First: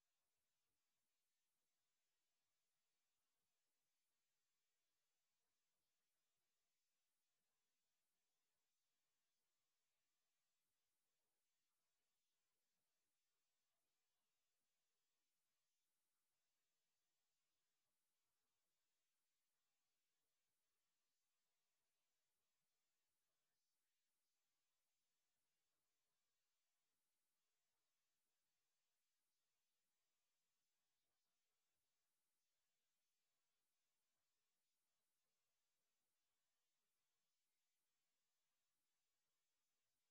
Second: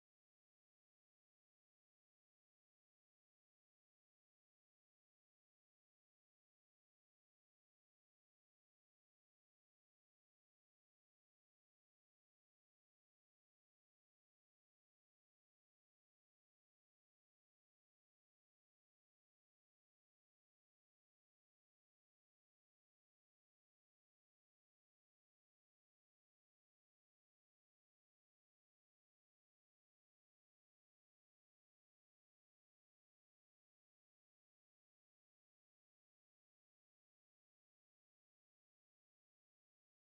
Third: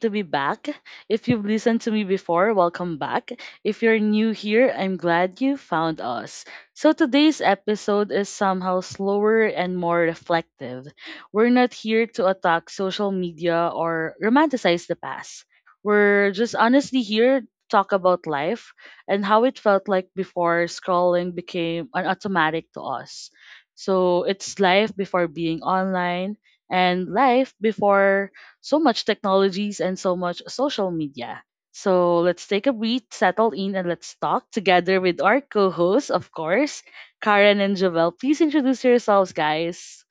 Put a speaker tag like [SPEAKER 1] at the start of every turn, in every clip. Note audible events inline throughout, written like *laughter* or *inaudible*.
[SPEAKER 1] to be back. If you've listened to me before, welcome back. If you're new here, I'm glad you found us. So today's episode is somehow slower and more reflective. We're not here to attack social media or romanticize the past. We're just honestly here to talk about life and how it felt like before scrolling became an automatic to us. So it's life before being online and life before so much technologies and so much social media. So let's take a breath, settle in, and let's talk together with our co hosts, of course, Karen and Javel. Please introduce yourselves, guys.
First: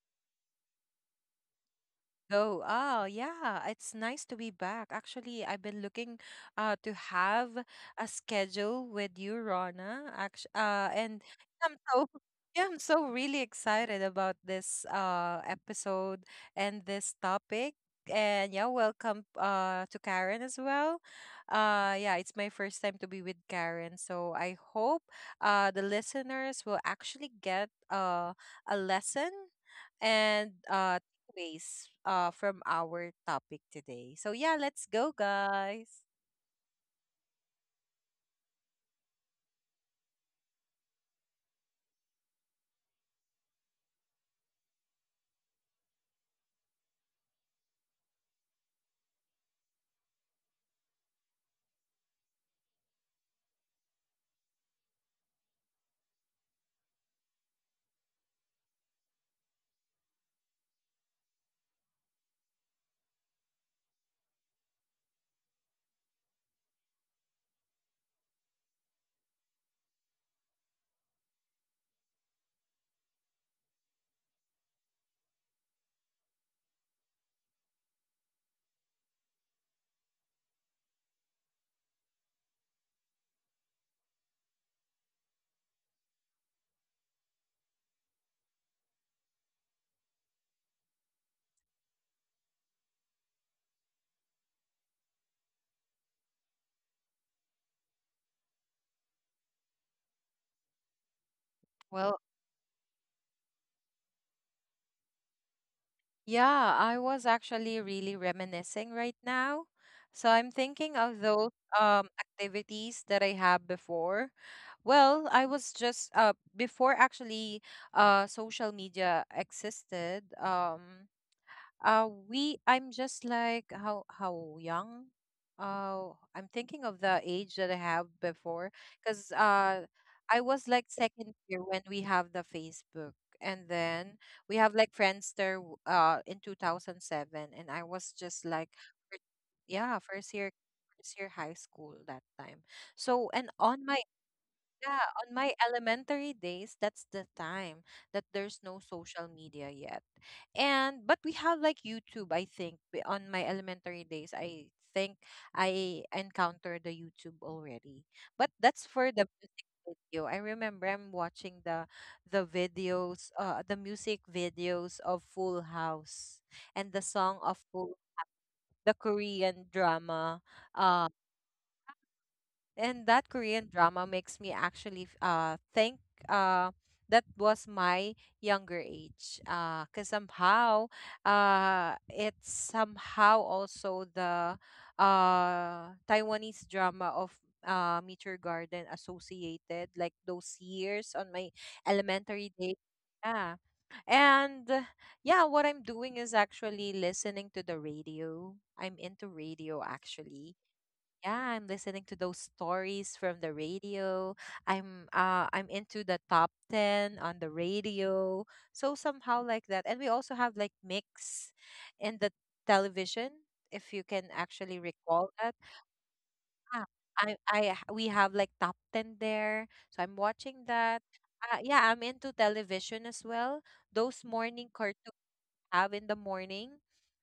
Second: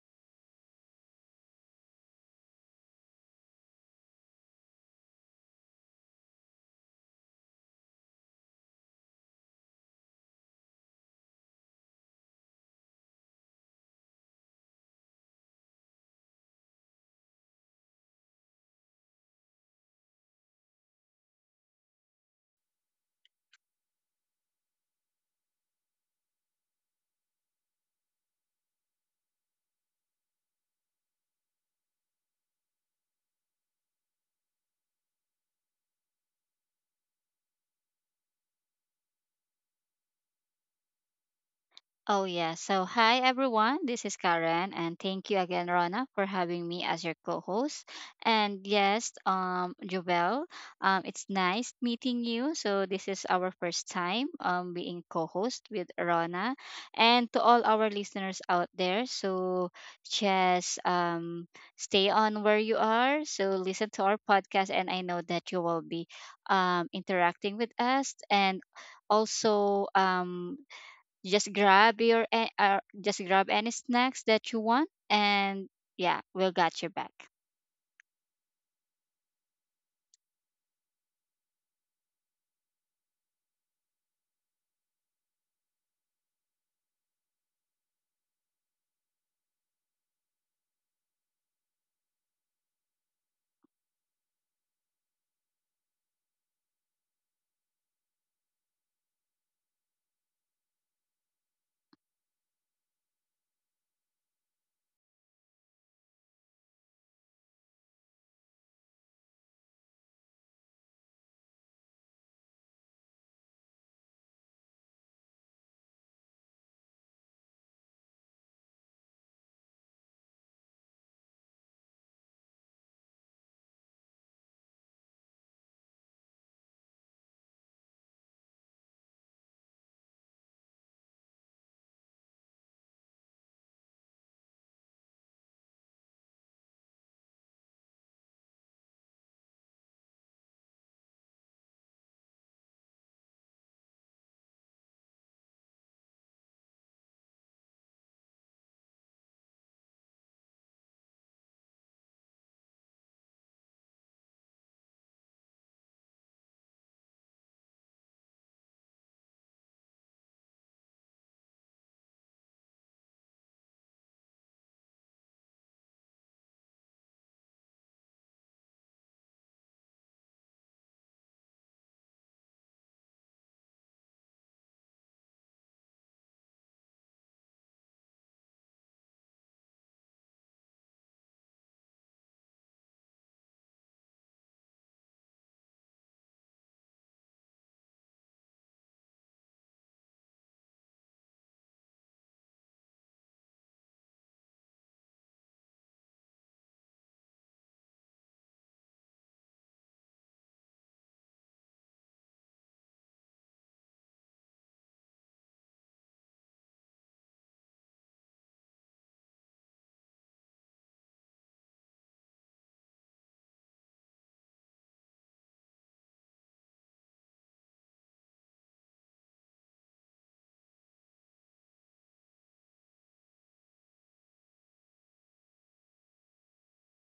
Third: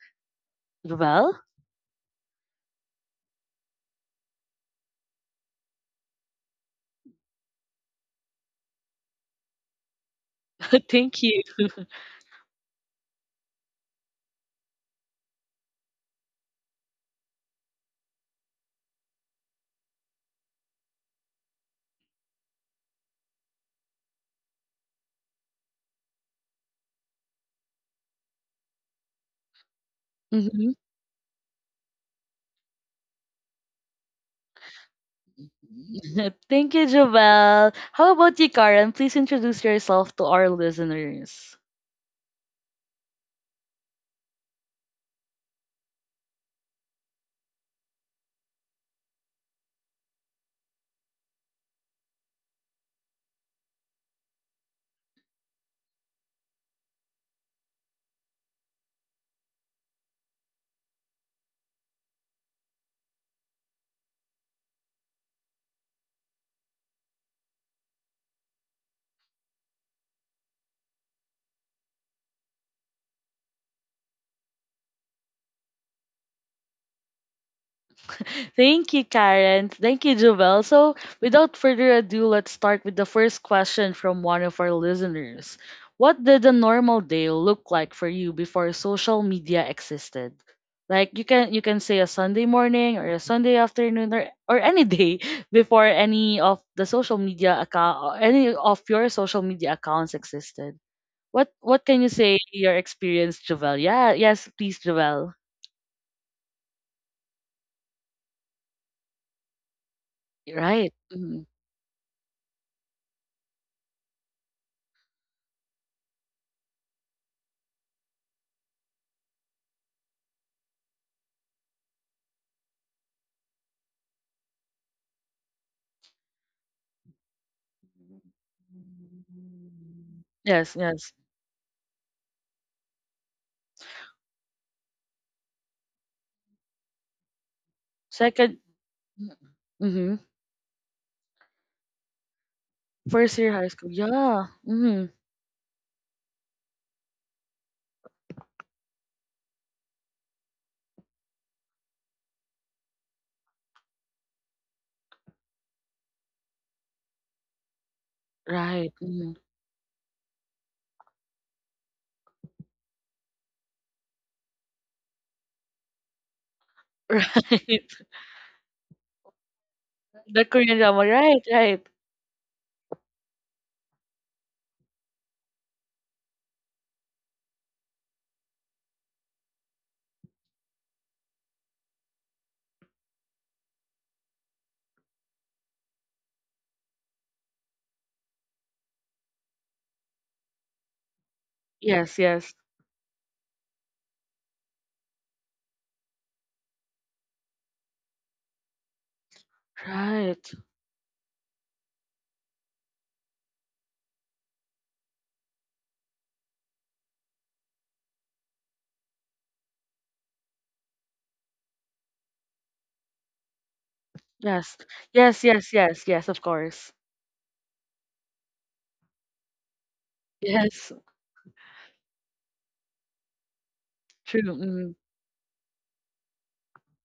[SPEAKER 1] Javel?
[SPEAKER 2] Go. Oh, yeah. It's nice to be back. Actually, I've been looking to have a schedule with you, Rana. Actually,
[SPEAKER 1] *laughs*
[SPEAKER 2] and
[SPEAKER 1] Thank you.
[SPEAKER 2] I'm so *laughs* yeah, I'm so really excited about this episode and this topic. And yeah, welcome to Karen as well. Yeah, it's my first time to be with Karen, so I hope the listeners will actually get a lesson and
[SPEAKER 1] Hmm.
[SPEAKER 2] uh takeaways from our topic today. So, yeah, let's go, guys.
[SPEAKER 1] *laughs* Thank you, Javel. How about you, Karen? Please introduce yourself to our listeners.
[SPEAKER 3] Oh, yeah. So, hi, everyone. This is Karen, and thank you again, Rona, for having me as your co host. And yes, Jovel, it's nice meeting you. So, this is our first time being co host with Rona. And to all our listeners out there, so just stay on where you are. So, listen to our podcast, and I know that you will be interacting with us and also you just grab just grab any snacks that you want, and yeah, we'll got your back.
[SPEAKER 1] Thank you, Karen. Thank you, Jovel. So, without further ado, let's start with the first question from one of our listeners. What did a normal day look like for you before social media existed? Like you can say a Sunday morning or a Sunday afternoon or any day *laughs* before any of the social media account or any of your social media accounts existed. What can
[SPEAKER 2] Well,
[SPEAKER 1] you say your experience, Jovel? Yeah, yes, please, Jovel.
[SPEAKER 2] yeah, I was actually really reminiscing right now. So I'm thinking
[SPEAKER 1] Right.
[SPEAKER 2] of
[SPEAKER 1] Mm-hmm.
[SPEAKER 2] those activities that I have before. Well, I was just before actually social media existed. We I'm just like how young. I'm thinking of the age that I have before, because I was
[SPEAKER 1] Yes,
[SPEAKER 2] like
[SPEAKER 1] yes.
[SPEAKER 2] second year when we have the Facebook, and then we have like Friendster in 2007, and I was just
[SPEAKER 1] Second,
[SPEAKER 2] like, fir- yeah,
[SPEAKER 1] mm-hmm.
[SPEAKER 2] first year high school that time. So
[SPEAKER 1] First
[SPEAKER 2] and
[SPEAKER 1] year high
[SPEAKER 2] on
[SPEAKER 1] school.
[SPEAKER 2] my
[SPEAKER 1] Yeah.
[SPEAKER 2] yeah,
[SPEAKER 1] Mm-hmm.
[SPEAKER 2] on my elementary days, that's the time that there's no social media yet. And but we have like YouTube, I think. On my elementary days, I think I encountered the YouTube already. But that's
[SPEAKER 1] Right.
[SPEAKER 2] for the
[SPEAKER 1] Mm-hmm.
[SPEAKER 2] music video. I remember I'm watching the videos, the music videos of Full House and the song of Full
[SPEAKER 1] *laughs*
[SPEAKER 2] the Korean
[SPEAKER 1] Right.
[SPEAKER 2] drama
[SPEAKER 1] The Korean
[SPEAKER 2] uh
[SPEAKER 1] drama. Right, right.
[SPEAKER 2] and that Korean drama makes me actually think uh that was my younger age cuz somehow it's somehow also the Taiwanese drama of Meteor Garden associated like those years on my
[SPEAKER 1] Yes,
[SPEAKER 2] elementary
[SPEAKER 1] yes.
[SPEAKER 2] days. Yeah and yeah, what I'm doing is actually listening to the radio. I'm into radio
[SPEAKER 1] Right.
[SPEAKER 2] actually. Yeah, I'm listening to those stories from the radio. I'm into the top 10 on the radio. So somehow like that. And we also have like mix in the television, if you can actually
[SPEAKER 1] Yes.
[SPEAKER 2] recall that.
[SPEAKER 1] Yes, yes, yes, yes, of
[SPEAKER 2] Ah,
[SPEAKER 1] course.
[SPEAKER 2] we have like top 10 there. So I'm watching that.
[SPEAKER 1] Yes.
[SPEAKER 2] Yeah, I'm into television as well. Those
[SPEAKER 1] True.
[SPEAKER 2] morning
[SPEAKER 1] Mm-hmm.
[SPEAKER 2] cartoons have in the morning.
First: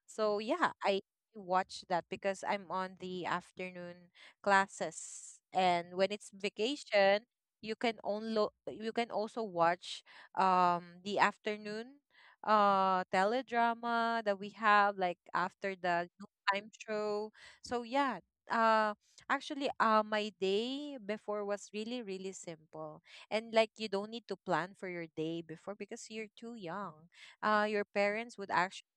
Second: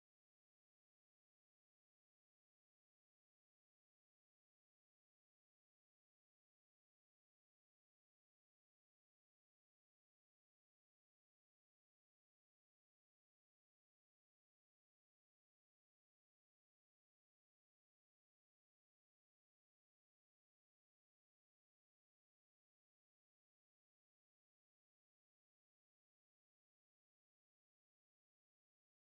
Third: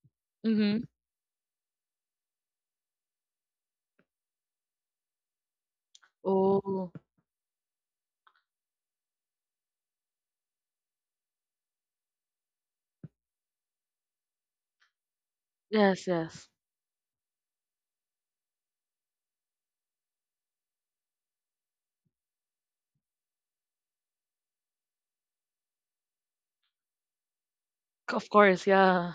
[SPEAKER 2] So yeah,
[SPEAKER 1] Mm-hmm.
[SPEAKER 2] I watch that because I'm on the afternoon classes. And when it's
[SPEAKER 1] Oh,
[SPEAKER 2] vacation, you can also watch the afternoon teledrama that we have like after
[SPEAKER 1] yes,
[SPEAKER 2] the
[SPEAKER 1] yes.
[SPEAKER 2] time show. So yeah, uh actually my day before was really really simple. And like you don't need to plan for your day before because you're too young. Your
[SPEAKER 1] Of
[SPEAKER 2] parents
[SPEAKER 1] course,
[SPEAKER 2] would actually
[SPEAKER 1] yeah.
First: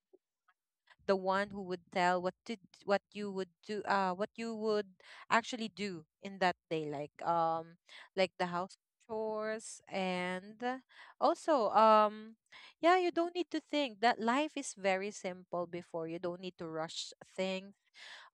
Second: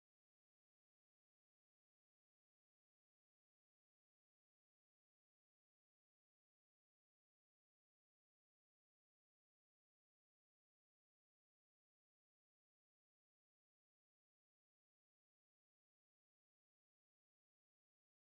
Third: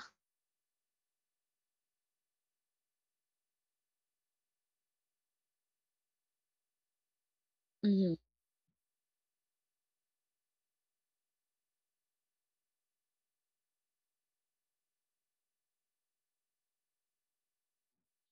[SPEAKER 2] the one who would tell what what you would do, what you would actually do in that day,
[SPEAKER 1] Mm-hmm.
[SPEAKER 2] like the house chores and also yeah, you don't need to think that life is very simple before. You don't need to rush things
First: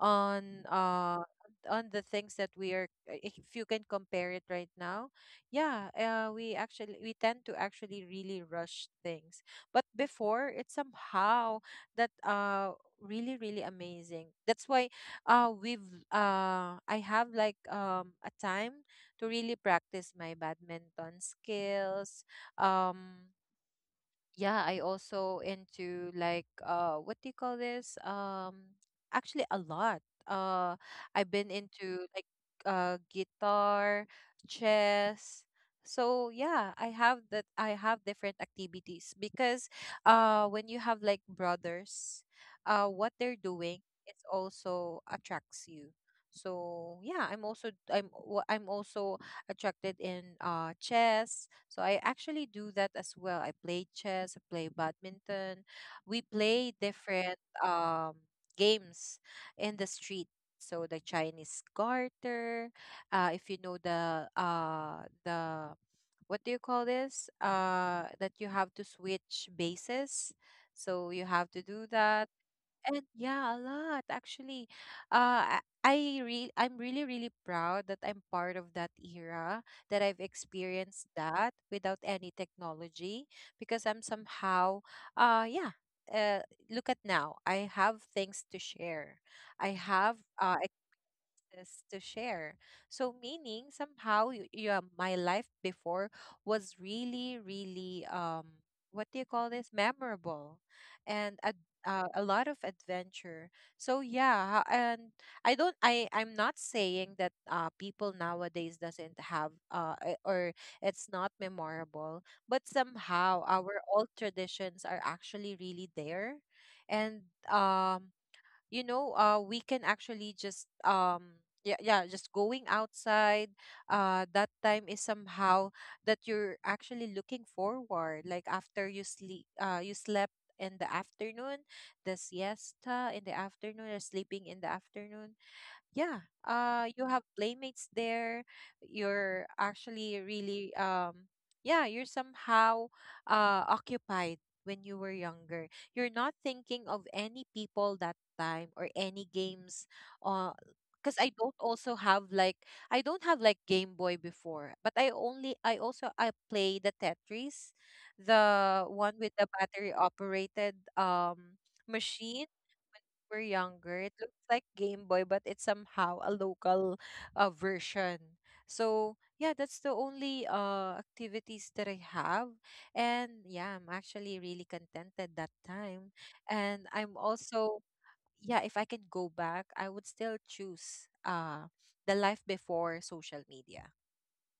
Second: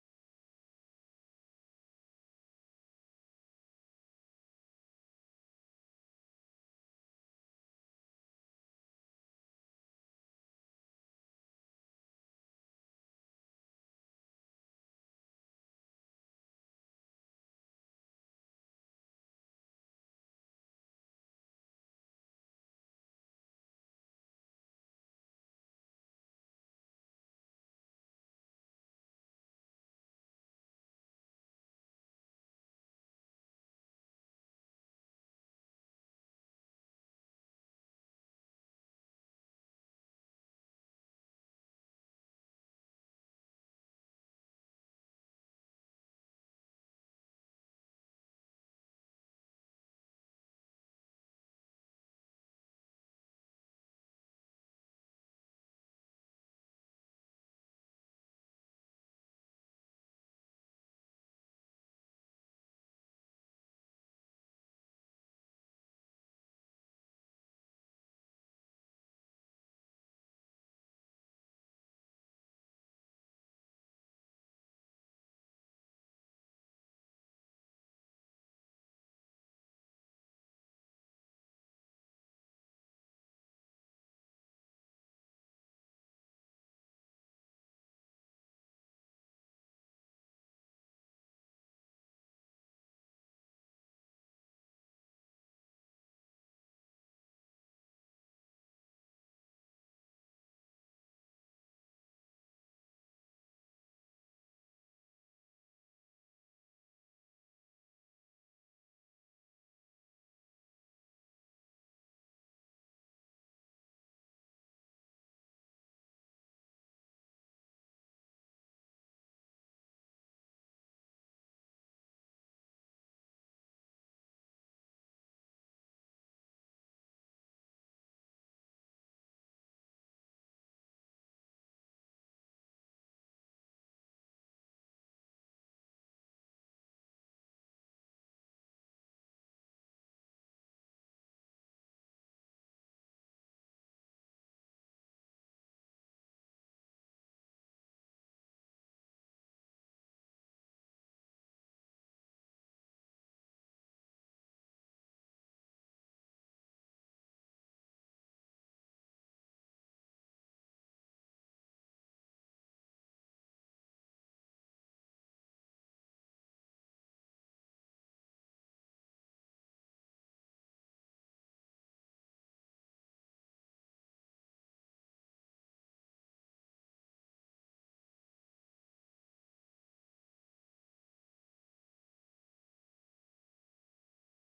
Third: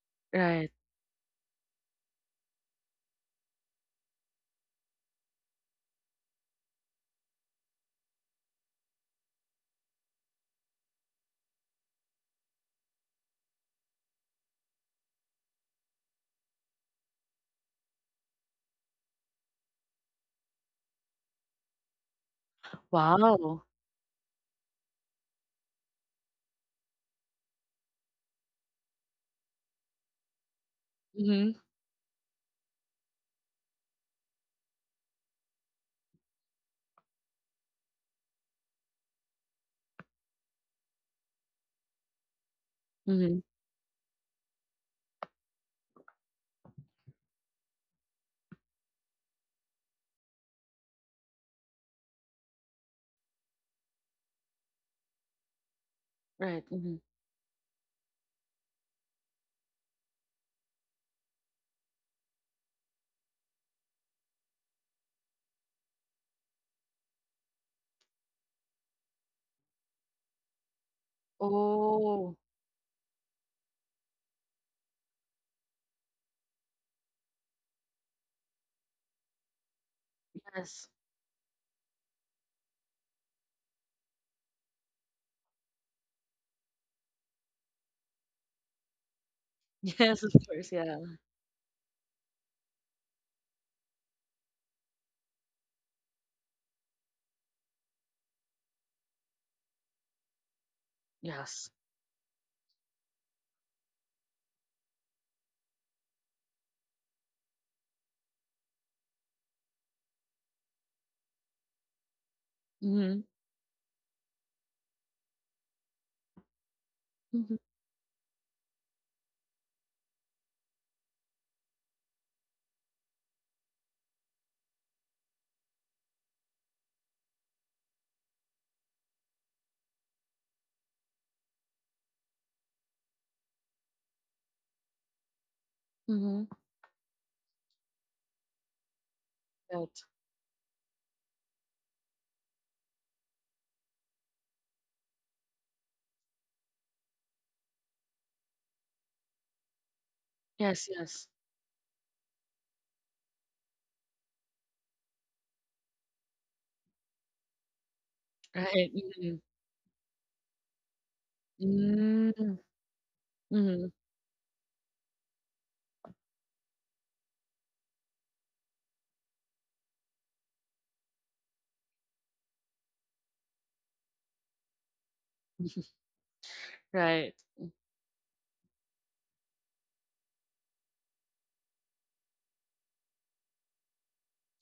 [SPEAKER 2] on
[SPEAKER 1] Right.
[SPEAKER 2] uh on the things that we are, if you can compare it right now. Yeah, we actually we tend to actually really rush things, but before, it somehow that really really amazing. That's why we've I have like a time to really practice my badminton skills. um
[SPEAKER 1] Wow.
[SPEAKER 2] yeah, I also into like, what do you call this, actually a lot. uh I've been
[SPEAKER 1] Mm-hmm.
[SPEAKER 2] into like guitar, chess. So yeah, I have that I have different activities because when you have like brothers, what they're
[SPEAKER 1] Mm-hmm.
[SPEAKER 2] doing, it also attracts you. So yeah, I'm also attracted in, chess. So I actually do that as well. I play chess, I play badminton. We
[SPEAKER 1] Right.
[SPEAKER 2] play
[SPEAKER 1] Mm-hmm.
[SPEAKER 2] different um, games in the street. So the Chinese garter, if you know the what do you call this? That you have to switch bases. So you have to do that.
[SPEAKER 1] Oh,
[SPEAKER 2] And yeah, a lot actually. Uh, I I I'm really really proud that I'm part of that era, that I've
[SPEAKER 1] yes.
[SPEAKER 2] experienced that without any technology, because I'm somehow yeah. Uh, Look at now. I have things to share. I have
[SPEAKER 1] *laughs* Yes, of course, yeah.
[SPEAKER 2] experiences to share. So, meaning somehow, yeah, my life before was really, really, what do you call this? Memorable and
[SPEAKER 1] Yes.
[SPEAKER 2] a lot of adventure. So, yeah, ha- and I don't, I'm not saying that people nowadays doesn't have, or it's not memorable, but
[SPEAKER 1] Mhm.
[SPEAKER 2] somehow our old traditions are actually really there. And,
[SPEAKER 1] Mhm.
[SPEAKER 2] um, you know we can actually just yeah, yeah, just going outside. That time is somehow that you're actually looking forward, like after you sleep, you slept in the afternoon, the siesta in the afternoon, or sleeping in the afternoon. Yeah,
[SPEAKER 1] Mhm.
[SPEAKER 2] you have playmates there. You're
[SPEAKER 1] Right.
[SPEAKER 2] actually really yeah, you're somehow occupied. When you were younger, you're not thinking of any people that time or any games, uh
[SPEAKER 1] Yes,
[SPEAKER 2] because I
[SPEAKER 1] yes.
[SPEAKER 2] don't also have like, I don't have like Game Boy before, but I only I also I play the Tetris, the
[SPEAKER 1] Right.
[SPEAKER 2] one with the
[SPEAKER 1] Mhm.
[SPEAKER 2] battery operated machine.
[SPEAKER 1] Mm.
[SPEAKER 2] We younger,
[SPEAKER 1] Mhm.
[SPEAKER 2] it looks like Game Boy, but it's somehow a local, version. So yeah, that's the only activities that I have. And yeah, I'm actually really contented that time. And I'm
[SPEAKER 1] Right.
[SPEAKER 2] also yeah, if I can go back, I would still choose the life before social media.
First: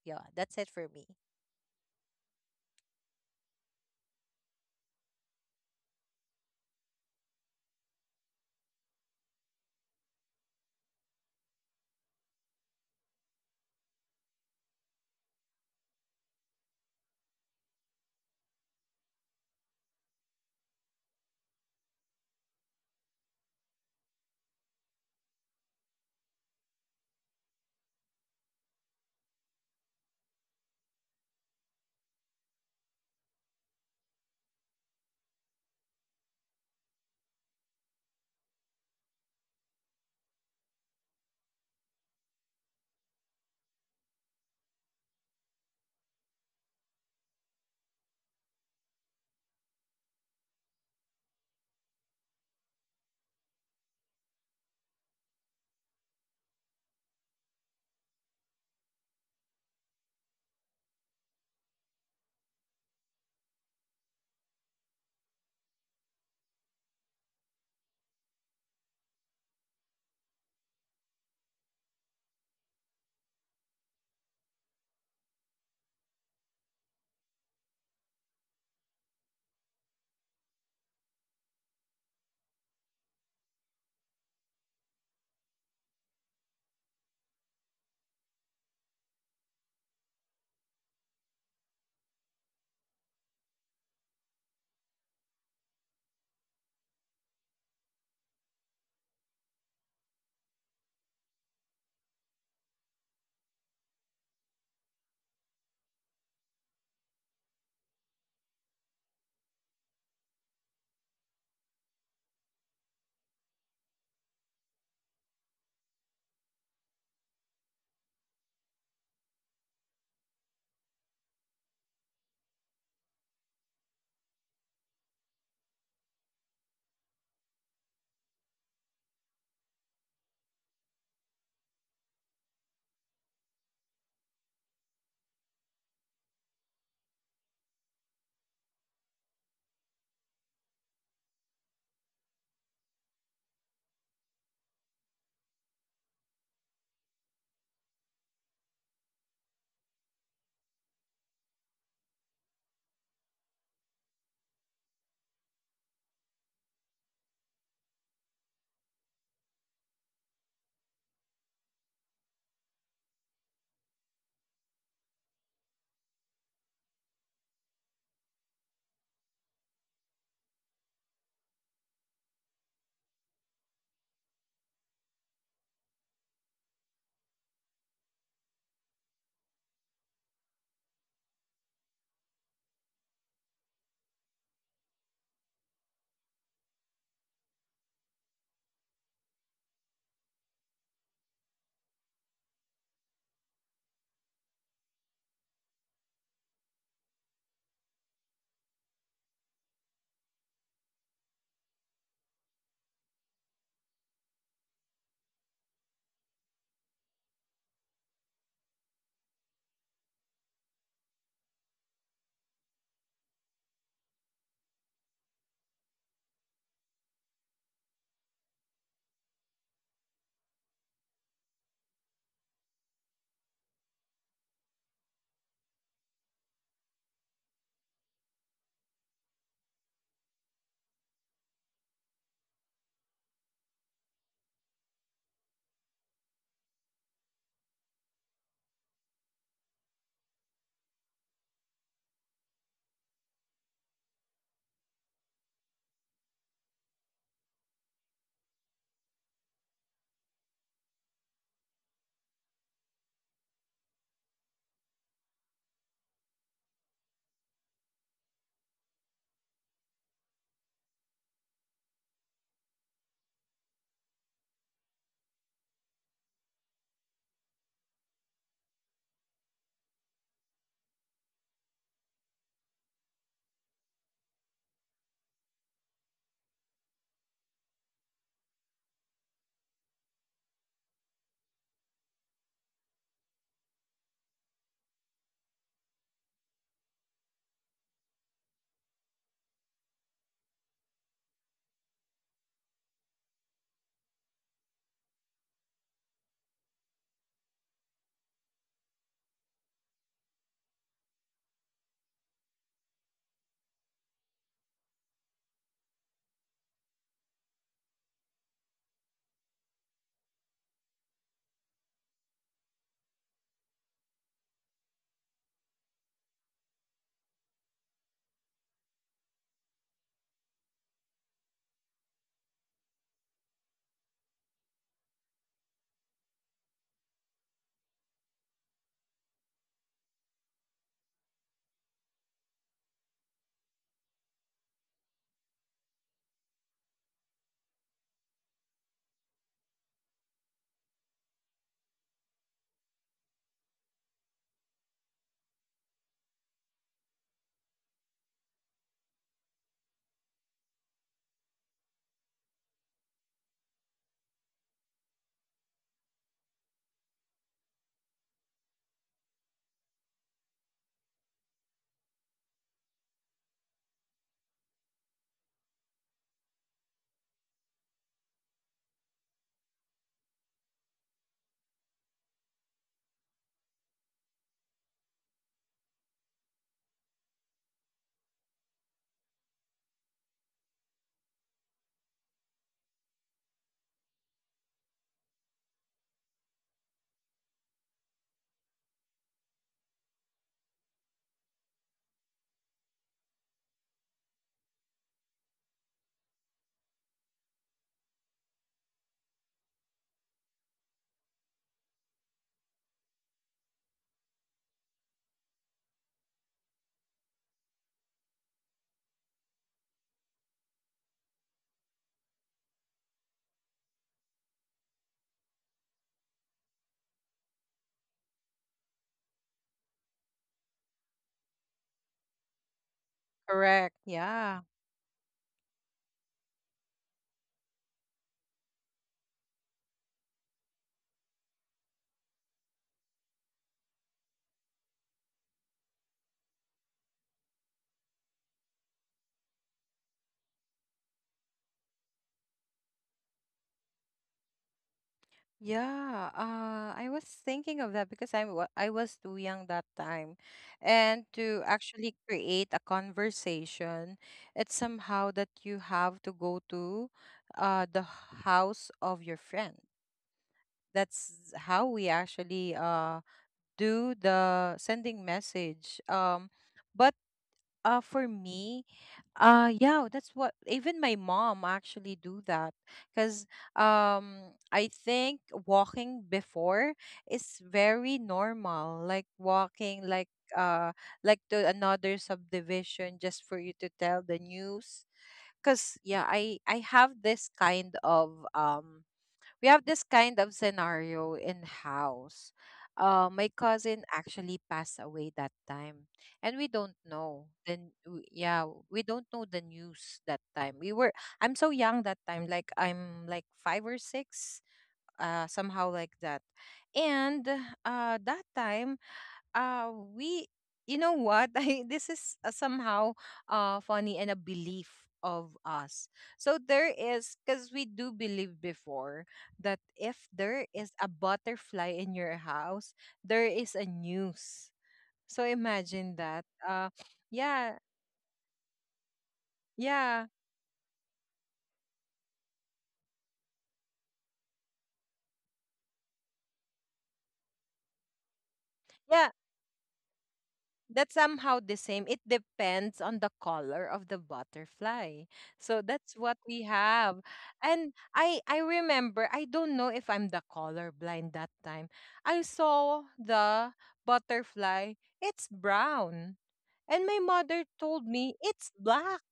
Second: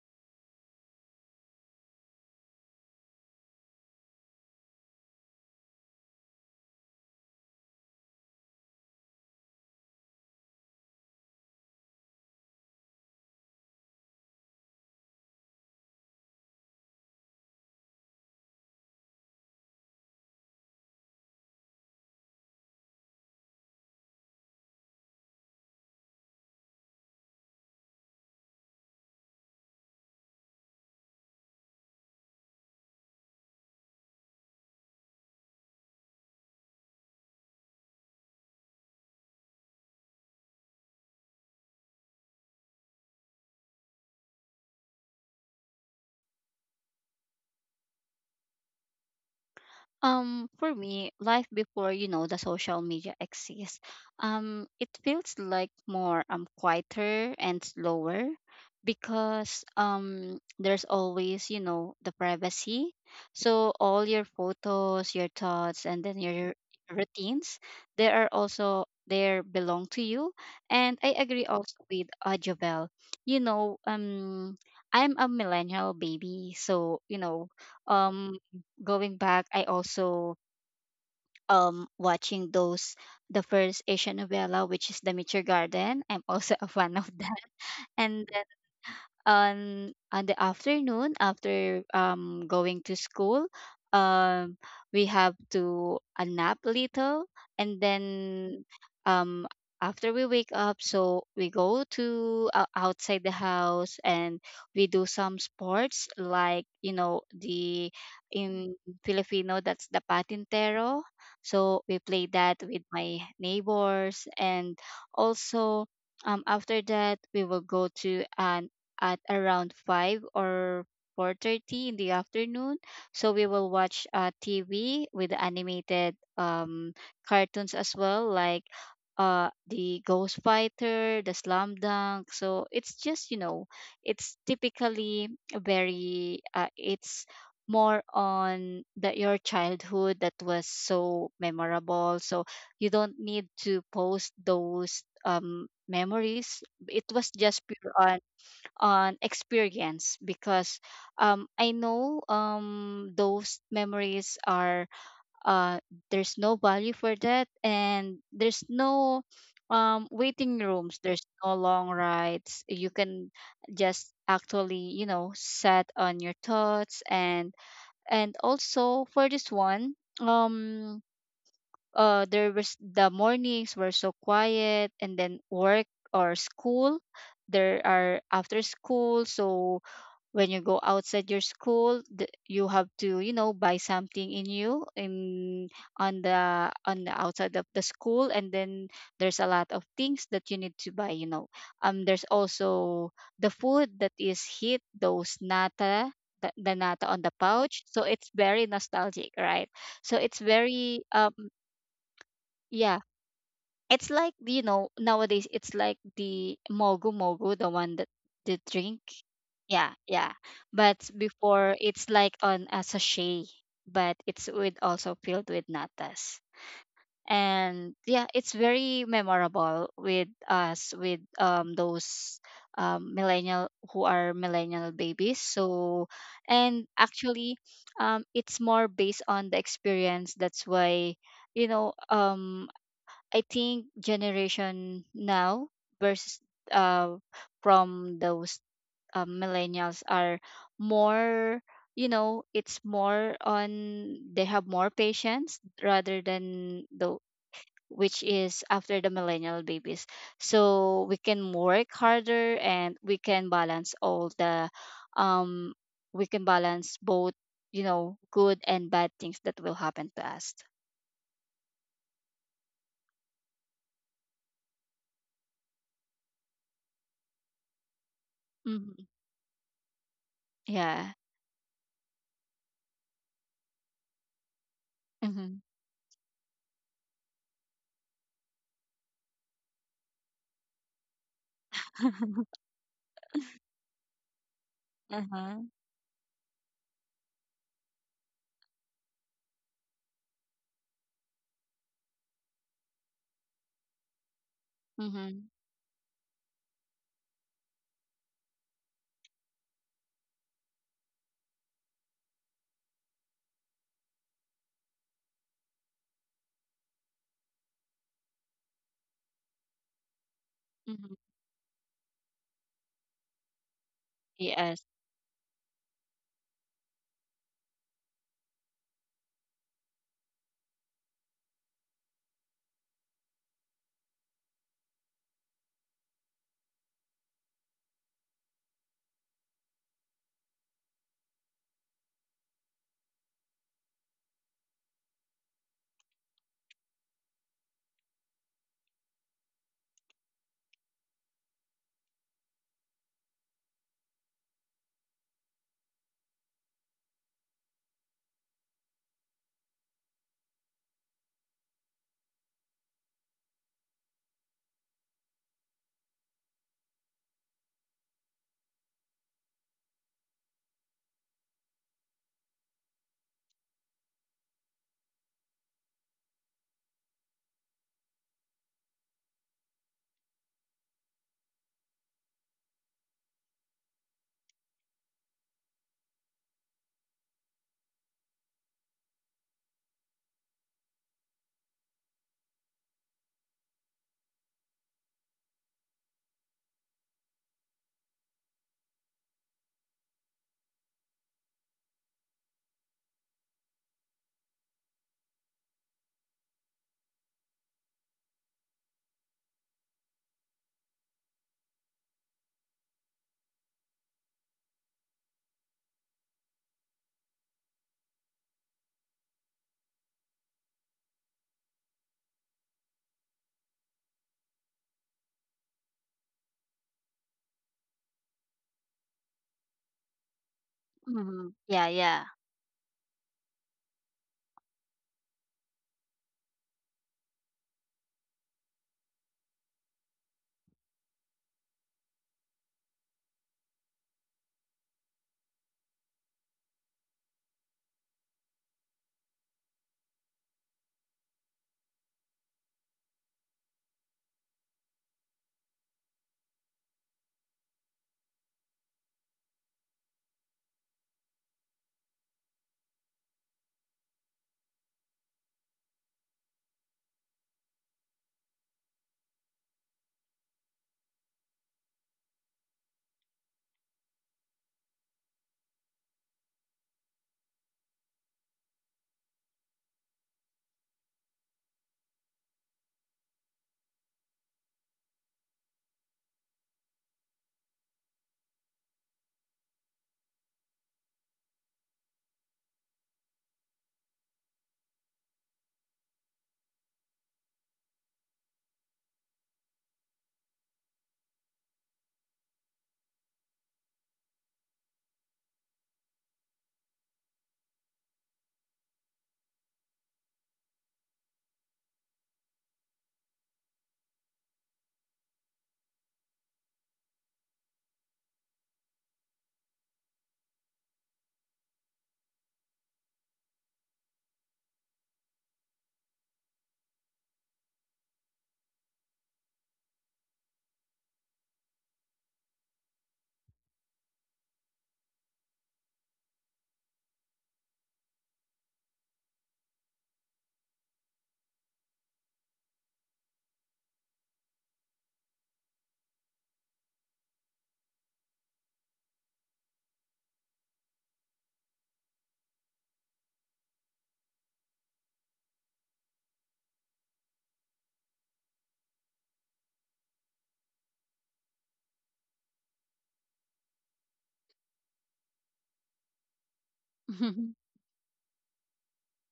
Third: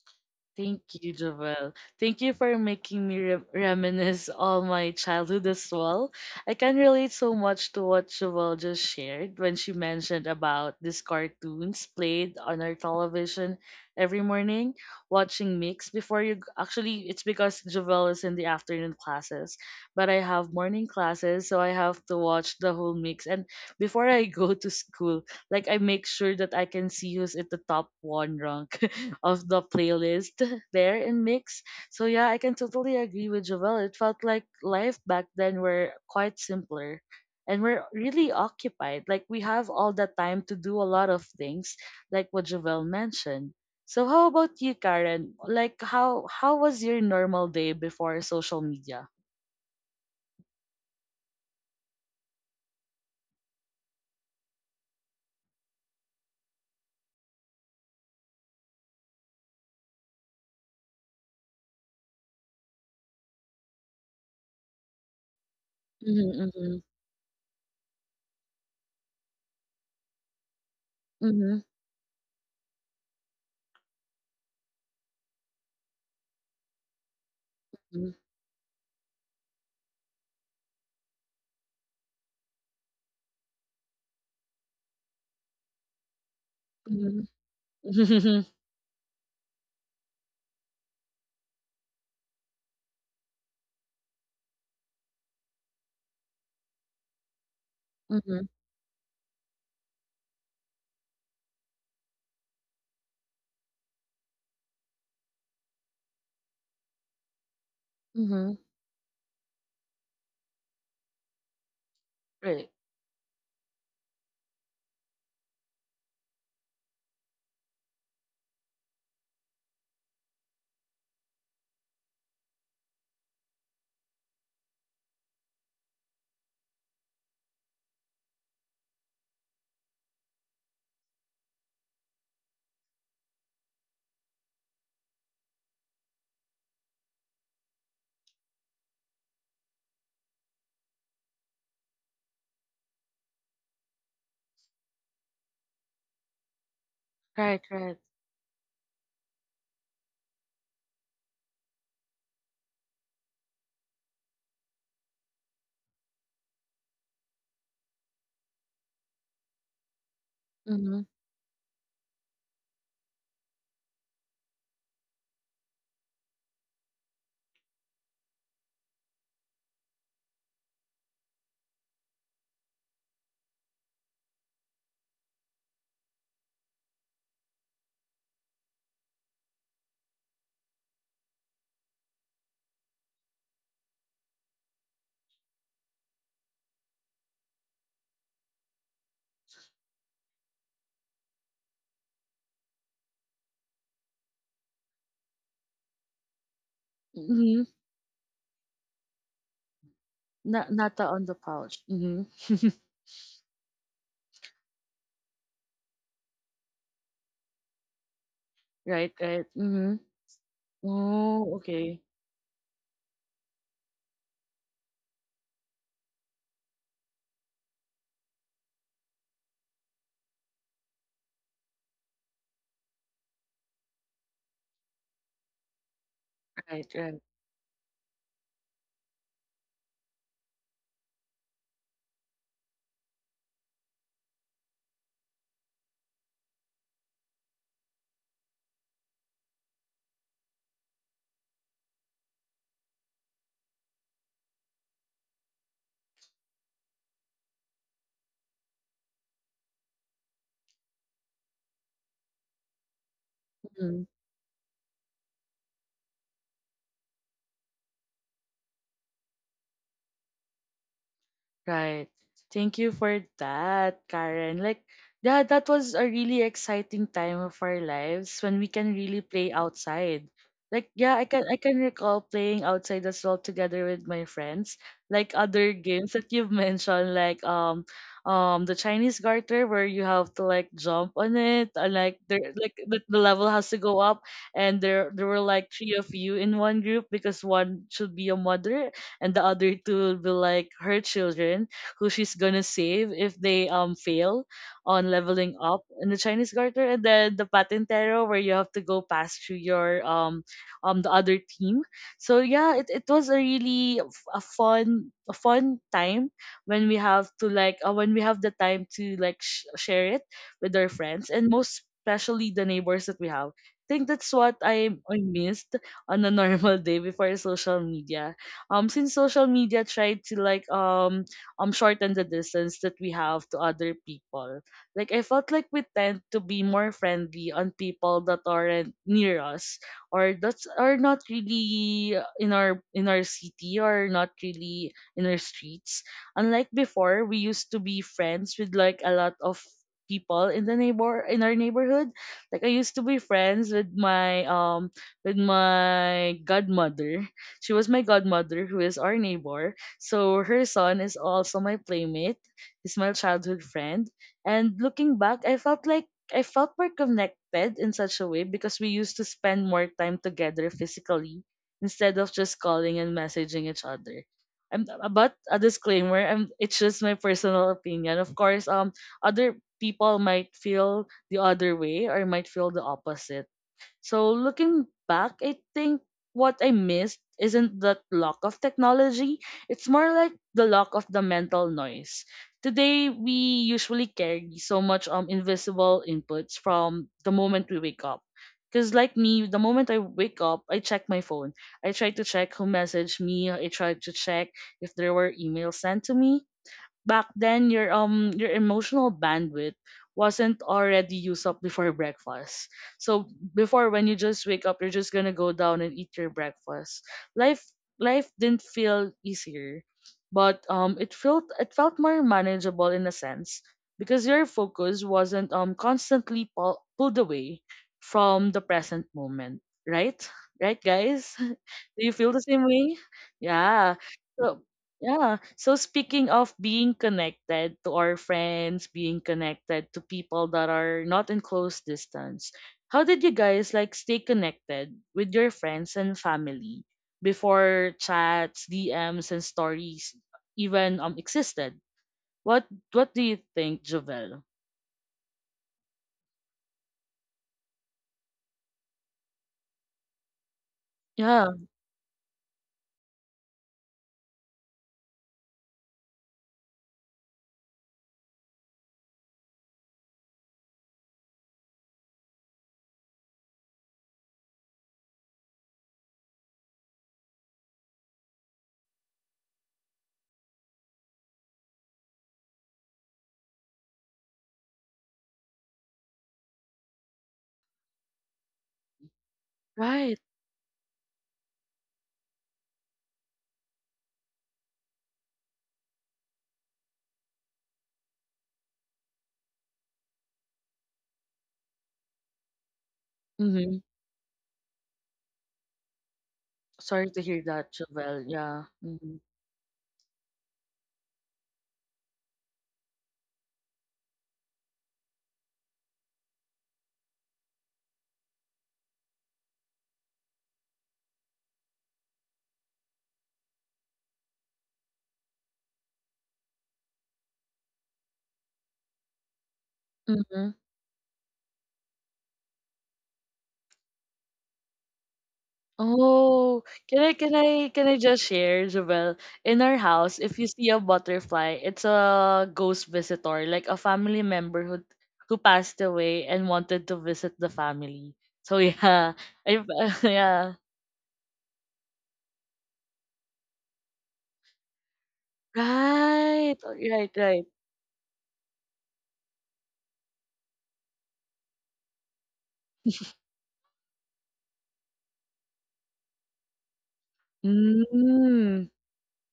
[SPEAKER 2] Yeah, that's it
[SPEAKER 1] Thank
[SPEAKER 2] for me.
[SPEAKER 1] you, Jovel. Thank you for making me reminisce all my childhood as well. I can relate so much to what Jovel just shared when she mentioned about these cartoons played on our television every morning, watching mix before you. Actually, it's because Jovel is in the afternoon classes, but I have morning classes, so I have to watch the whole mix. And before I go to school, like I make sure that I can see who's at the top one rank of the playlist *laughs* there in mix. So yeah, I can totally agree with Jovel. It felt like life back then were quite simpler and we're really occupied. Like we have all the time to do a lot of things, like what Jovel mentioned. So how about you, Karen? Like how was your normal day before social media?
[SPEAKER 3] For me, life before, the social media exists, it feels like more quieter and slower because there's always, the privacy. So all your photos, your thoughts, and then
[SPEAKER 1] Mm-hmm,
[SPEAKER 3] your
[SPEAKER 1] mm-hmm,
[SPEAKER 3] routines, they are also there belong to you. And I agree
[SPEAKER 1] mm-hmm,
[SPEAKER 3] also with Jovel. You know, I'm a millennial baby, so um going back, I also watching those the first Asian novella, which is The Mature Garden. I'm also a fan of
[SPEAKER 1] mm-hmm,
[SPEAKER 3] that. And
[SPEAKER 1] mm-hmm,
[SPEAKER 3] on the afternoon after going to school, um we have to a nap little, and then um after we wake up, so we go to outside the house, and we do some sports like, you know, the
[SPEAKER 1] mm-hmm.
[SPEAKER 3] in
[SPEAKER 1] *laughs*
[SPEAKER 3] Filipino, that's the patintero. So we play that
[SPEAKER 1] Right,
[SPEAKER 3] with my neighbors. And also, after that, we will go to an at around 5 or 4:30 in the afternoon. So we will watch TV with animated cartoons as well, like the Ghost Fighter, the Slam Dunk. So it's just, it's typically very it's more on the your childhood that was so memorable. So you don't need to post those memories. It was just
[SPEAKER 1] right,
[SPEAKER 3] pure
[SPEAKER 1] right.
[SPEAKER 3] on experience because I know those memories are uh, there's no value for that, and there's no waiting rooms,
[SPEAKER 1] Mm-hmm,
[SPEAKER 3] there's no long rides. You can just actually set on your thoughts. And also for this one, um the mornings were so quiet. And then work or school, there are after school. So when you go outside your school, you have to buy something in you in on the outside of the school. And then there's a lot of things that you need to buy. There's also the food that is hit those nata, the nata on the
[SPEAKER 1] mm-hmm.
[SPEAKER 3] pouch. So it's very nostalgic, right? So it's
[SPEAKER 1] Na
[SPEAKER 3] very
[SPEAKER 1] nata on the pouch. Mhm. *laughs*
[SPEAKER 3] yeah, it's like, you know, nowadays it's like the mogu mogu, the one that, the drink.
[SPEAKER 1] Right, right.
[SPEAKER 3] Yeah,
[SPEAKER 1] Mhm.
[SPEAKER 3] yeah. But
[SPEAKER 1] Oh,
[SPEAKER 3] before,
[SPEAKER 1] okay.
[SPEAKER 3] it's like on a sachet, but it's with also filled with natas. And yeah, it's very memorable with us with those millennial, who are millennial babies. So, and
[SPEAKER 1] Right, right.
[SPEAKER 3] actually, it's more based on the experience. That's why, you know um I think generation now versus uh from those millennials are more, it's more on, they have more patience rather than the, which is after the millennial babies. So we can work harder, and we can balance
[SPEAKER 1] Mhm.
[SPEAKER 3] all the, um we can balance both, good and bad things that will happen to us.
[SPEAKER 1] Right. Thank you for that, Karen. Like, yeah, that was a really exciting time of our lives when we can
[SPEAKER 3] Hmm.
[SPEAKER 1] really play outside. Like,
[SPEAKER 3] Yeah.
[SPEAKER 1] yeah, I can recall playing outside as well together with my friends. Like
[SPEAKER 3] Mm-hmm.
[SPEAKER 1] other games that you've mentioned, like the Chinese garter where you have to like jump on it and like there
[SPEAKER 3] *laughs*
[SPEAKER 1] like the level has to go up, and there were
[SPEAKER 3] Uh-huh.
[SPEAKER 1] like three of you in one group because one should be a mother and the other two will be like her children who she's gonna save if they fail on
[SPEAKER 3] Mm-hmm.
[SPEAKER 1] leveling up in the Chinese garter, and then the patentero where you have to go past through your the other team. So yeah, it was a really a fun time when we have to like when we have the time to like share it with our
[SPEAKER 3] Mm-hmm.
[SPEAKER 1] friends and most especially the neighbors that we have. I think that's what
[SPEAKER 3] Yes.
[SPEAKER 1] I missed on a *laughs* normal day before social media, since social media tried to like shorten the distance that we have to other people. Like I felt like we tend to be more friendly on people that aren't near us or that's are not really in our city or not really in our streets. Unlike before, we used to be friends with like a lot of people in the neighbor in our neighborhood. Like I used to be friends with my godmother. She was my godmother, who is our neighbor. So her son is also my playmate. He's my childhood friend. And looking back, I felt like I felt more connected in such a way because we used to spend more time together physically instead of just calling and messaging each other. I'm, but a disclaimer, it's just my personal opinion. Of course, other people might feel the other way or might feel the opposite. So looking back, I think what I missed isn't that lack of technology. It's more like the lack of the mental noise. Today we usually carry so much invisible inputs from the moment we wake up. Cause like me, the moment I wake up, I check my phone. I try to check who messaged me. I try to check if there were emails sent to me. Back then, your emotional bandwidth wasn't already used up before breakfast. So before, when you just wake up, you're just gonna go down and eat your breakfast. Life life didn't feel easier, but it felt more manageable in a sense because your focus wasn't constantly pulled away from the present moment, right? Right, guys? *laughs*
[SPEAKER 3] Mm-hmm.
[SPEAKER 1] Do
[SPEAKER 3] Yeah,
[SPEAKER 1] you
[SPEAKER 3] yeah.
[SPEAKER 1] feel the same way? Yeah.
[SPEAKER 2] Correct.
[SPEAKER 1] So
[SPEAKER 2] Yeah.
[SPEAKER 1] yeah. So speaking of being connected to our friends, being connected to people that are not in close distance, how did you guys like stay connected with your friends and family before chats, DMs, and stories even existed? What What do you think, Jovel?
[SPEAKER 2] Yeah, I was thinking of that because I was too young that time. And
[SPEAKER 1] Yeah.
[SPEAKER 2] to actually create a conversation, it's somehow that you have to go to the house of your friend. That's how we actually do the sending message. But For me, yeah, that's what even my mom actually do that, cuz I think walking before is very normal, like walking
[SPEAKER 1] Right.
[SPEAKER 2] like uh like to another subdivision just for you to tell the news, cuz yeah, I have this kind of we have this kind of scenario in house. My
[SPEAKER 1] Mm-hmm.
[SPEAKER 2] cousin actually passed away that time, and we don't
[SPEAKER 1] Sorry to hear
[SPEAKER 2] know.
[SPEAKER 1] that,
[SPEAKER 2] Then
[SPEAKER 1] Jovel. Yeah.
[SPEAKER 2] yeah, we don't know the news that time. We were I'm so young that time, like I'm like five or six, somehow like that. And that time we you know what, *laughs* this is somehow funny, and a belief of us. So there is, because we do believe before that if
[SPEAKER 1] Mm-hmm.
[SPEAKER 2] there is a butterfly in your house, there is a news. So imagine that.
[SPEAKER 1] Oh, can I can I
[SPEAKER 2] Yeah,
[SPEAKER 1] can I just share, Jovel? In our
[SPEAKER 2] yeah,
[SPEAKER 1] house, if you see a butterfly, it's a ghost visitor, like a family member who passed away and wanted to visit the family. So yeah,
[SPEAKER 2] yeah,
[SPEAKER 1] I, *laughs* yeah,
[SPEAKER 2] that's somehow the same. It depends on the color of the butterfly. So that's what
[SPEAKER 1] right,
[SPEAKER 2] we
[SPEAKER 1] right,
[SPEAKER 2] have.
[SPEAKER 1] right.
[SPEAKER 2] And I remember, I don't know if I'm the color blind that time. I saw the butterfly. It's brown. And
[SPEAKER 3] *laughs*
[SPEAKER 2] my
[SPEAKER 3] Mm-hmm.
[SPEAKER 2] mother told me
[SPEAKER 1] Mm.
[SPEAKER 2] it's black.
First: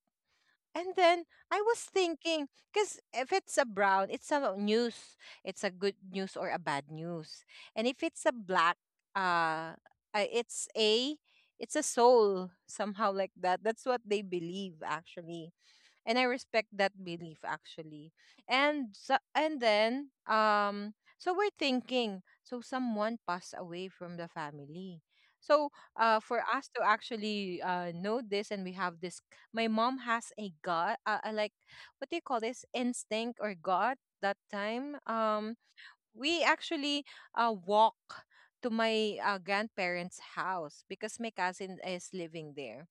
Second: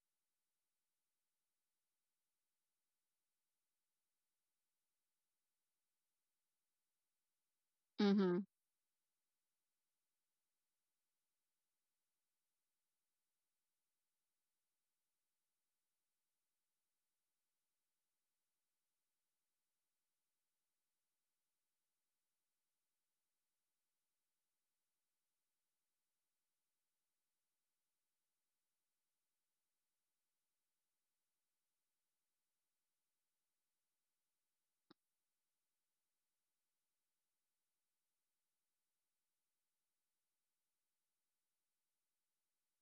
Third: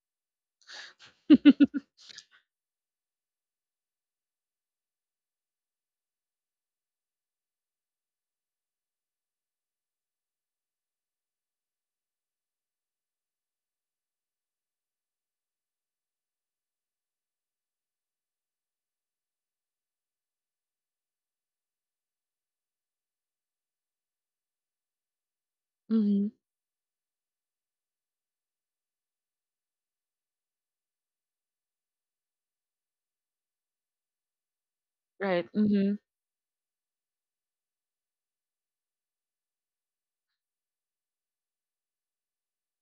[SPEAKER 2] And then I was
[SPEAKER 1] *laughs*
[SPEAKER 2] thinking, because if it's a brown, it's a news. It's a good news or a bad news. And if it's a black, uh, uh, it's a it's a soul, somehow like that. That's what they believe actually, and I respect that belief actually. And so, and then so we're thinking so someone passed away from the family. So
[SPEAKER 1] Mm-hmm.
[SPEAKER 2] for us to actually know this, and we have this, my mom has a gut, like what do you call this, instinct or gut that time.
[SPEAKER 1] Right. Mm-hmm.
[SPEAKER 2] We actually walk to my grandparents' house, because my cousin is living there.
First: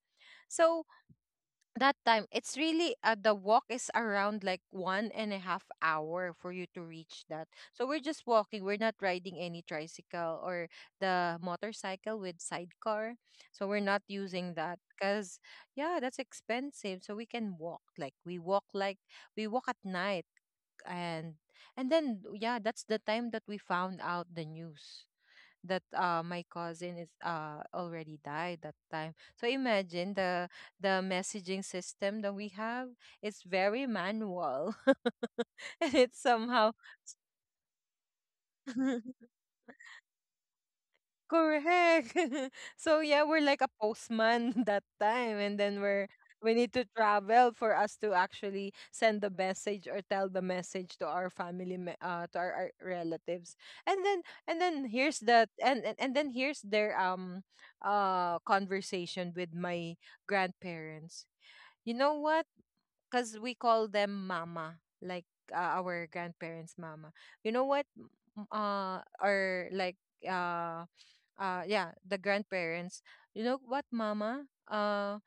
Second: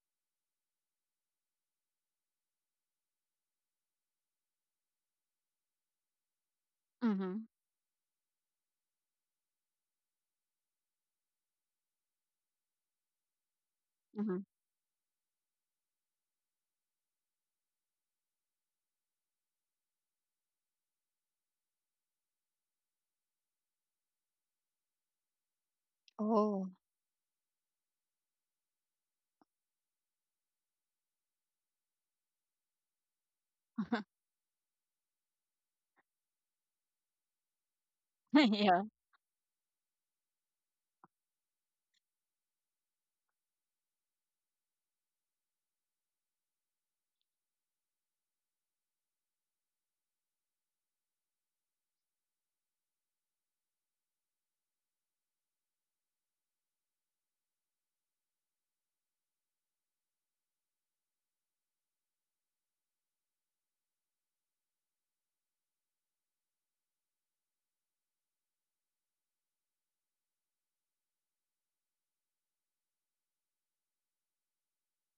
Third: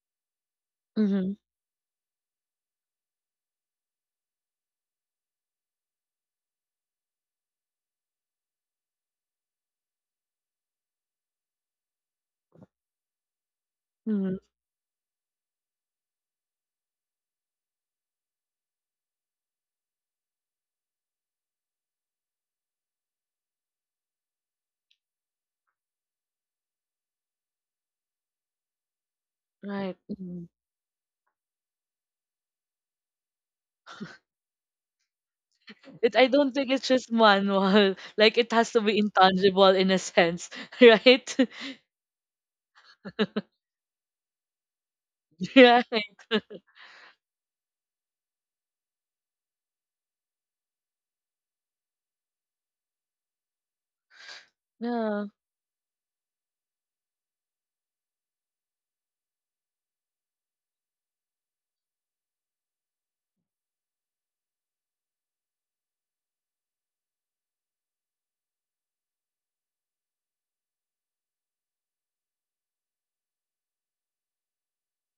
[SPEAKER 2] So
[SPEAKER 1] Mm-hmm.
[SPEAKER 2] that time it's really, the walk is around like 1.5 hour for you to reach
[SPEAKER 3] Mm-hmm.
[SPEAKER 2] that, so we're just walking. We're not riding any tricycle or the motorcycle with sidecar, so we're not
[SPEAKER 1] Mm-hmm.
[SPEAKER 3] Mhm.
[SPEAKER 2] using that because yeah, that's expensive, so we can walk like we walk at night. and and then yeah, that's the time that we found out the news that my
[SPEAKER 3] Oh.
[SPEAKER 2] cousin is already died that time. So
[SPEAKER 1] Right.
[SPEAKER 2] imagine
[SPEAKER 1] Mm-hmm.
[SPEAKER 2] the messaging system that we have is very
[SPEAKER 3] *laughs*
[SPEAKER 2] manual *laughs* and
[SPEAKER 1] I
[SPEAKER 2] it's
[SPEAKER 1] don't think
[SPEAKER 2] somehow
[SPEAKER 1] it's just manual. *laughs* Like it has to
[SPEAKER 3] Yeah.
[SPEAKER 1] be
[SPEAKER 2] *laughs*
[SPEAKER 1] intangible in a sense, *laughs* right?
[SPEAKER 2] Correct. *laughs* So yeah, we're like a postman *laughs* that time,
[SPEAKER 1] *laughs*
[SPEAKER 2] and
[SPEAKER 1] Right.
[SPEAKER 2] then we're we need to travel for us to actually send the message or tell the message to our family, to our relatives. And then here's
[SPEAKER 1] Yeah.
[SPEAKER 2] that, and then here's their conversation with my grandparents. You know what? Because we call them mama, like our grandparents' mama. You know what? M- or like Yeah, the grandparents. You know what, mama?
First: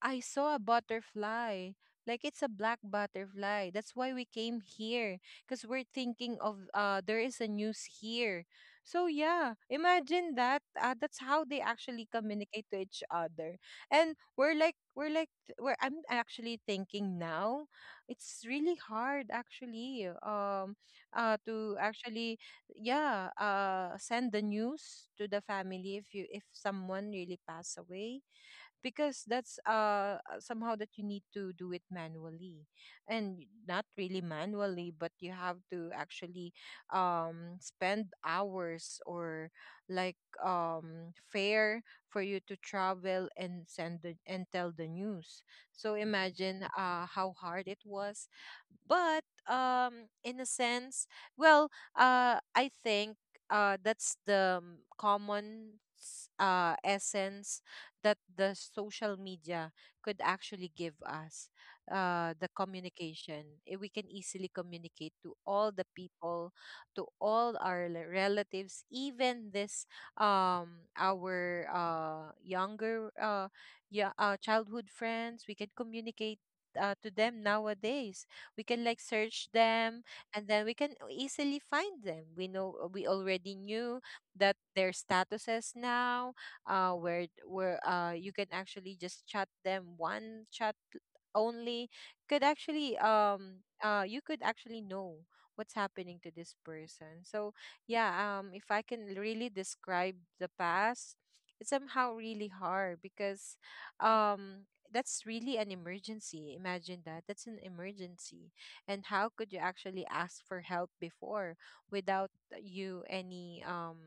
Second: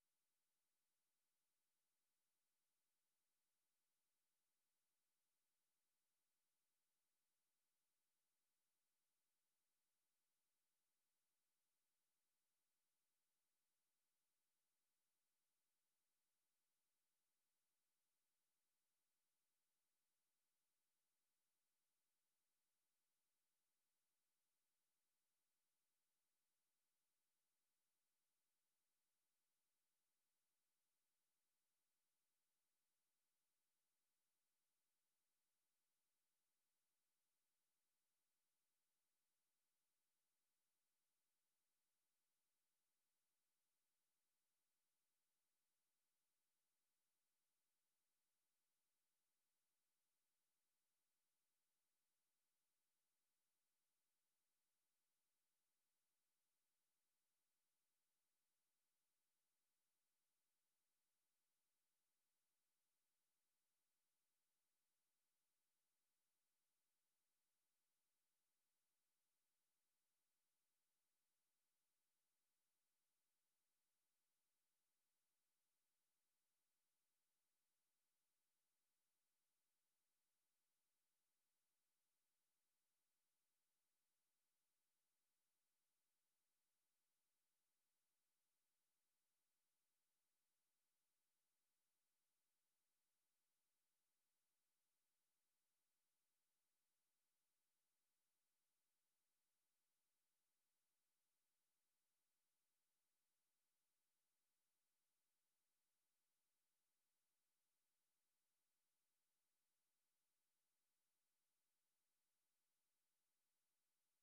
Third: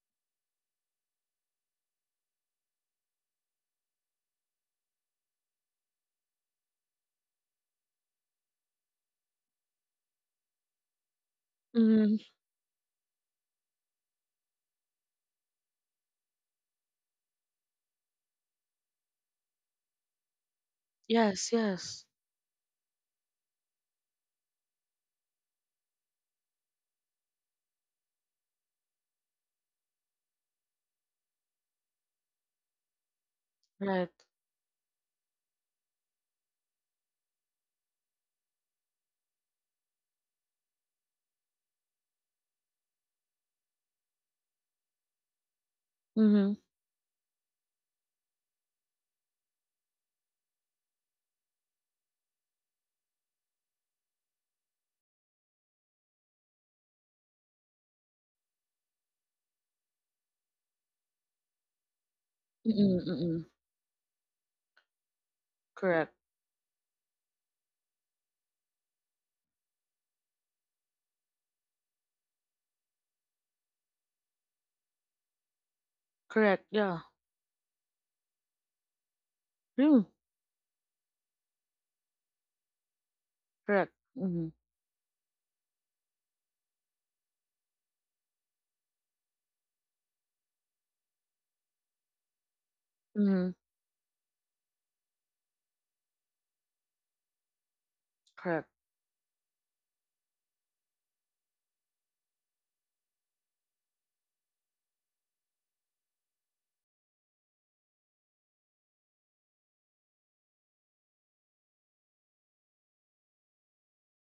[SPEAKER 2] I saw a butterfly. Like it's a black butterfly. That's why we came here, because we're thinking of there is a news here. So yeah, imagine that. That's how they
[SPEAKER 1] Mm-hmm.
[SPEAKER 2] actually communicate to each other. And we're like we're like we're I'm actually thinking now. It's really hard actually.
[SPEAKER 1] Yes,
[SPEAKER 2] To
[SPEAKER 1] yes.
[SPEAKER 2] actually, yeah, send the news to the family if you if someone really pass away, because that's somehow that you need to do it manually. And not
[SPEAKER 1] Right.
[SPEAKER 2] really manually, but you have to actually spend hours or, like, fare for you to travel and send the, and tell the news. So
[SPEAKER 1] Mm-hmm.
[SPEAKER 2] imagine how hard it was. But in a sense, well, I think that's the common essence that the social media could actually give us, the
[SPEAKER 1] Mm-mm, mm-mm.
[SPEAKER 2] communication. We can easily communicate to all the
[SPEAKER 1] Correct.
[SPEAKER 2] people, to all our relatives, even this our younger yeah childhood friends. We can communicate
[SPEAKER 1] Correct. Yeah.
[SPEAKER 2] to them nowadays. We can, like, search
[SPEAKER 1] Mm.
[SPEAKER 2] them, and then we can easily find them. We know, we already
[SPEAKER 1] Correct.
[SPEAKER 2] knew
[SPEAKER 1] Mm-hmm.
[SPEAKER 2] that their statuses now, where you can actually just chat them. One chat only could actually
[SPEAKER 1] Mm-hmm.
[SPEAKER 2] you could actually know what's happening to this person. So yeah.
[SPEAKER 1] Correct.
[SPEAKER 2] If I can really describe the past, it's somehow really hard because, that's really an emergency. Imagine that, that's an emergency. And how could you actually ask for help before without you any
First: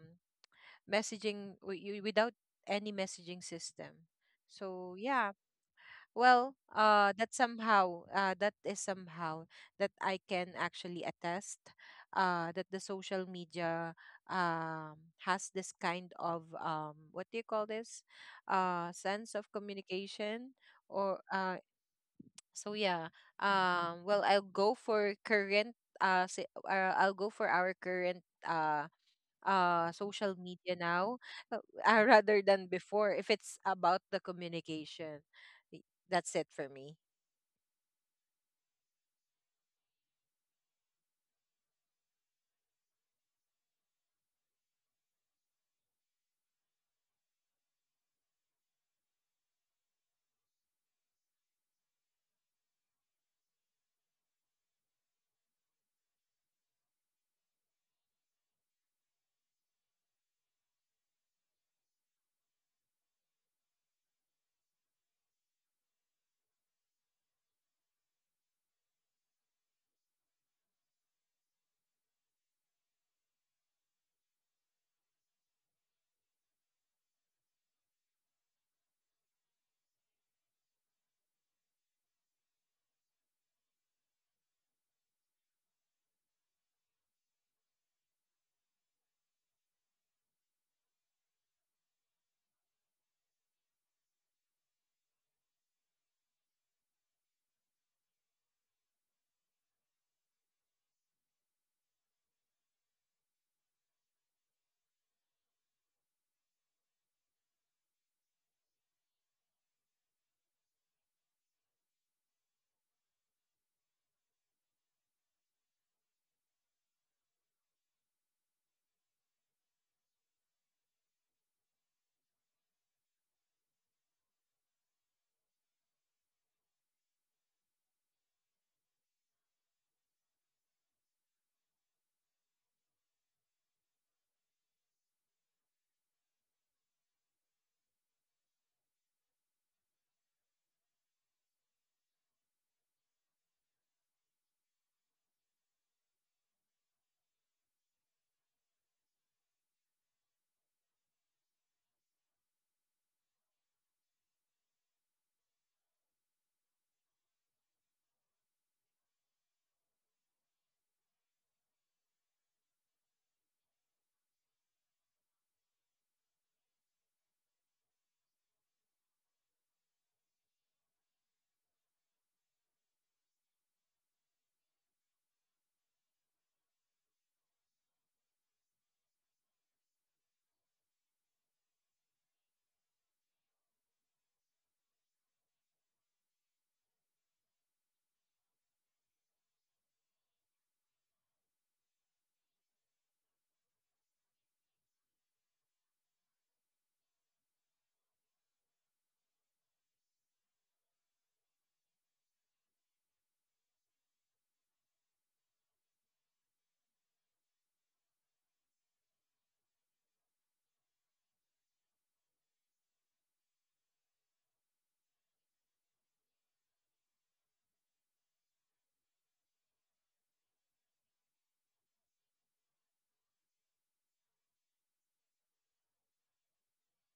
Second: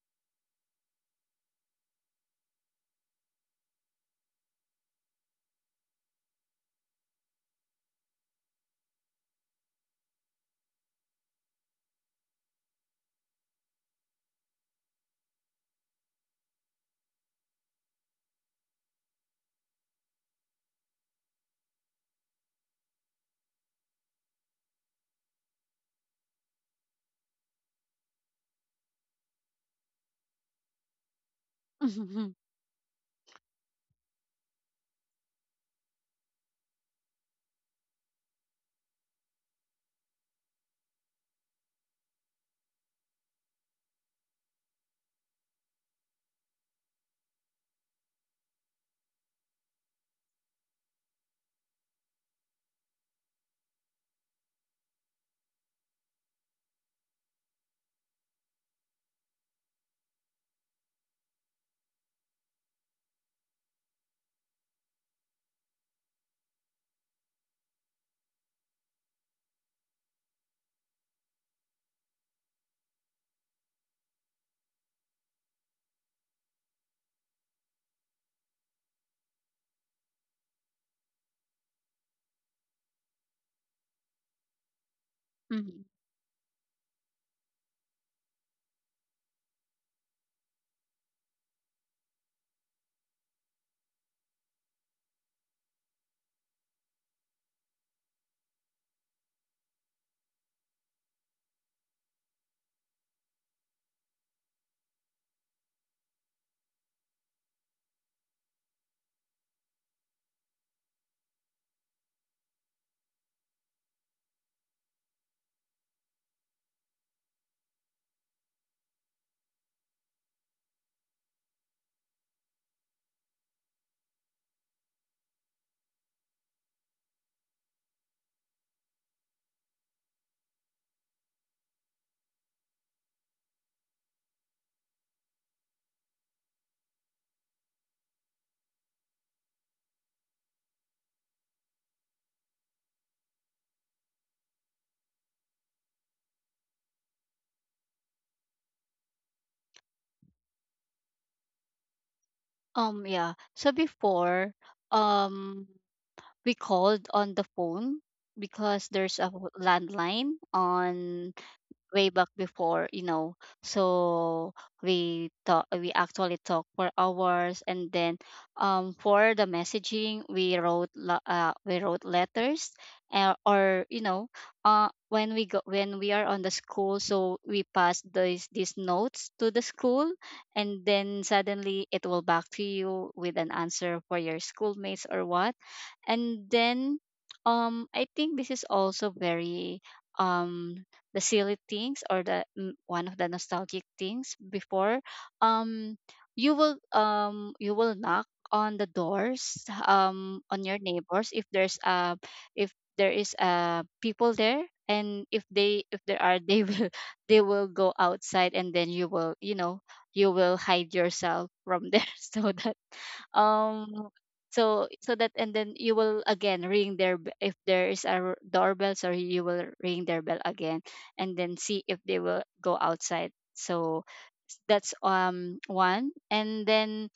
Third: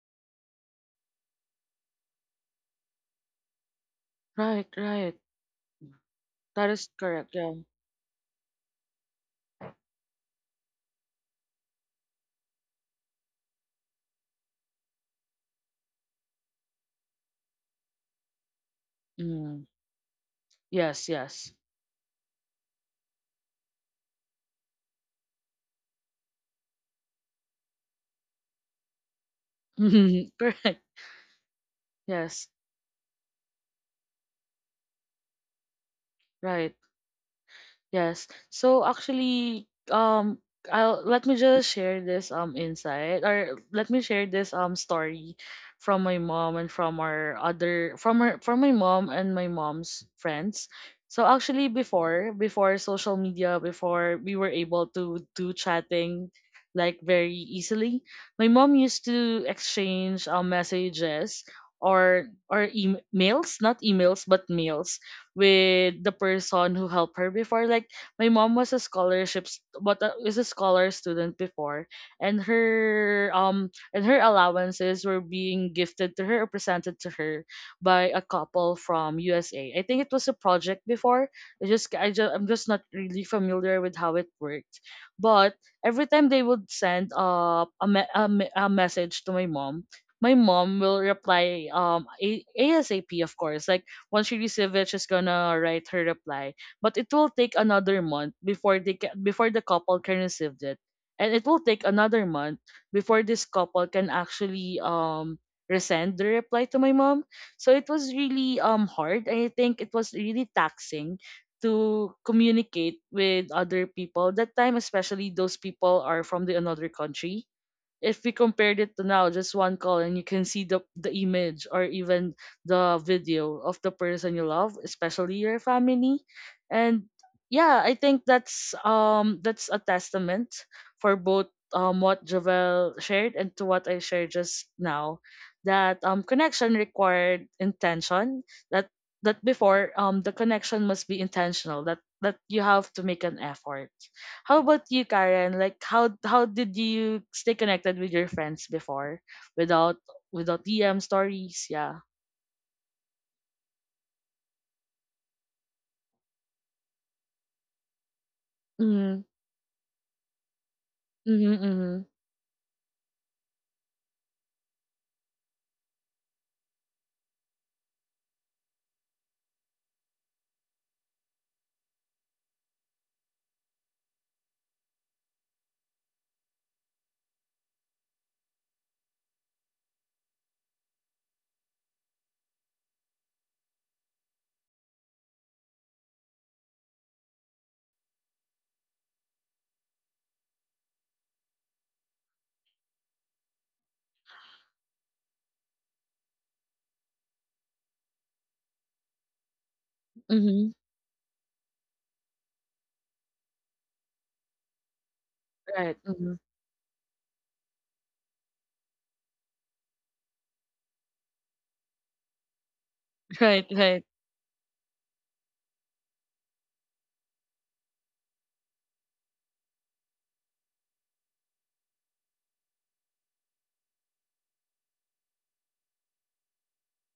[SPEAKER 2] messaging, without any messaging system?
[SPEAKER 1] Right,
[SPEAKER 2] So
[SPEAKER 1] right.
[SPEAKER 2] yeah, well,
[SPEAKER 1] That is
[SPEAKER 2] that
[SPEAKER 1] correct. Yeah.
[SPEAKER 2] somehow, that is somehow that I can actually attest, that the social media um has this kind of what do you call this, sense of
[SPEAKER 1] Mm.
[SPEAKER 2] communication
[SPEAKER 1] Yes,
[SPEAKER 2] or.
[SPEAKER 1] yes.
[SPEAKER 2] So yeah, well, I'll go for current. I'll go for our current. Social
[SPEAKER 1] *laughs*
[SPEAKER 2] media
[SPEAKER 1] Correct.
[SPEAKER 2] now, uh, rather
[SPEAKER 1] Yes.
[SPEAKER 3] *laughs*
[SPEAKER 2] than before, if it's about the communication. Y- that's it for
[SPEAKER 1] Right.
[SPEAKER 2] me.
[SPEAKER 1] Yes. So actually, um, I'll let me just share this insight, or let me share this story from my mom and from our other from her from my mom and my mom's friends. So actually, before social media, before we were able to do chatting like very easily, my mom used to exchange messages or emails, not emails but mails, with the person who helped her before. Like my mom was a scholarship, but is a scholar student before, and her allowances were being gifted to her or presented to her by a couple from USA. I think it was a project before. I'm just not really familiar with how it worked, but
[SPEAKER 3] Mhm.
[SPEAKER 1] every time they would send a message to my mom, my mom will reply asap, of course, like once she receives it, she's gonna write her reply. But it will take another month before before the couple can receive it, and it will take another month before this couple can actually resend the reply to my mom. So it was really hard. I think it was really taxing to communicate with other people that time, especially those people are from the another country. If we compared it to now, just one call and you can see the image or even the video of the person you love, especially your family. And yeah, I think that's a testament for both what Javel shared and to what I shared just now, that connection required intention, that that before the connection must be intentional, that you have to make an effort. How about you, Karen? Like how did you stay connected with your friends before without without DM stories? Yeah.
[SPEAKER 3] Yeah. So before, um, we called on the phone because there's
[SPEAKER 1] Mm-hmm.
[SPEAKER 3] a landline on
[SPEAKER 1] Mm-hmm.
[SPEAKER 3] way back before, you know. So we actually talk for hours. And then for the messaging, we wrote letters, or, you know, when we are on the school. So we pass these notes to the school, and then suddenly it will back to you with an answer for your schoolmates or what. And then I think this is also very um the silly things, or the one of the nostalgic things before. um you will, knock on the doors on
[SPEAKER 1] Mm-hmm.
[SPEAKER 3] your neighbors, if there's uh, if there is people there. And
[SPEAKER 1] Right.
[SPEAKER 3] if there
[SPEAKER 1] Mm-hmm.
[SPEAKER 3] are, they will *laughs* they will go outside. And then you will hide yourself from there *laughs* so that,
[SPEAKER 1] *laughs* Right.
[SPEAKER 3] um
[SPEAKER 1] Right.
[SPEAKER 3] that. And then you will again ring their if there is a doorbell, sorry, you will ring their bell again, and then see if they will go outside. So that's one. And then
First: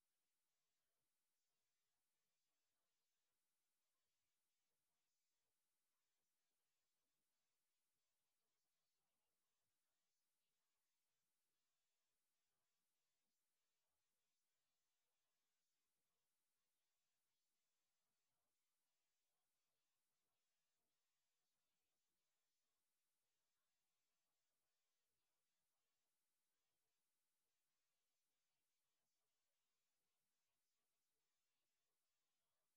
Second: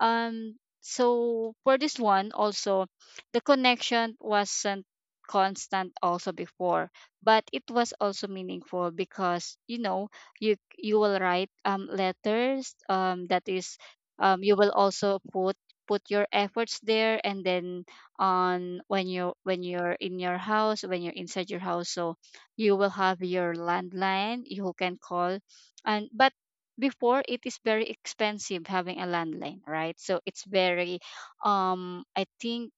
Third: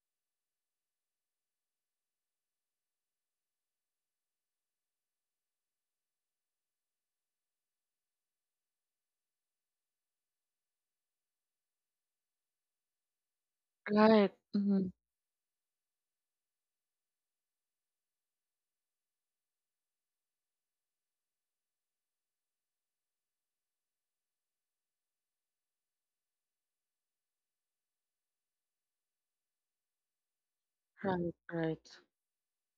[SPEAKER 3] so for this one also, the connection wasn't constant also before, but it was also meaningful. Because you will write letters that is,
[SPEAKER 1] Right.
[SPEAKER 3] you will
[SPEAKER 1] Mm-hmm.
[SPEAKER 3] also put your efforts there. And then on when you're in your house, when you're inside your house, so you will have your landline, you can call. And But before, it is very expensive having a landline, right? So it's very,
[SPEAKER 1] Right. Right.
[SPEAKER 3] I think,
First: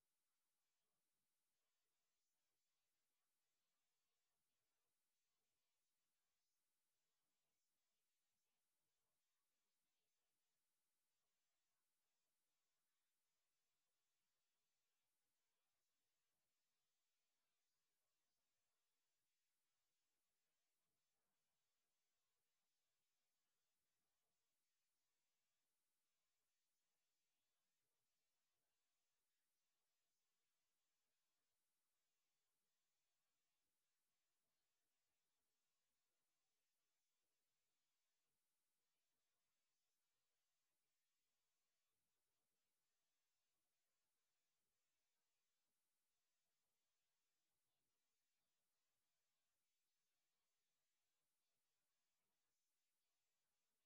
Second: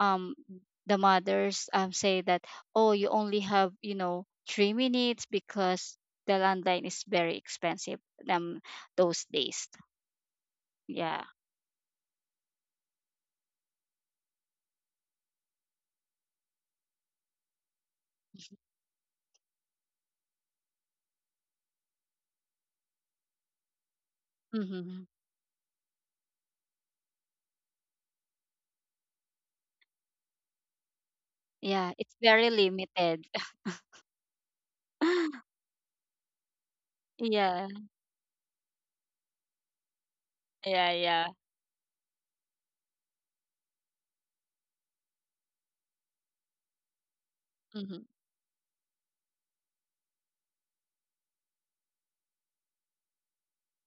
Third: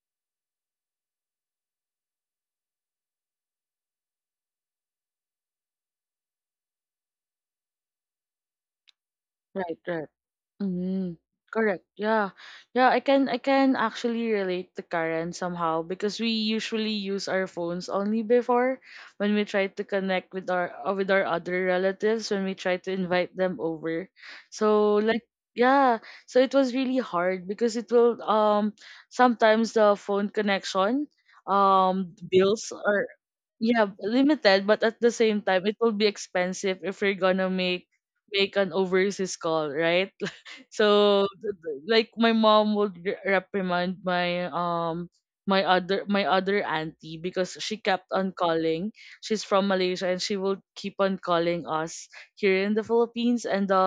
[SPEAKER 3] um the mothers say that, oh, you only have 3 minutes because the landline is very expensive um those days.
[SPEAKER 1] Right, right. Mm,
[SPEAKER 3] Yeah.
[SPEAKER 1] correct. Yeah. Yeah, I can actually relate to Karen somehow because we usually use our phones only before when we try to connect with our other relatives when we try to invite them over. So
[SPEAKER 3] Hmm.
[SPEAKER 1] like yeah, so it was really hard because it will sometimes the phone connection
[SPEAKER 3] Yeah, it's very
[SPEAKER 1] bills, or
[SPEAKER 3] limited.
[SPEAKER 1] yeah, limited, but at the same time,
[SPEAKER 3] *laughs*
[SPEAKER 1] it will be expensive if you're gonna
[SPEAKER 3] Yeah.
[SPEAKER 1] make an overseas call, right? *laughs*
[SPEAKER 3] Yeah,
[SPEAKER 1] so,
[SPEAKER 3] yeah.
[SPEAKER 1] th- th- like, my mom would reprimand my my other auntie because she
[SPEAKER 3] Mm-hmm.
[SPEAKER 1] kept on calling. She's from Malaysia and she will keep on calling us here in the Philippines, and the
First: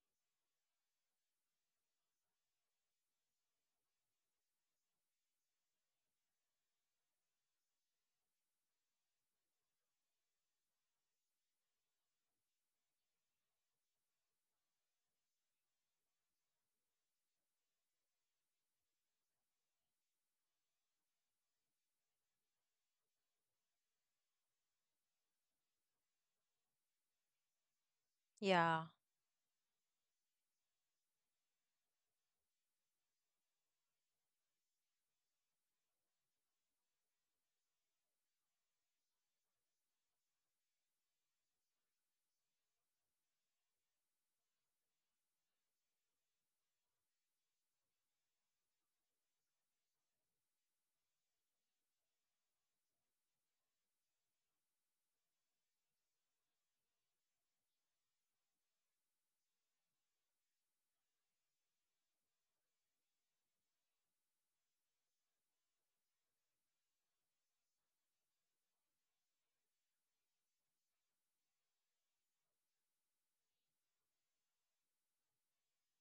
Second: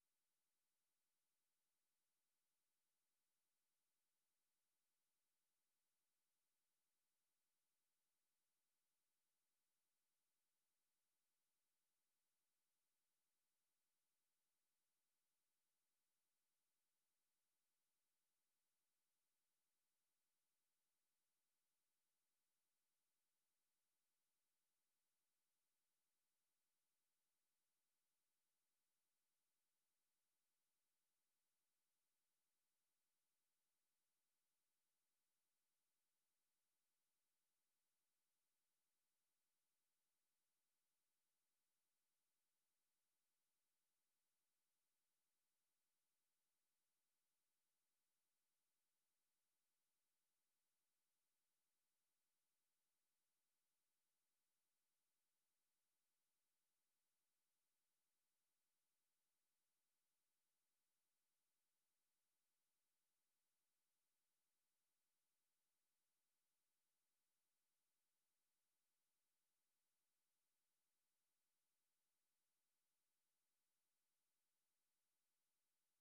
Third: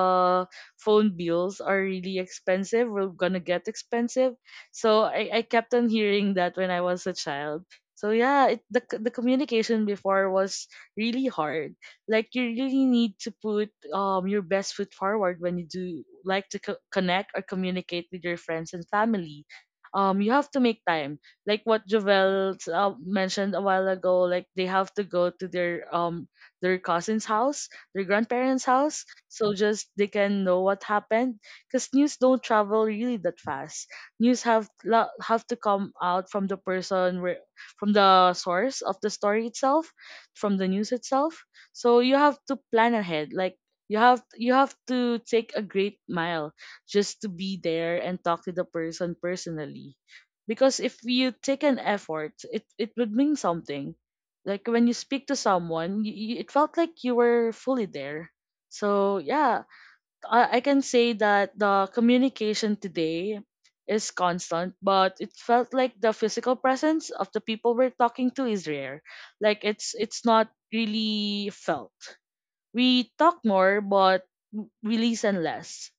[SPEAKER 1] phone bills are really expensive. We're gonna get expensive. So I kept on hearing that when I was a child so yeah, the communication before was really hard. Like you really need to put your best foot forward when you do like to connect or communicate with your friends and family. You have to make time. Like what Jovel mentioned a while ago, like they have to go to their their cousin's house, their grandparents'
[SPEAKER 2] Yeah,
[SPEAKER 1] house, so just they can know what happened. Cause news don't travel really that fast news have to come out from the person where from the source of the story itself, from the news itself. So you have to plan ahead. Like you have to take a great mile just to be there and talk to the person personally. Because if you take an effort, it would mean something. Like when you speak to someone, you, it felt like you were fully there. So yeah, I can say that the communication today is constant, but it felt like the physical presence of the people we're talking to is rare. Like it's not really felt. We talk more, but we listen less.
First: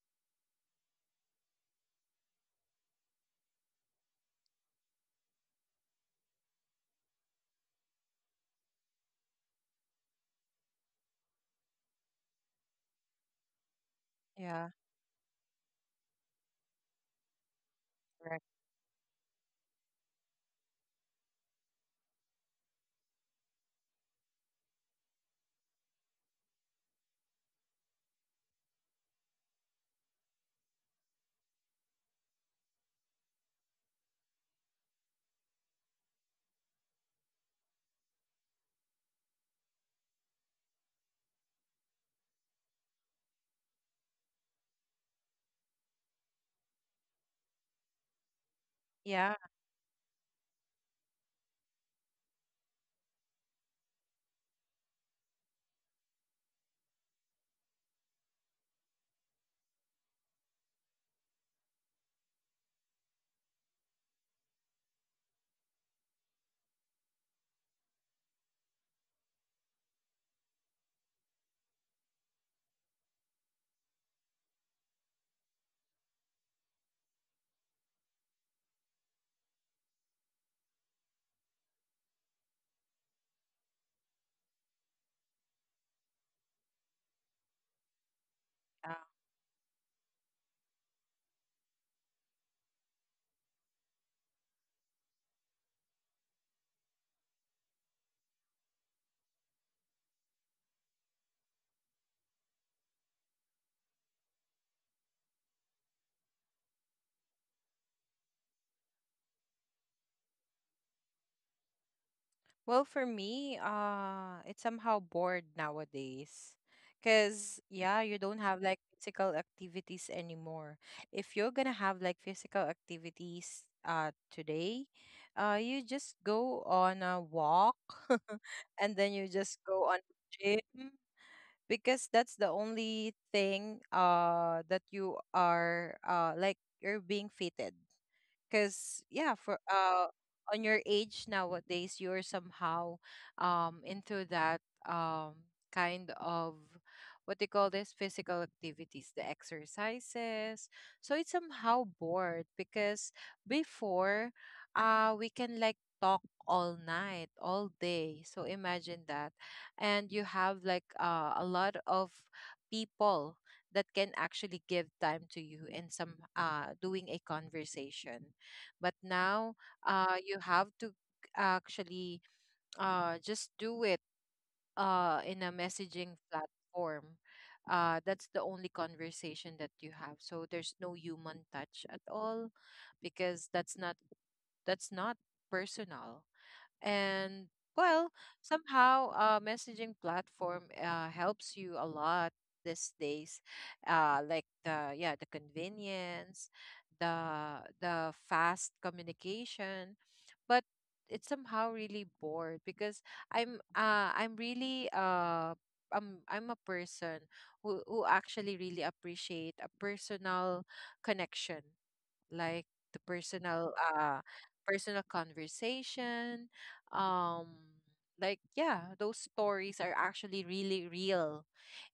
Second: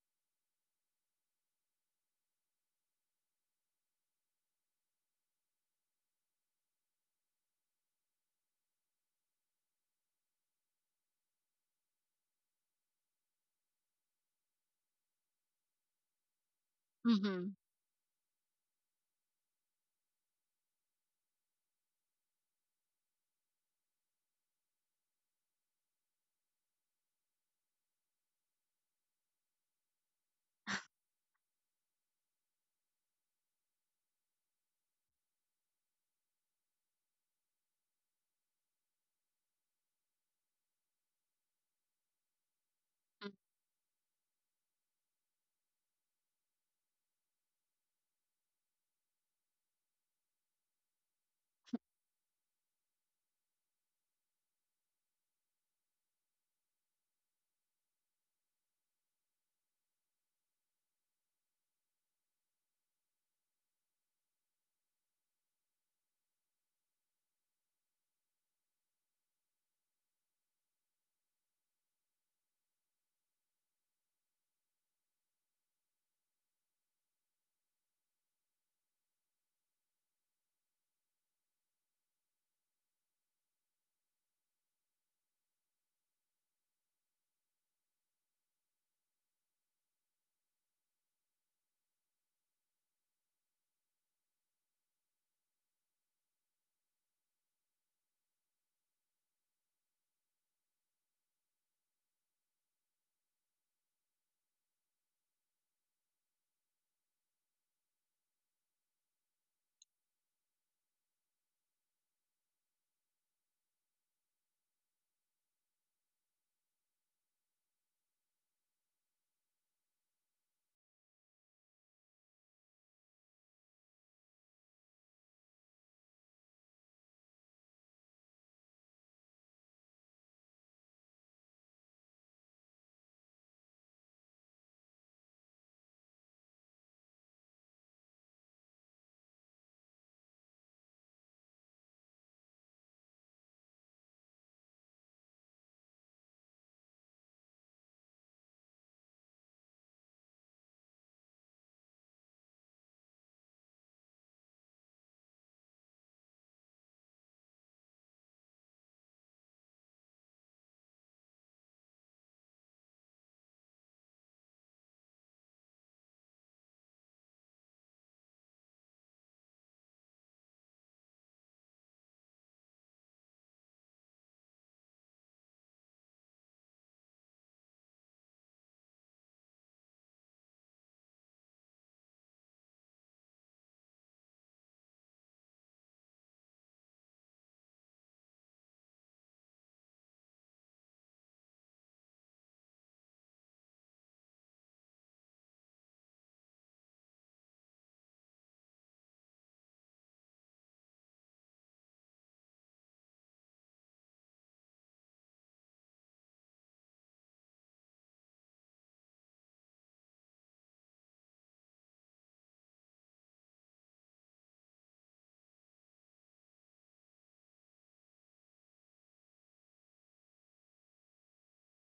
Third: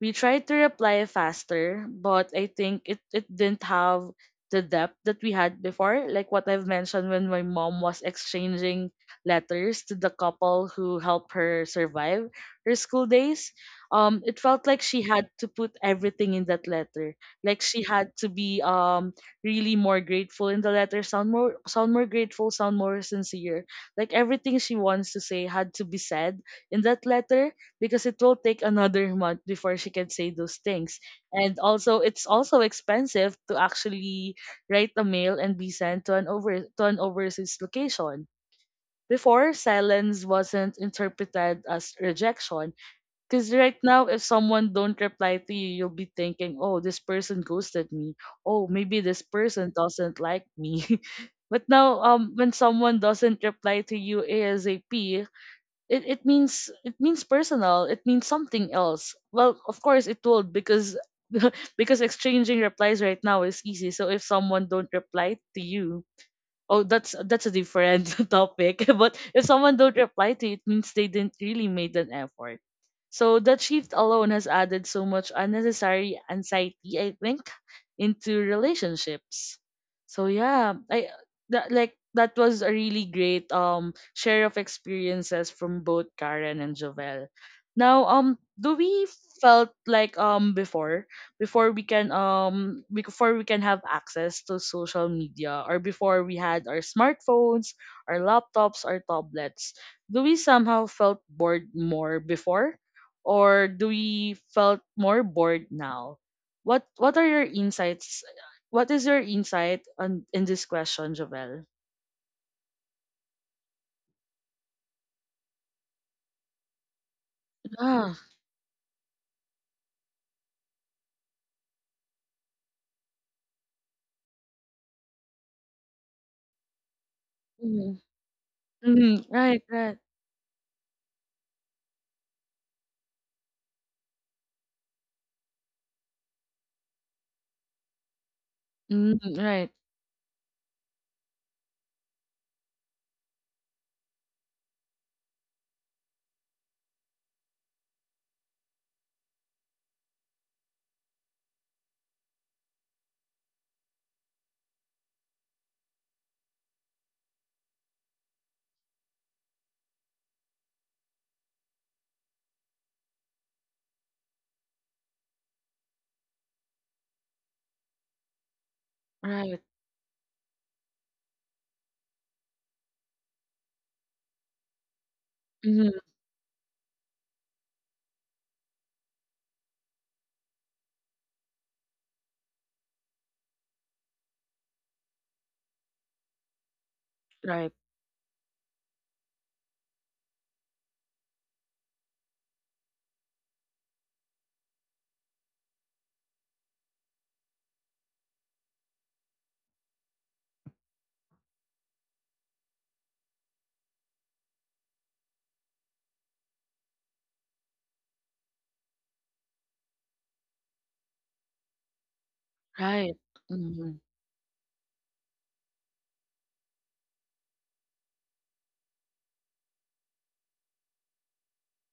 [SPEAKER 1] We tried to reply faster, but I think it didn't have the depth that we had before. Like what I've mentioned when my mom was exchanging letters to the couple who helped her survive her school days. It felt
[SPEAKER 2] yeah,
[SPEAKER 1] like she had to put everything in that letter.
[SPEAKER 3] Mm-hmm.
[SPEAKER 1] Like she had to
[SPEAKER 2] correct.
[SPEAKER 1] be really more grateful in the letter, sound more grateful, sound more sincere. Like everything she wants to say had to be said in that letter because it will take another month before she can say those things. And also, it's also expensive to actually write a mail and be sent to an overseas location. Before, silence wasn't interpreted as rejection. Because right now, if someone don't reply to you, you'll be thinking, oh, this person ghosted me. Oh, maybe this
[SPEAKER 2] Yeah,
[SPEAKER 1] person doesn't like me. *laughs* But now, when someone doesn't reply to you ASAP, it means something else well of course it would because *laughs* because exchanging replies right now is easy so if someone don't reply to you. Oh, that's a different *laughs* topic. *laughs* But if someone don't reply to you, it means they didn't really made an effort. So that shift alone has added so much unnecessary anxiety, I think, into relationships. So yeah, I that was a really great share of experiences from both Karen and Jovel. Now do
[SPEAKER 2] yeah.
[SPEAKER 1] we felt like before before we can have access to social media or before we had our smartphones, our laptops, our tablets, do we somehow felt bored more before or do we felt more bored now? What are your insights? What is your insight on in this question, Javel?
[SPEAKER 2] Well, for me, it's somehow bored nowadays. Because, yeah, you
[SPEAKER 1] Ah.
[SPEAKER 2] don't have, like, physical activities anymore. If you're gonna have, like, physical activities today, you just go on a walk
[SPEAKER 1] Mm-hmm.
[SPEAKER 2] *laughs* and then you
[SPEAKER 1] Mm-hmm.
[SPEAKER 2] just
[SPEAKER 1] Right,
[SPEAKER 2] go
[SPEAKER 1] right.
[SPEAKER 2] on gym, because that's the only thing that you are, like, you're being fitted, because yeah,
[SPEAKER 1] Mm-hmm.
[SPEAKER 2] for
[SPEAKER 1] Right,
[SPEAKER 2] on your age nowadays, you're somehow into that um kind of what they call this physical activities, the exercises. So it's somehow bored because before, we can, like, talk all night, all day, so imagine that. And you have like a lot of people that can actually give time to you and some doing a conversation. But now,
[SPEAKER 1] right.
[SPEAKER 2] you have to actually just do it in a
[SPEAKER 1] Mm-hmm.
[SPEAKER 2] messaging platform. That's the only conversation that you have. So there's no human touch at all, because that's not, that's not personal.
[SPEAKER 1] Right,
[SPEAKER 2] And, well, somehow messaging platform helps you a lot these days, like the, yeah, the convenience, the fast communication. But it's somehow really bored because i'm uh, i'm really uh I'm a person who actually really appreciate a personal connection, like the
[SPEAKER 1] right.
[SPEAKER 2] personal
[SPEAKER 1] Mm-hmm.
[SPEAKER 2] personal conversation. um like, yeah, those stories are actually really real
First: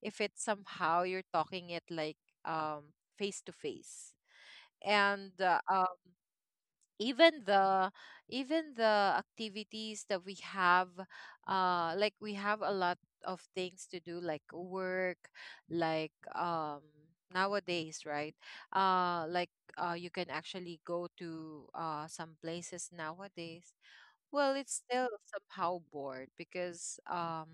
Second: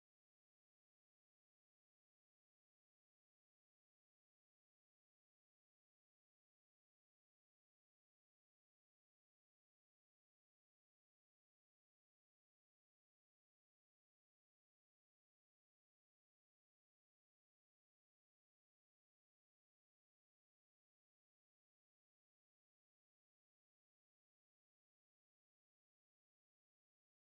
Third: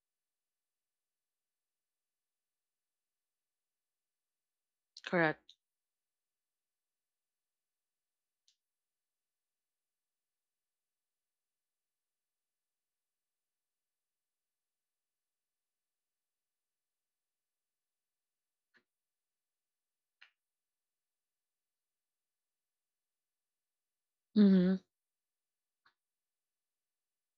[SPEAKER 2] if it's somehow you're talking it, like, face to face. And uh,
[SPEAKER 1] Correct.
[SPEAKER 2] even the, even the activities that we have, like we have a lot of things to do like work, like, nowadays, right? Like, you can actually go to some places nowadays. Well, it's
[SPEAKER 1] Mm-hmm.
[SPEAKER 2] still somehow bored because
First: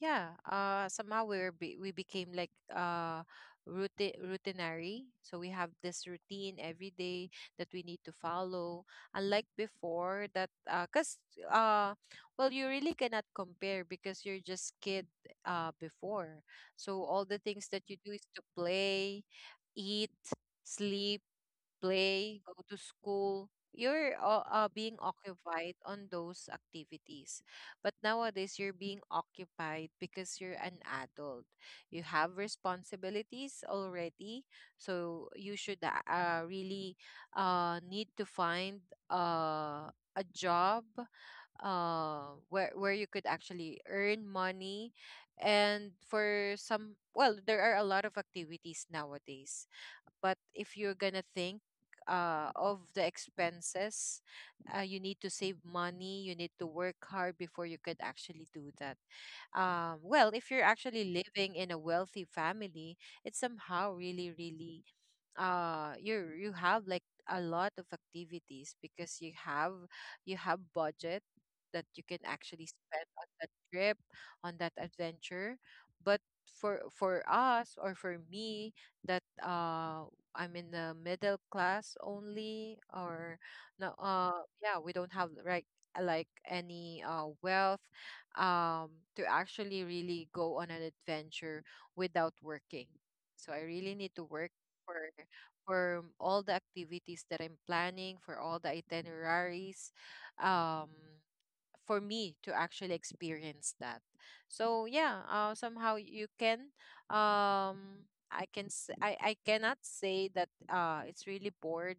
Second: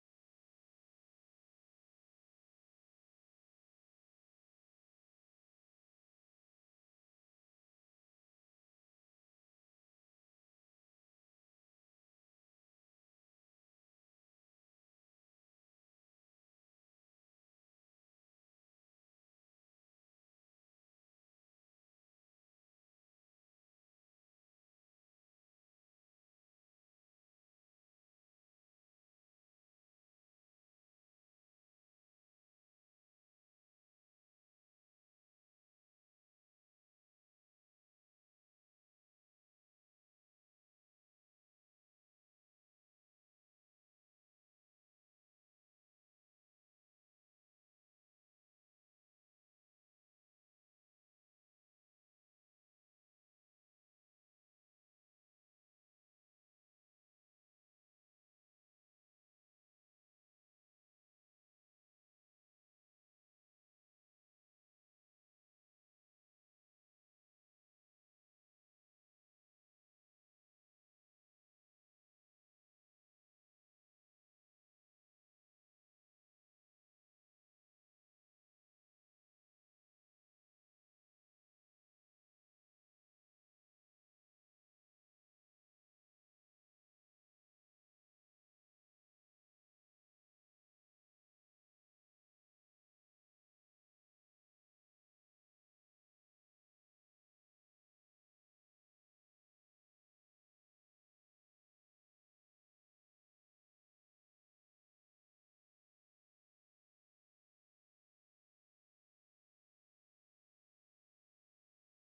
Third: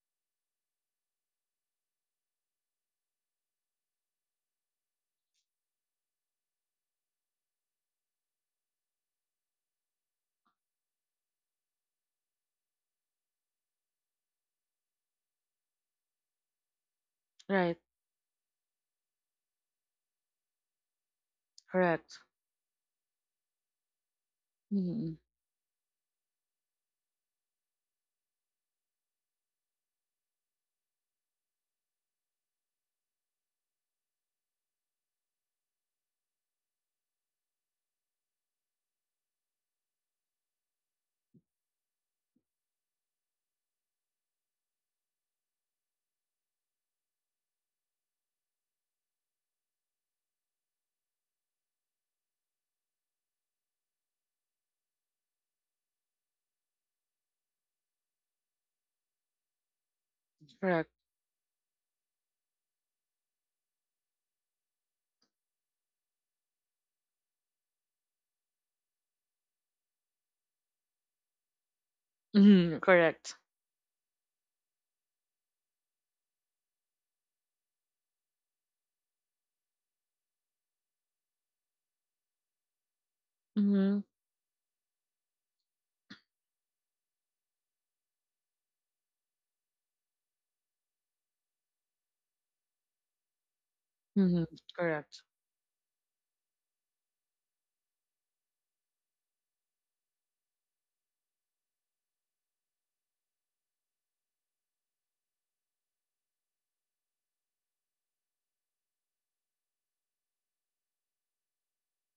[SPEAKER 2] yeah, somehow we're we became like routine routinary, so we have this routine every day that we need to follow, unlike before. That because, uh well, you really cannot compare because you're just kid before. So all the
[SPEAKER 1] Right,
[SPEAKER 2] things that you do is to play, eat, sleep,
[SPEAKER 1] correct.
[SPEAKER 2] play, go to school. You're being
[SPEAKER 1] Mhm.
[SPEAKER 2] occupied on those activities. But nowadays, you're being occupied because you're an adult. You have responsibilities already. So you should really need to find a job where you could actually earn money. And for some, well, there are a lot of activities nowadays, but if you're gonna think of the expenses, you need to save money. You need to work hard before you could actually do that. Well, if you're
[SPEAKER 1] Correct.
[SPEAKER 2] actually living in a wealthy family, it's somehow really, really you, you have like a lot of activities because you have, you have budget that you can actually
[SPEAKER 1] Mhm.
[SPEAKER 2] spend
[SPEAKER 1] Correct.
[SPEAKER 2] on that trip, on that adventure. But for us, or for me, that I'm in the middle class only, or
[SPEAKER 1] Mhm.
[SPEAKER 2] no, yeah, we don't have like any wealth um to actually really go on an adventure without working. So I really need to
[SPEAKER 1] Mhm.
[SPEAKER 2] work
[SPEAKER 1] Correct.
[SPEAKER 2] for for all the activities that I'm planning, for all the itineraries. Um, for me to actually experience that. So yeah, somehow you can, I cannot say that it's really bored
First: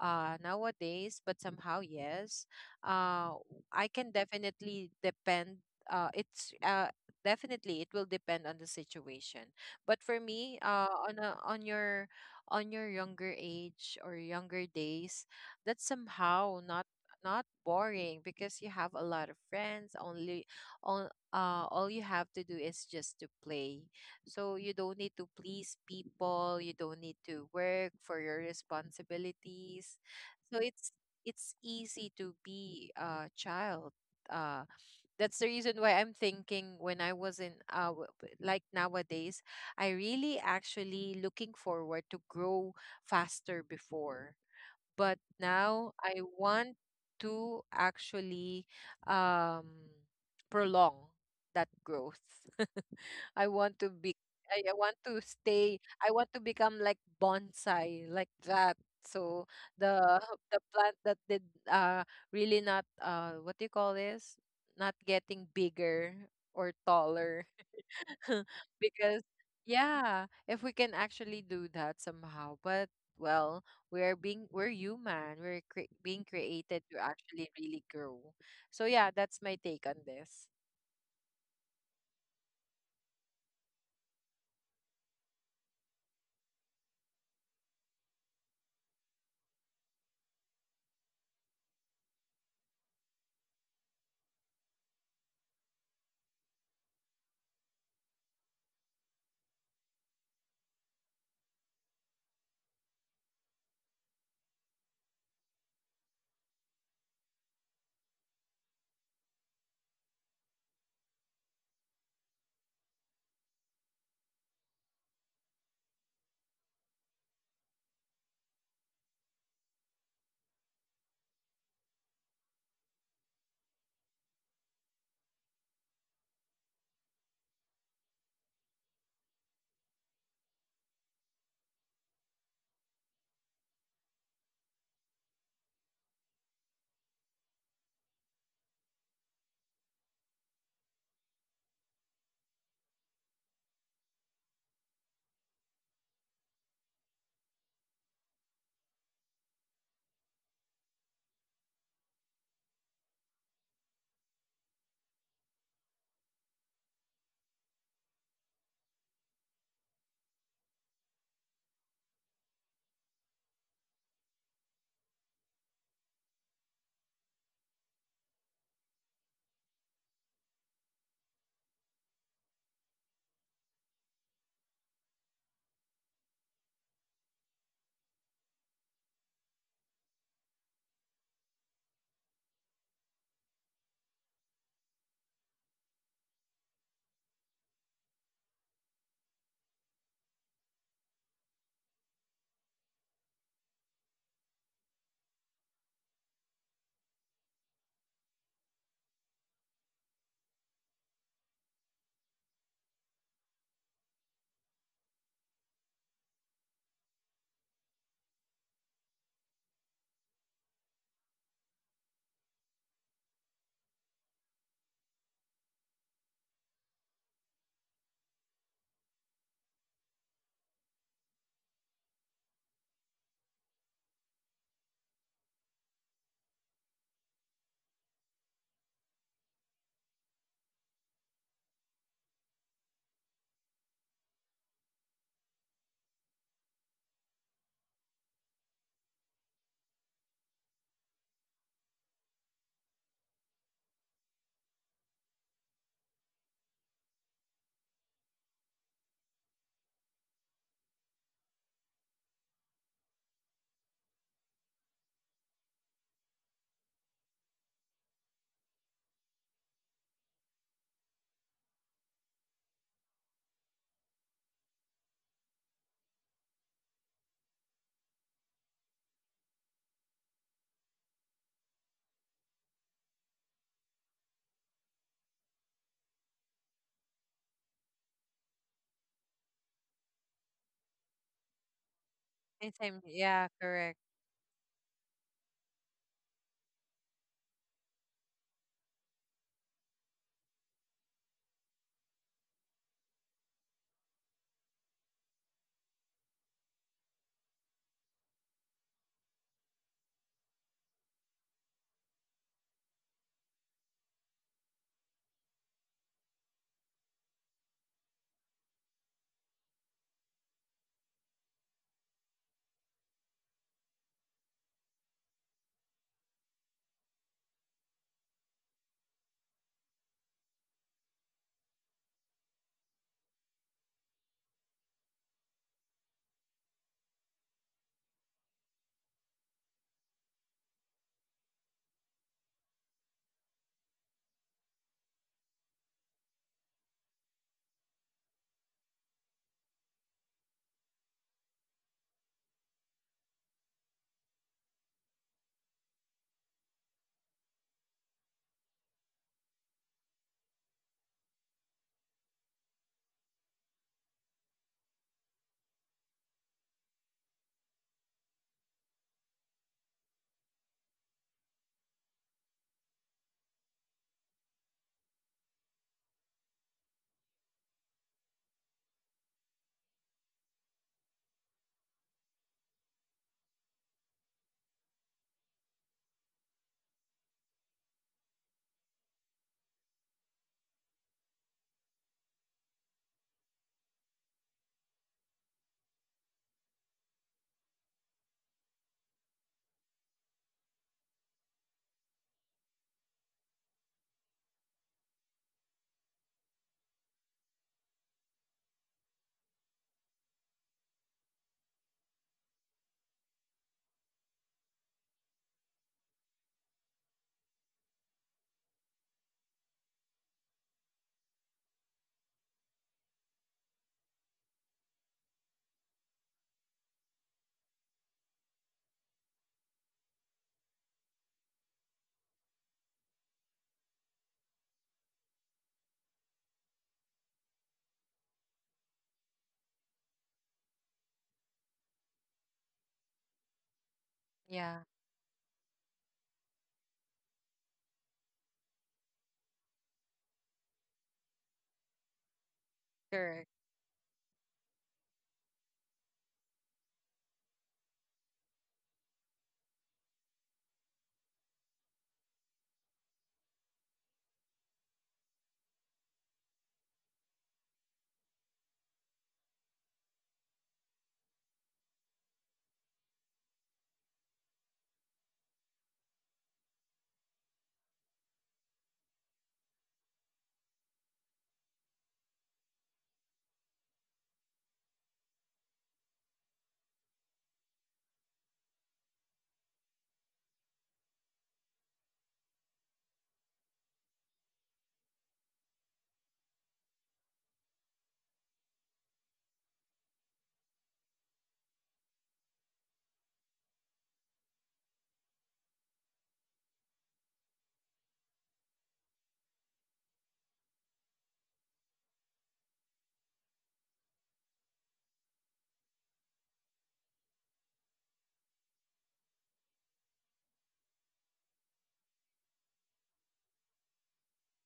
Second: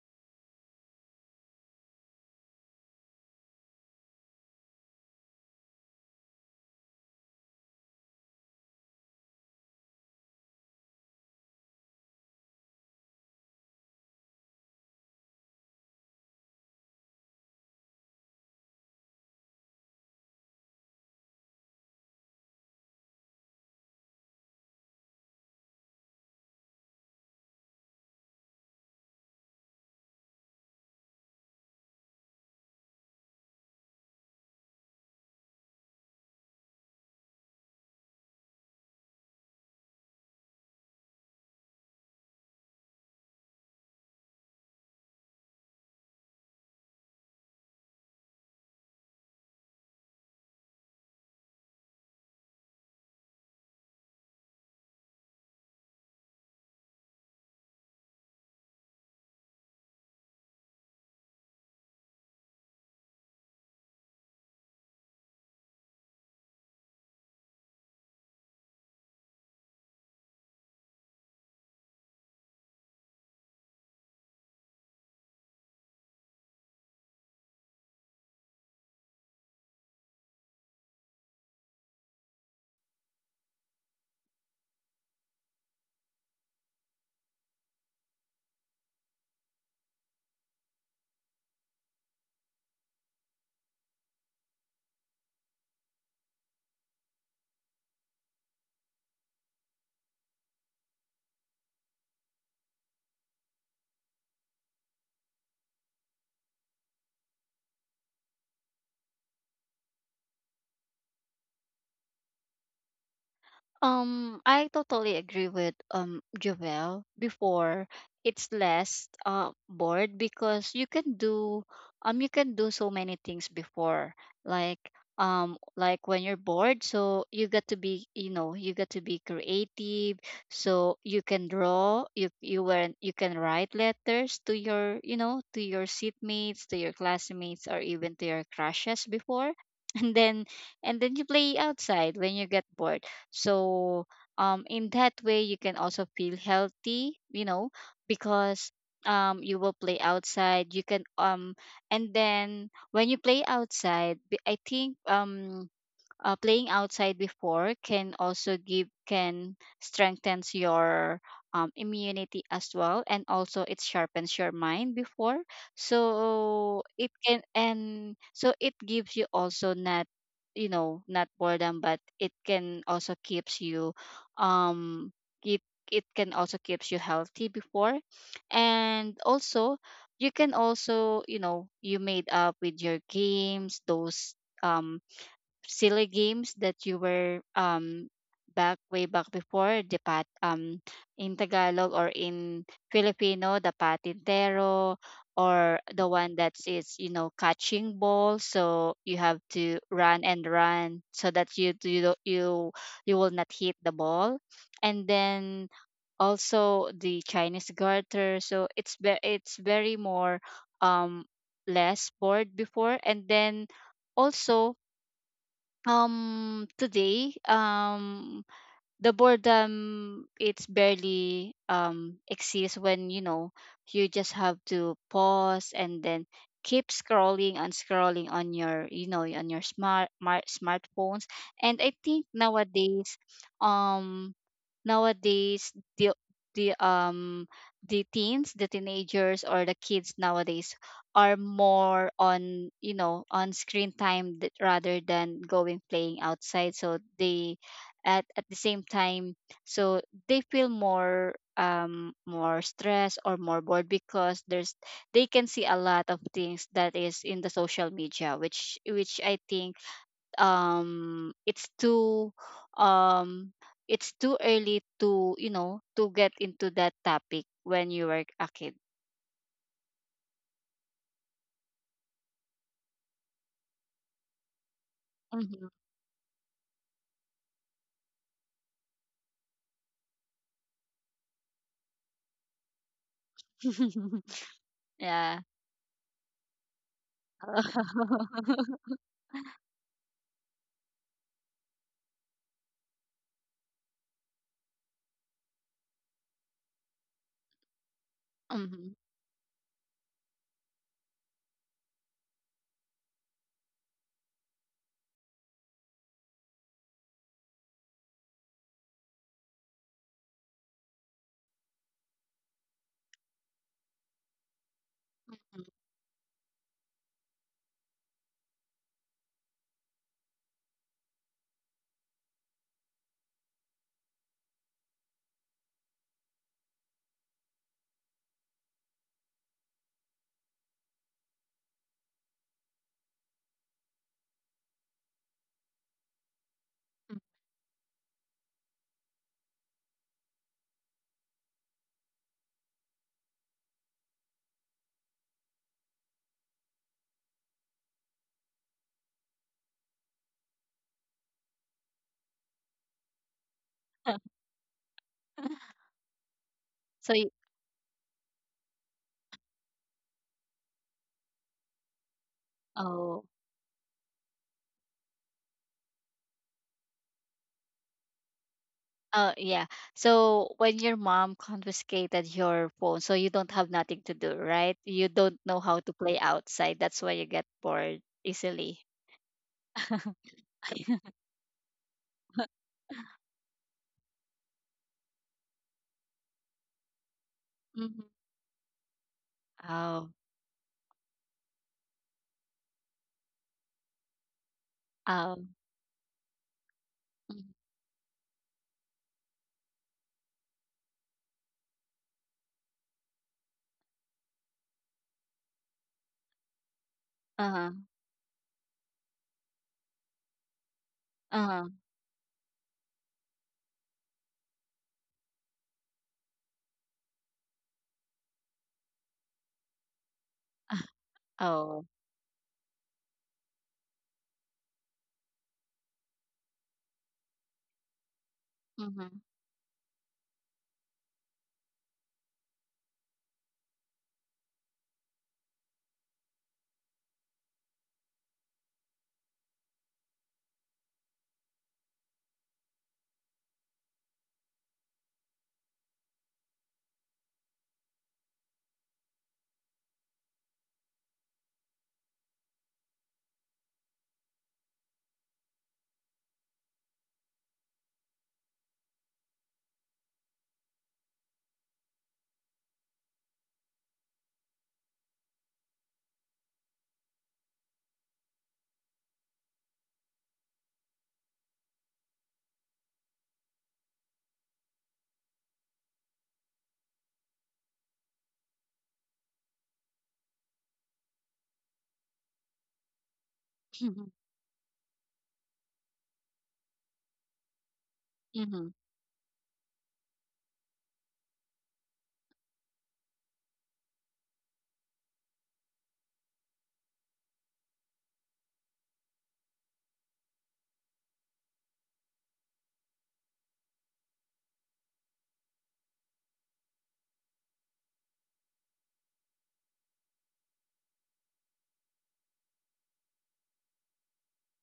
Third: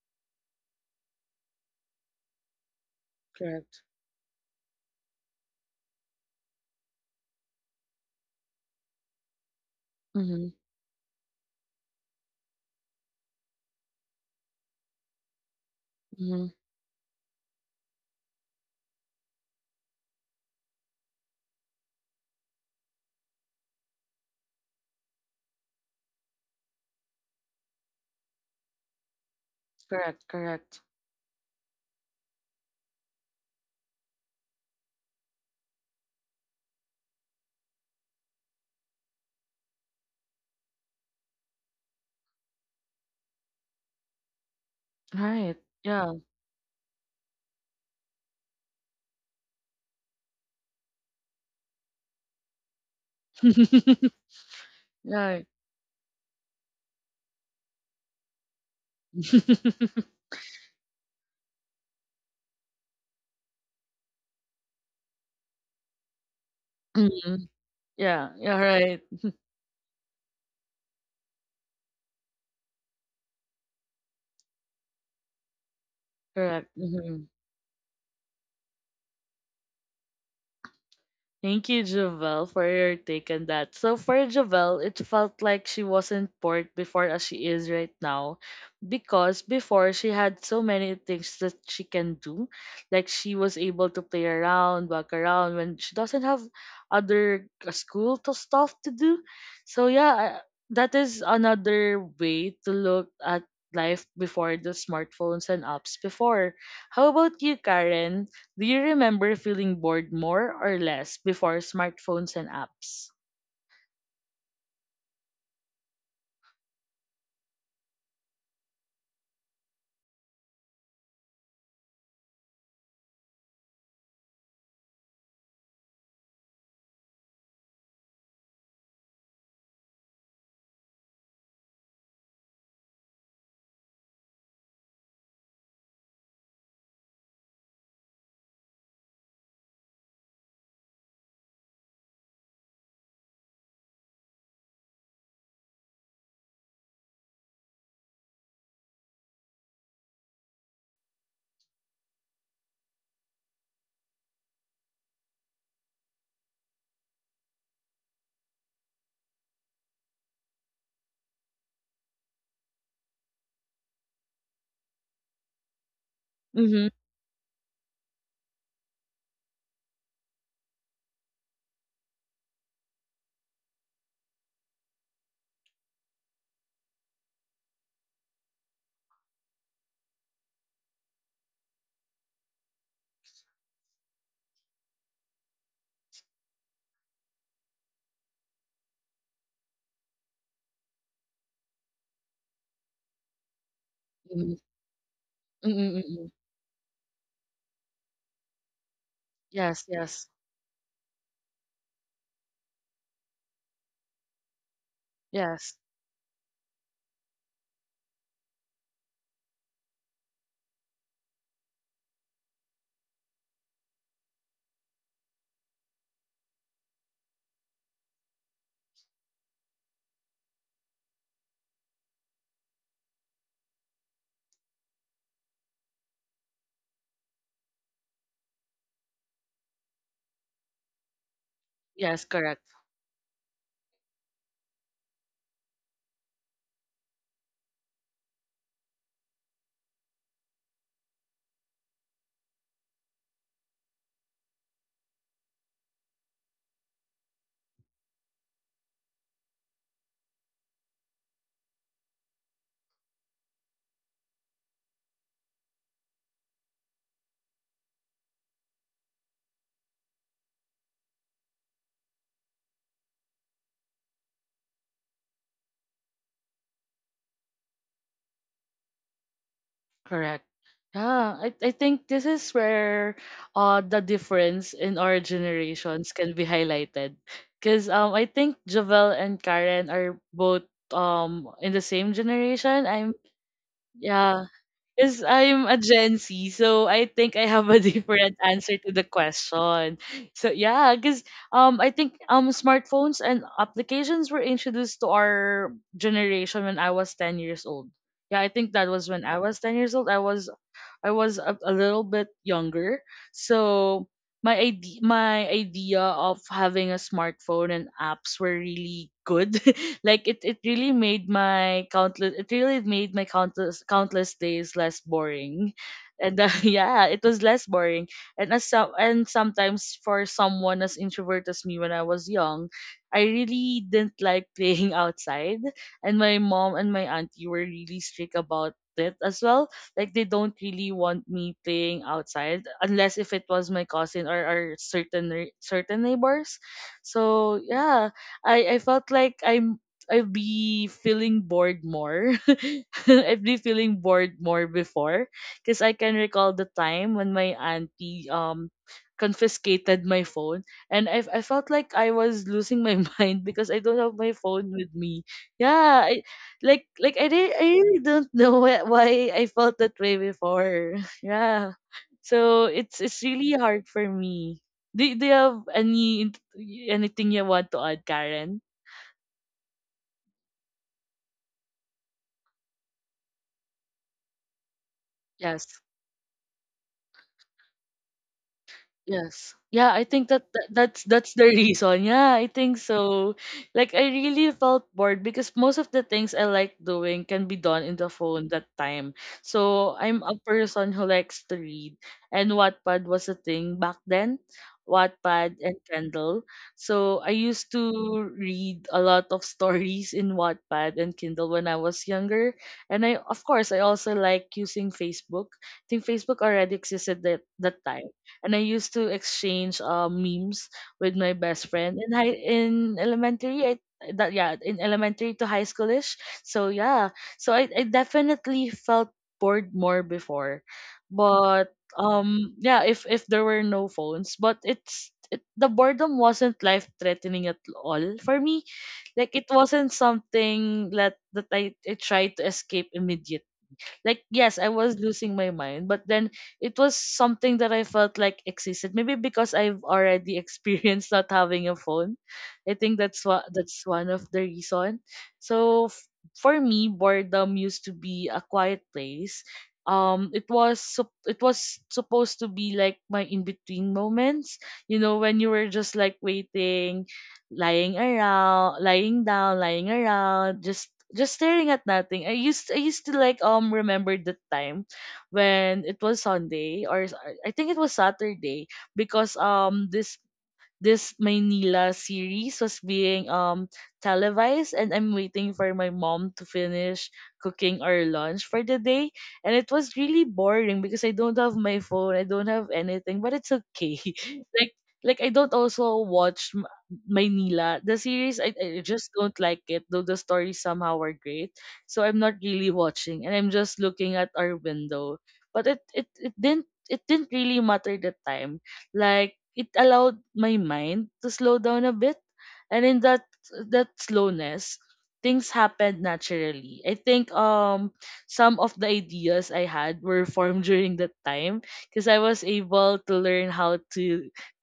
[SPEAKER 2] nowadays, but somehow yes. Uh I
[SPEAKER 1] Correct.
[SPEAKER 2] can definitely depend, it's definitely it will depend on the situation. But for me,
[SPEAKER 1] Mhm.
[SPEAKER 2] on a, on your, on your younger age or younger days, that's
[SPEAKER 1] Mhm.
[SPEAKER 2] somehow not, not boring because you have a lot of friends only on, all you have to do is just to play. So you don't need to please people, you don't need to work for your responsibilities.
[SPEAKER 1] Correct.
[SPEAKER 2] So
[SPEAKER 1] Correct.
[SPEAKER 2] it's easy to be a child, uh that's the reason why I'm thinking when I was in like nowadays, I really actually looking forward to grow faster before, but
[SPEAKER 1] Right.
[SPEAKER 2] now
[SPEAKER 1] Yeah.
[SPEAKER 2] I want to actually, um, prolong that growth. *laughs* I want to
[SPEAKER 1] *laughs*
[SPEAKER 2] be, I want to
[SPEAKER 1] Right.
[SPEAKER 2] stay, I want to become like bonsai like that. So the
[SPEAKER 1] *laughs*
[SPEAKER 2] *laughs* the plant that did uh really not, what do you call this? Not getting bigger or taller.
[SPEAKER 1] Mhm. Yeah.
[SPEAKER 2] *laughs*
[SPEAKER 1] Yeah. Right.
[SPEAKER 2] Because yeah, if we can actually do that somehow, but, well, we're being, we're human, we're being created
[SPEAKER 1] Correct.
[SPEAKER 2] to
[SPEAKER 1] Mhm.
[SPEAKER 2] actually really grow. So yeah, that's my take on this.
[SPEAKER 1] Thank you, Javel, for your take on that. So for Javel, it felt like she wasn't bored before as she is right now, because before she had so many things that she can do, like she was able to play around, walk around when she doesn't have other school to stuff to do. So yeah, that is another way to look at life before the smartphones and apps before. How about you, Karen? Do you remember feeling bored more or less before smartphones and apps?
[SPEAKER 3] I totally agree with Jovel. Before, it's less bored because you can do, so many things before. Like, when you're bored, so you got to be you know you got to be creative. So you can draw, you can write letters to your, to your seatmates, to your classmates, or even to your crushes before. *laughs* And then, you play outside when you get bored. So in that way, you can also feel healthy, because you will play outside. You can, and then when you play outside, I think, playing outside before can also give can strengthens your immunity as well. And also, it sharpens your mind before. So
[SPEAKER 1] Mm-hmm.
[SPEAKER 3] it can, and so it gives you also not, not boredom, but it can also keeps you, um keep it can also keeps you healthy before. And also, you can also, you made up with your games, those um silly games that you were, back way back before the pat in Tagalog, or in Filipino, the
[SPEAKER 1] Mm-hmm.
[SPEAKER 3] patintero, or the
[SPEAKER 1] Mm-hmm.
[SPEAKER 3] one that is, catching ball. So you have to
[SPEAKER 1] Yes,
[SPEAKER 3] run
[SPEAKER 1] yes,
[SPEAKER 3] and run, so that you don't- you will not hit the ball. And then
[SPEAKER 1] yes,
[SPEAKER 3] also the Chinese garter. So it's it's very more, um less bored before. And then also, today, the boredom, it's barely exists. When, you just have to pause and then keep scrolling and scrolling on your, on your smartphones. And I
[SPEAKER 1] yes,
[SPEAKER 3] think
[SPEAKER 1] correct,
[SPEAKER 3] nowadays, um nowadays the the um the teenagers, or the kids nowadays, are more on, on screen time, rather than going playing outside. So they, at the same time, so they feel more, more stressed or more bored, because there's they can see a lot of things that is in the social media, which I think, it's too, um early to, to get into that topic when you were a kid.
[SPEAKER 1] correct. I think this is where the difference in our
[SPEAKER 3] Mhm.
[SPEAKER 1] generations can be highlighted. Cause I think Javel and Karen are both in the same
[SPEAKER 2] And
[SPEAKER 1] generation.
[SPEAKER 2] same,
[SPEAKER 1] I'm
[SPEAKER 2] yeah, correct.
[SPEAKER 3] *laughs*
[SPEAKER 1] yeah. Because
[SPEAKER 3] Yeah.
[SPEAKER 1] I'm a Gen Z, so I think I have a *laughs* different answer to
[SPEAKER 3] *laughs*
[SPEAKER 1] the question. So yeah, because I think smartphones and applications were introduced to our generation when I was 10 years old. Yeah, I think that
[SPEAKER 3] Mhm.
[SPEAKER 1] was when I was 10 years old. I was a, little bit younger. So my idea of having a smartphone and apps were really good. *laughs* Like it really made my countless countless days less boring. And *laughs* yeah, it was less boring. And sometimes for someone as introvert as me when I was young, I really didn't like playing *laughs* outside and my mom and my auntie were really strict about it as well like they don't really want me playing outside unless if it was my cousin or, certain neighbors. So yeah, I felt like I'd be feeling bored more. *laughs* I'd be feeling bored more before because I can recall the time when my auntie confiscated my phone and I felt like I was losing my *laughs* mind because I don't have
[SPEAKER 3] Mhm.
[SPEAKER 1] my phone with me.
[SPEAKER 3] *laughs*
[SPEAKER 1] Yeah,
[SPEAKER 3] so
[SPEAKER 1] like
[SPEAKER 3] y-
[SPEAKER 1] I really don't *laughs* know why I felt that way before. *laughs* Yeah. So
[SPEAKER 3] oh
[SPEAKER 1] it's really hard for me. Do you have any anything you want to add, Karen?
[SPEAKER 3] Oh, yeah. So when your mom confiscated your phone, so you don't have nothing to do, right? You don't know
[SPEAKER 1] Yes.
[SPEAKER 3] how to play outside. That's why you get bored easily.
[SPEAKER 1] Yes. Yeah, I think
[SPEAKER 3] *laughs*
[SPEAKER 1] that's the *laughs* reason. Yeah, I think so. Like I really felt bored because most of the things I like doing can be done in
[SPEAKER 3] Mhm.
[SPEAKER 1] the phone that time. So
[SPEAKER 3] Oh,
[SPEAKER 1] I'm a person who likes to read. And Wattpad was a thing back then.
[SPEAKER 3] oh,
[SPEAKER 1] Wattpad and Kindle. So I
[SPEAKER 3] mhm.
[SPEAKER 1] used to read a lot of *laughs* stories in Wattpad and Kindle when I was younger. And I of course I also like using Facebook. I think Facebook already existed at
[SPEAKER 3] Uh-huh,
[SPEAKER 1] that time and I used to exchange memes with my
[SPEAKER 3] uh-huh.
[SPEAKER 1] best friend in high in elementary. I, that Yeah, in elementary to high schoolish. So yeah, so I definitely felt bored more before,
[SPEAKER 3] *laughs*
[SPEAKER 1] but
[SPEAKER 3] Oh,
[SPEAKER 1] yeah, if there were no phones, but the boredom wasn't life threatening at all for me
[SPEAKER 3] mm-hmm.
[SPEAKER 1] like it wasn't something that that I tried to escape immediately like, yes, I
[SPEAKER 2] Yeah.
[SPEAKER 1] was losing my mind, but then it was something that I felt like existed. Maybe because I've already *laughs* experienced not having a phone. I think
[SPEAKER 2] Correct.
[SPEAKER 1] that's one of the reason. So for me, boredom used to be a quiet place. It it was supposed to be like my in between moments. You know, when you were just like waiting, lying around, lying around, just staring at nothing. I used to like remember the time when it was Sunday or I think it was Saturday because this this Manila series was being televised and I'm waiting for my mom to finish cooking our lunch for the day and it was really boring because I don't have my phone I don't have anything but it's okay *laughs* like like I don't also watch Manila the series
[SPEAKER 3] Mm-hmm. *laughs*
[SPEAKER 1] I just don't like it though the stories somehow are great so I'm not really watching and I'm just looking at our window but it didn't really matter the time like it allowed my mind to slow down a bit, and in that that slowness, things happened naturally. I think some of the ideas I had were formed *laughs* during that time because I was able to learn how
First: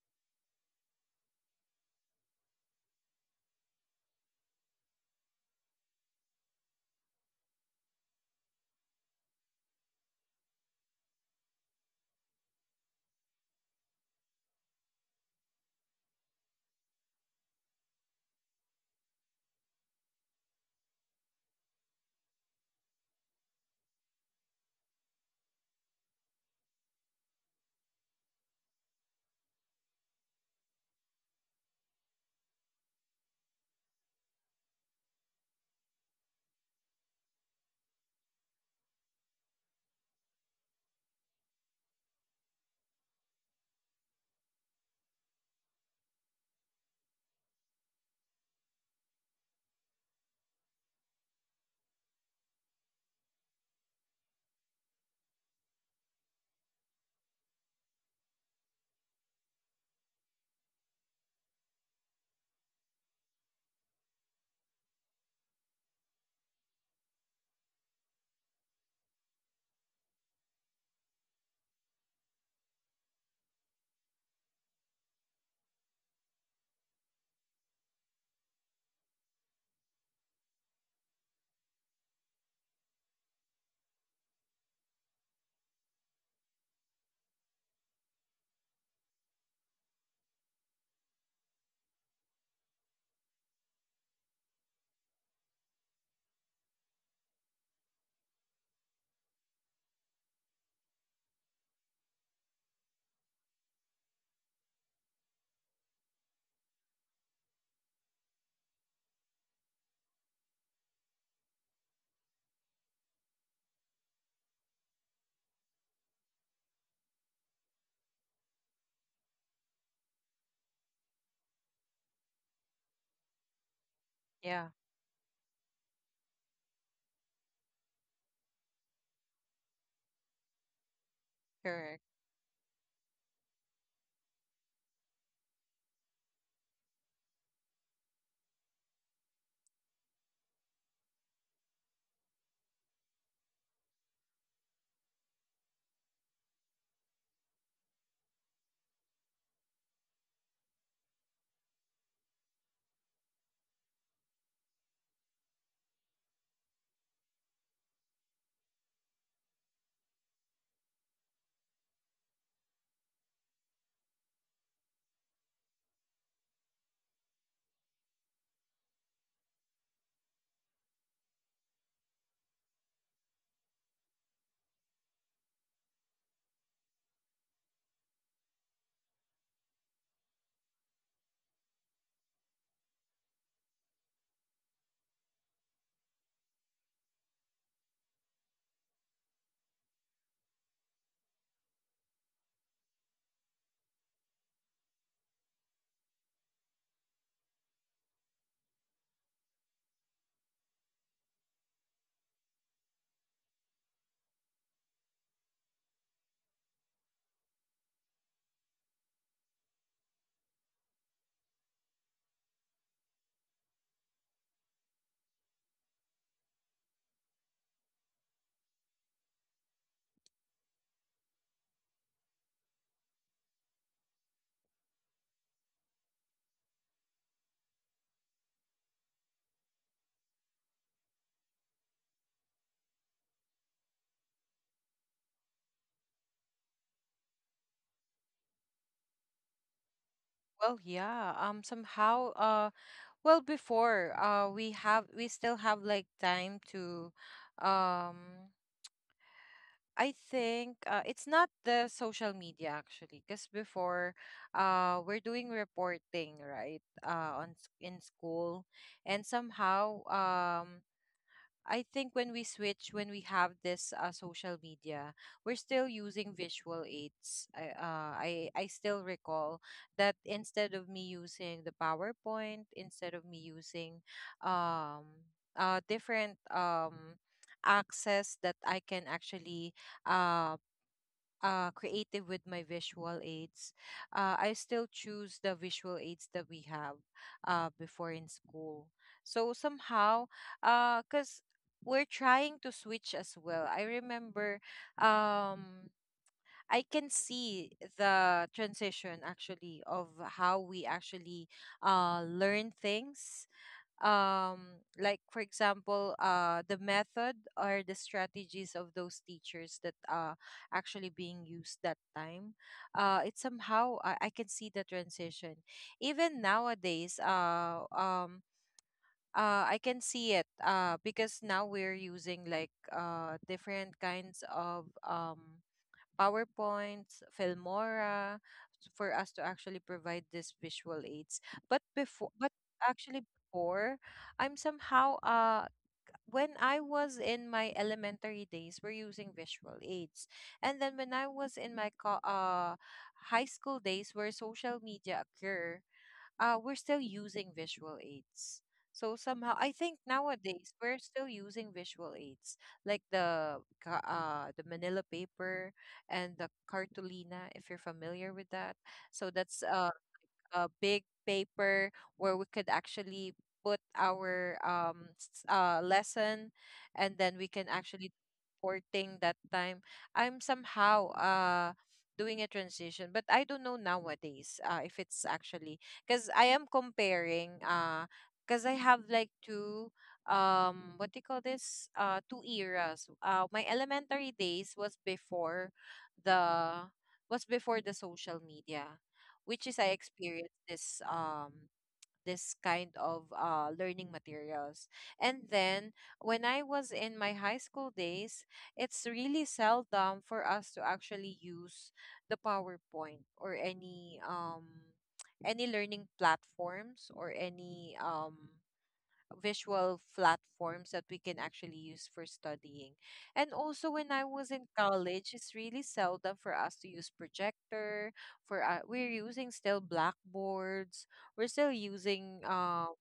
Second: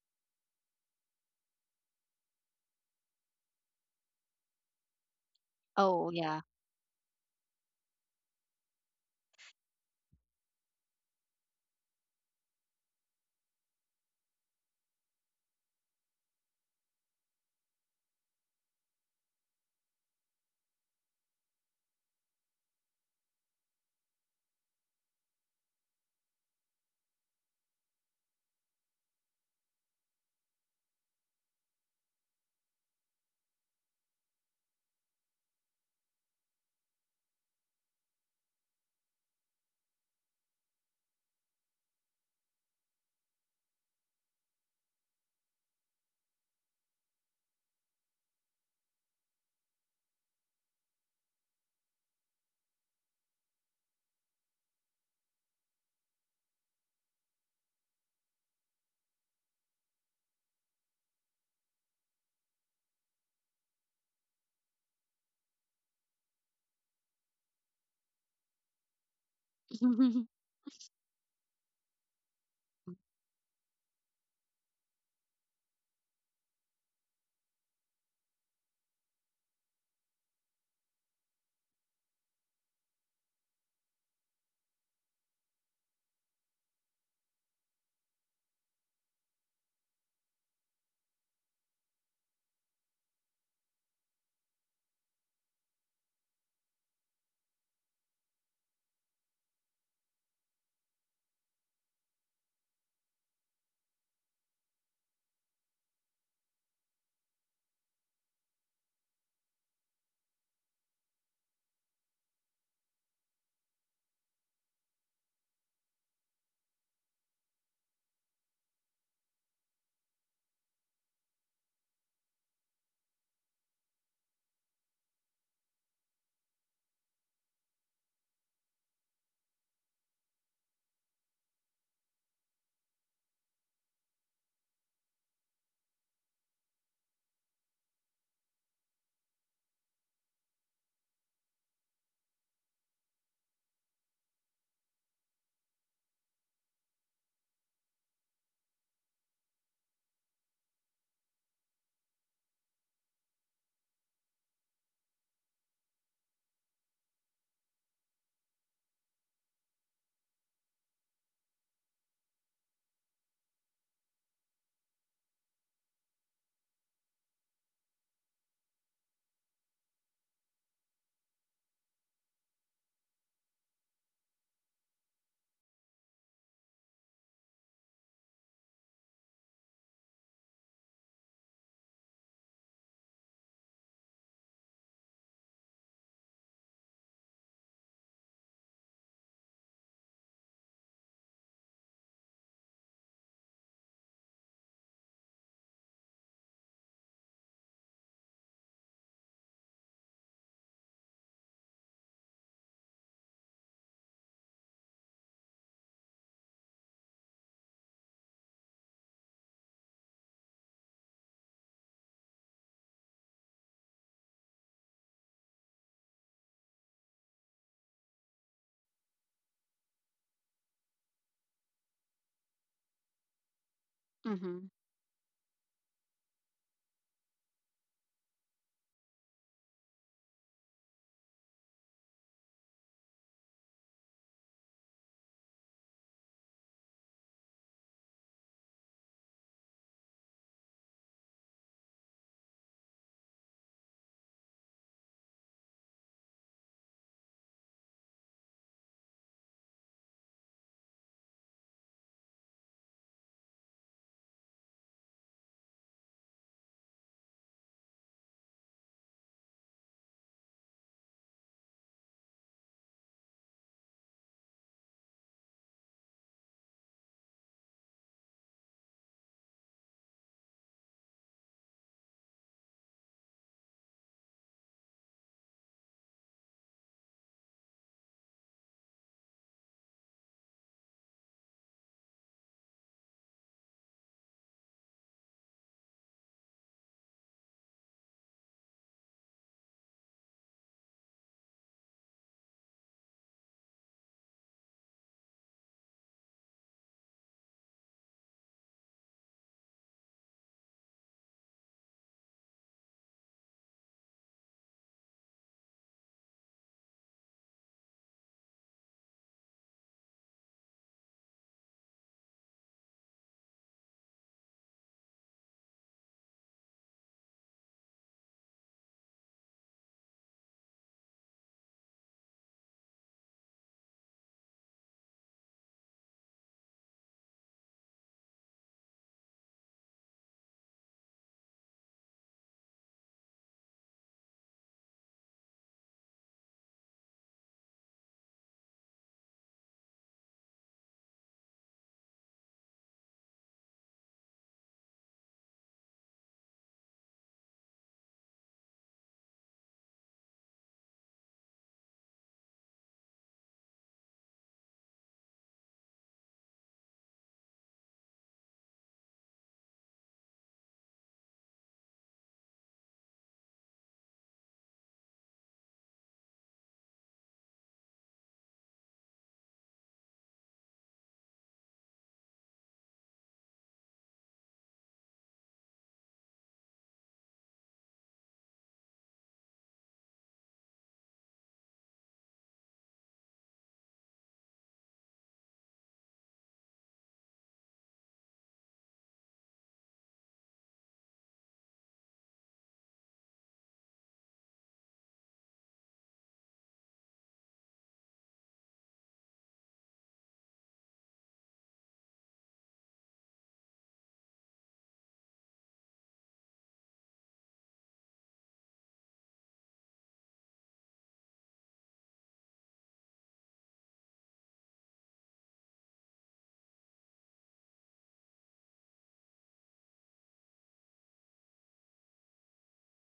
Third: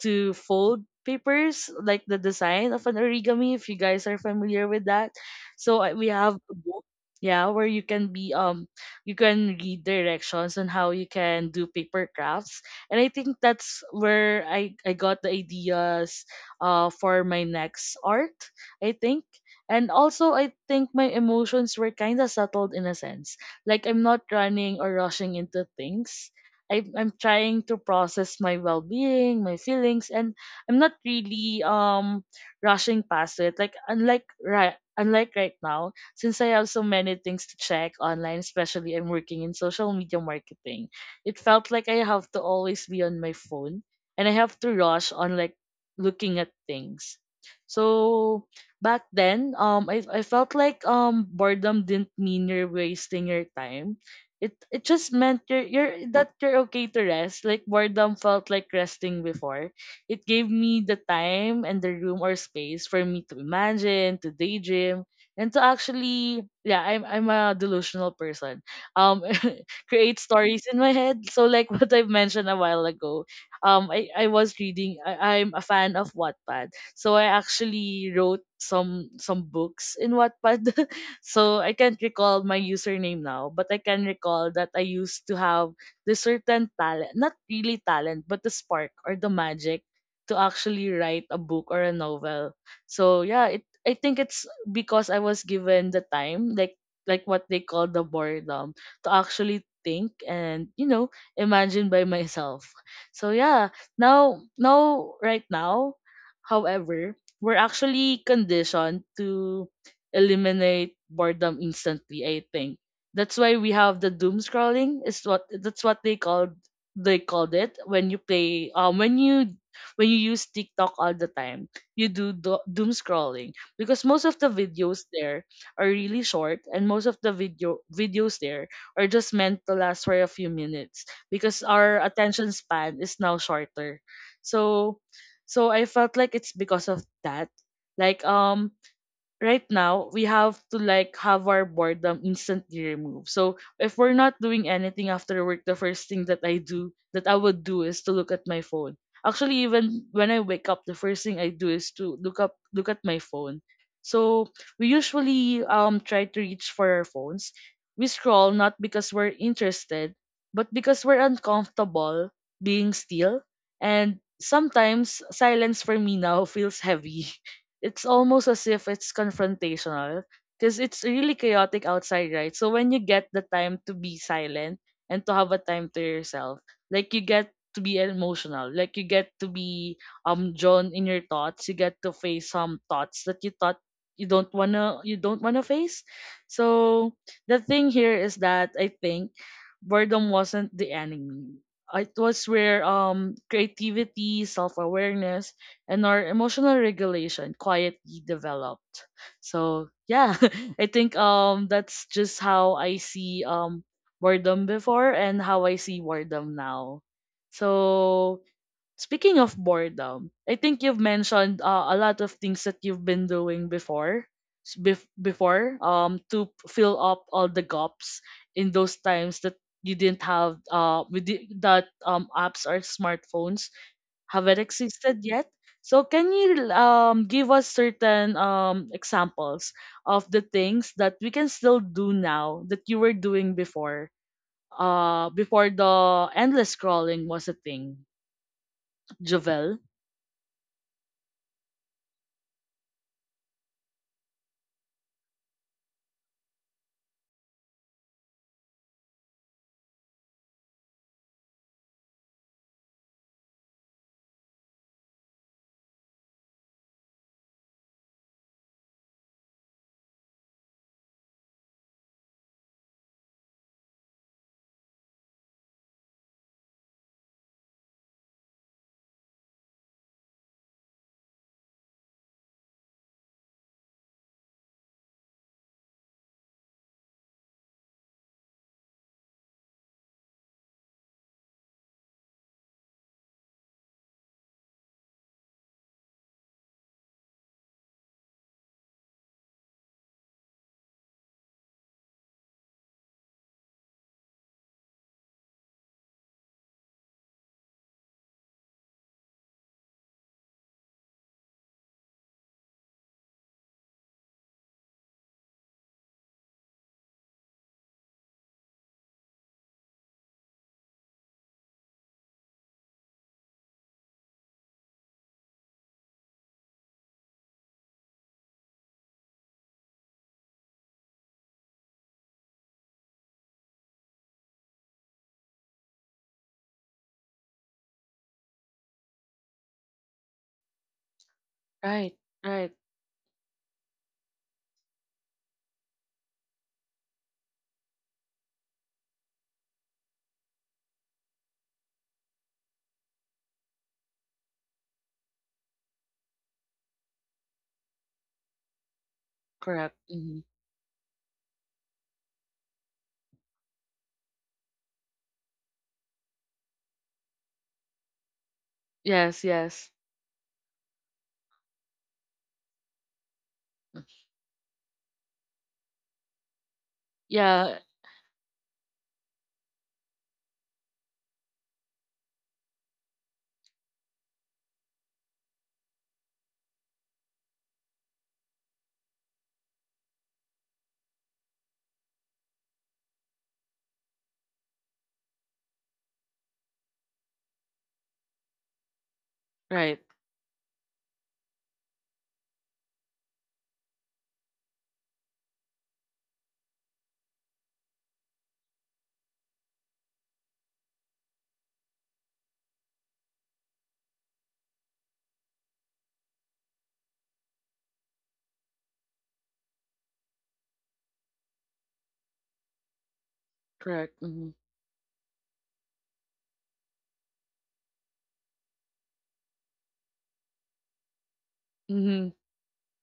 [SPEAKER 1] to fold papers like the design of an origami if you guys are familiar with that so
[SPEAKER 3] Oh,
[SPEAKER 1] we have
[SPEAKER 3] yeah.
[SPEAKER 1] a book yeah where you can be you can read directions on how you can do paper crafts and I think that's where I got the ideas for my next art. I think. And also, I think my emotions were kind of settled in a sense. Like I'm not running or rushing into things. I'm trying to process my well-being, my feelings, and I'm not really rushing past it. Like unlike right now, since I have so many things to check online, especially I'm working in social media marketing it felt like I have to always be on my phone and I have to rush on like looking at things. So back then, I felt like boredom didn't mean you're wasting your time. It just meant you're that you're okay to rest. Like boredom felt like resting before. It gave me the time and the room or space for me to imagine, to daydream, and to actually, yeah, I'm a delusional person. Um, *laughs* Create
[SPEAKER 3] *laughs*
[SPEAKER 1] stories in my head. So like, *laughs* what I've mentioned a while ago, I was reading. I'm a fan of Wattpad, so I actually wrote some books in Wattpad. *laughs* So I can't recall my username now, but I can recall that I used to have the certain talent, not really talent, but the spark or the magic to actually write a book or a novel. So yeah, it I think it's because I was given the time, like what they call the boredom to actually think and imagine by myself. So yeah, now now right now, however, we're actually conditioned to eliminate boredom instantly. I think that's why we have the doom scrolling, is what that's what they called. They called it when you play, when you use TikTok all the time. You do doom scrolling because most of the
[SPEAKER 2] Yeah,
[SPEAKER 1] videos there are really short, and most of the videos there or just meant to last for a few minutes because our
[SPEAKER 2] correct.
[SPEAKER 1] attention span is now shorter. So I felt like it's because of that. Like, right now we have to, like, have our boredom instantly removed. So if we're not doing anything after work, the first thing that I would do is to look at my phone. Actually, even when I wake up, the first thing I do is to look at my phone. So we usually try to reach for our phones. We scroll not because we're interested, but because we're uncomfortable being still. And sometimes silence for me now *laughs* feels heavy. It's almost as if it's confrontational because it's really chaotic outside, right? So when you get the time to be silent and to have a time to yourself, like you get to be emotional, like you get to be drawn in your thoughts. You get to face some thoughts that you thought you don't wanna face. So the thing here is that I think boredom wasn't the enemy. It was where creativity, self awareness, and our emotional regulation quietly developed. So yeah, *laughs* I think that's just how I see boredom before and how I see boredom now. So speaking of boredom, I think you've mentioned a lot of things that you've been doing before, before fill up all the gaps in those times that you didn't have with that apps or smartphones haven't
[SPEAKER 3] Mm-hmm.
[SPEAKER 1] existed yet. So can you, give us certain, examples of the things that we can still do now that you were doing before? Before the endless scrolling was a thing, Jovel.
[SPEAKER 2] Well, yeah. Somehow, well, before, we have, we still have like time to, um, I think it's not the social media actually, because before, we're doing reporting, right, in school, and somehow, I think when we switch, when we have this social media, we're still using visual aids. I still recall that instead of me using the PowerPoint, instead of me using um different access that I can actually um creative with my visual aids, I still choose the visual aids that we have before in school. So somehow, because we're trying to switch as well. I remember, um, I can see the transition actually of how we actually learn things, like for example the method or the strategies of those teachers that are actually being used that time. It's somehow, I can see the transition even nowadays, I can see it because now we're using like different kinds of PowerPoints, Filmora, for us to actually provide these visual aids. But
[SPEAKER 1] Right,
[SPEAKER 2] before, but
[SPEAKER 1] right,
[SPEAKER 2] actually before, I'm somehow when I was in my elementary days, we're using visual aids, and then when I was in my high school days, where social media occur, we're still using visual aids. So somehow, I
[SPEAKER 1] correct.
[SPEAKER 2] think
[SPEAKER 1] Hmm.
[SPEAKER 2] nowadays we're still using visual aids like the the Manila paper and the cartolina, if you're familiar with that. So
[SPEAKER 1] Yes,
[SPEAKER 2] that's
[SPEAKER 1] yes,
[SPEAKER 2] a big paper where we could actually put our lesson, and then we can
[SPEAKER 1] yeah,
[SPEAKER 2] actually do reporting that time. I'm somehow doing a transition, but I don't know nowadays, if it's actually, because I am comparing because I have like two, what do you call this, two eras. My elementary days was before the, was before the social media, which is I
[SPEAKER 1] right,
[SPEAKER 2] experienced this, this kind of learning materials. And then when I was in my high school days, it's really seldom for us to actually use the PowerPoint or any learning platforms or any visual platforms that we can actually use for studying. And also, when
[SPEAKER 1] correct.
[SPEAKER 2] I
[SPEAKER 1] Mm-hmm.
[SPEAKER 2] was in college, it's really seldom for us to use projector. For we're using still blackboards. We're still
[SPEAKER 1] Mm-hmm.
[SPEAKER 2] using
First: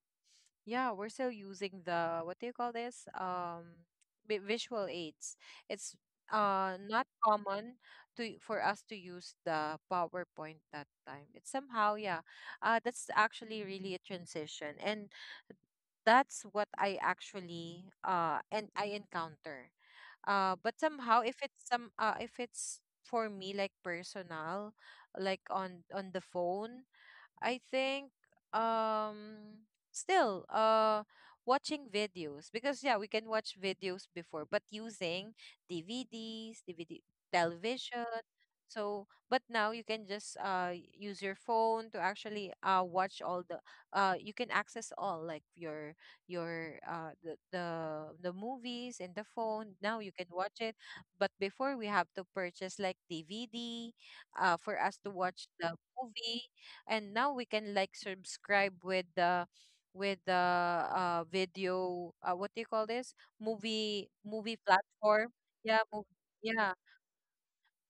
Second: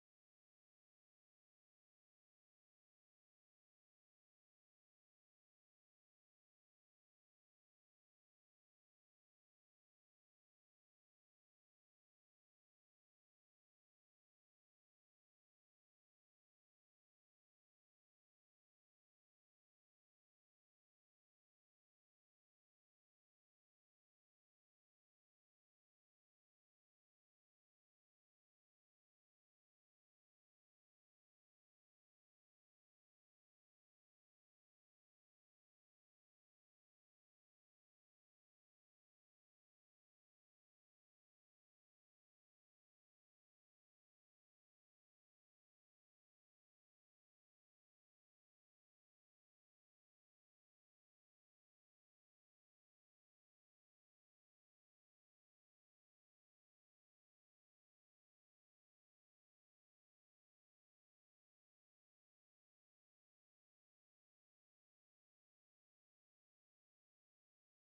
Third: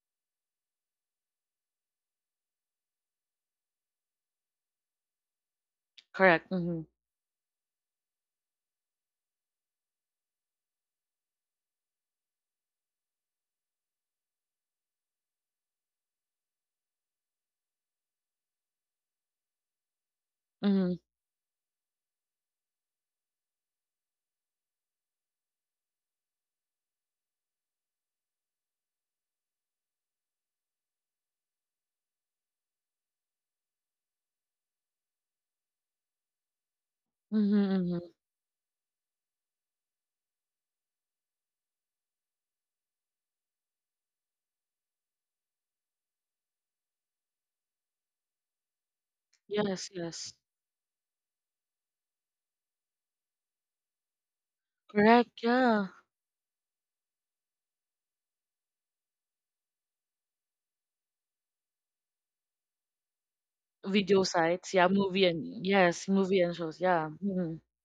[SPEAKER 2] yeah, we're still using the, what do you call this? Visual aids. It's
[SPEAKER 1] Correct. Mm-hmm.
[SPEAKER 2] not common to, for us to use the PowerPoint that time. It's somehow, yeah. That's actually really a transition, and that's what I actually and I encounter. But
[SPEAKER 1] Mm-hmm.
[SPEAKER 2] somehow, if it's some if it's for me like personal, like on the phone, I think um still watching videos, because yeah, we can watch videos before, but using DVDs, DVD
[SPEAKER 1] Mm-hmm.
[SPEAKER 2] television.
[SPEAKER 1] Mm-hmm.
[SPEAKER 2] So, but now you can just use your phone to actually watch all the you can access all like your uh the the, the movies in the phone. Now you
[SPEAKER 1] Yes,
[SPEAKER 2] can
[SPEAKER 1] yes,
[SPEAKER 2] watch it, but before we have to purchase like DVD for us to watch
[SPEAKER 1] correct.
[SPEAKER 2] the
[SPEAKER 1] Yeah,
[SPEAKER 2] movie, and now we can like subscribe with the video what do you call this movie
[SPEAKER 1] video
[SPEAKER 2] movie
[SPEAKER 1] sites. Yeah,
[SPEAKER 2] platform.
[SPEAKER 1] movie and
[SPEAKER 2] yeah mov-
[SPEAKER 1] yes, movie and
[SPEAKER 2] yeah
[SPEAKER 1] shows. Yeah.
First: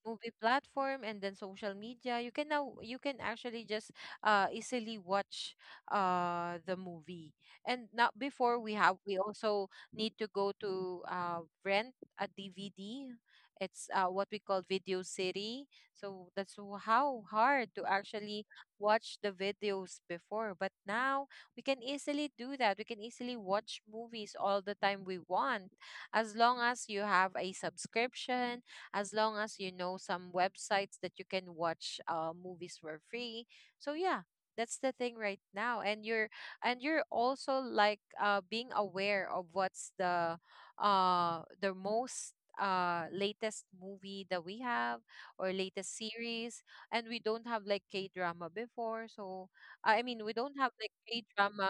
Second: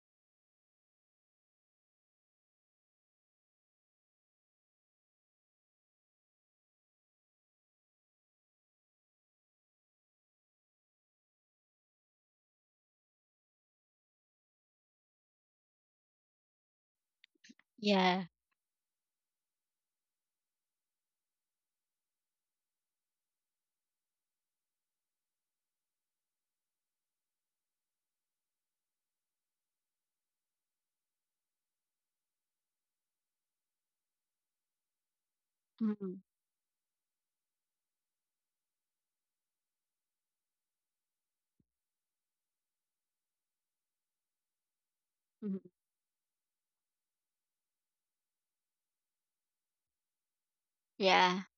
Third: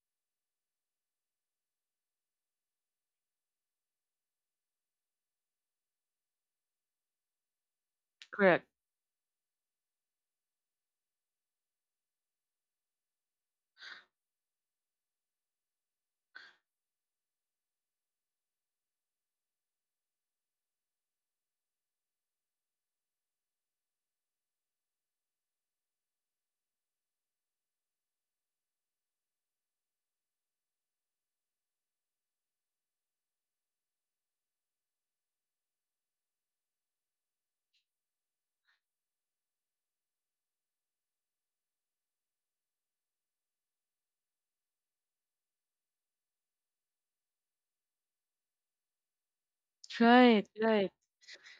[SPEAKER 2] Movie platform, and then social media, you can now you can actually just easily watch the movie. And not before,
[SPEAKER 1] Correct.
[SPEAKER 2] we also need to go to rent a DVD. It's what we call Video City. So that's how hard to
[SPEAKER 3] Yeah.
[SPEAKER 2] actually watch the videos before. But now we can easily do that. We can easily watch movies all the time we want, as long as you have a subscription, as long as you know some websites that you can watch movies for free. So yeah, that's the thing right now.
[SPEAKER 3] Mm-hmm.
[SPEAKER 2] And you're also like being aware of what's the most latest movie that we have, or
[SPEAKER 3] Mm-hmm.
[SPEAKER 2] latest series. And we don't have like K drama before. So I mean, we don't
[SPEAKER 1] Right,
[SPEAKER 2] have like
[SPEAKER 1] right.
[SPEAKER 2] K
[SPEAKER 3] Yeah.
[SPEAKER 2] drama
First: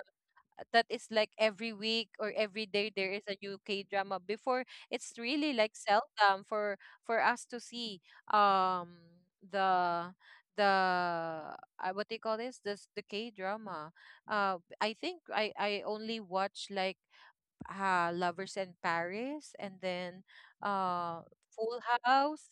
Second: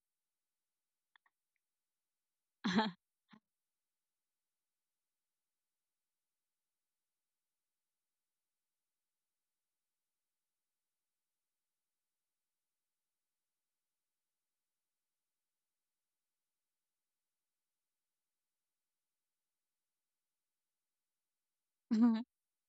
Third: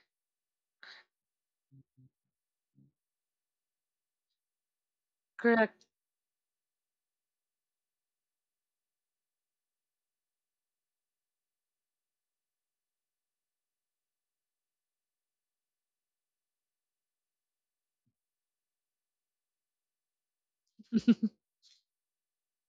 [SPEAKER 2] that is like every week or every day there
[SPEAKER 3] *laughs*
[SPEAKER 2] is a new K drama. Before, it's really like
[SPEAKER 1] Correct.
[SPEAKER 2] seldom for us to see um the the what they call this this the K drama. I think I only watch like Lovers in Paris, and then uh
[SPEAKER 1] *laughs*
[SPEAKER 2] Full House,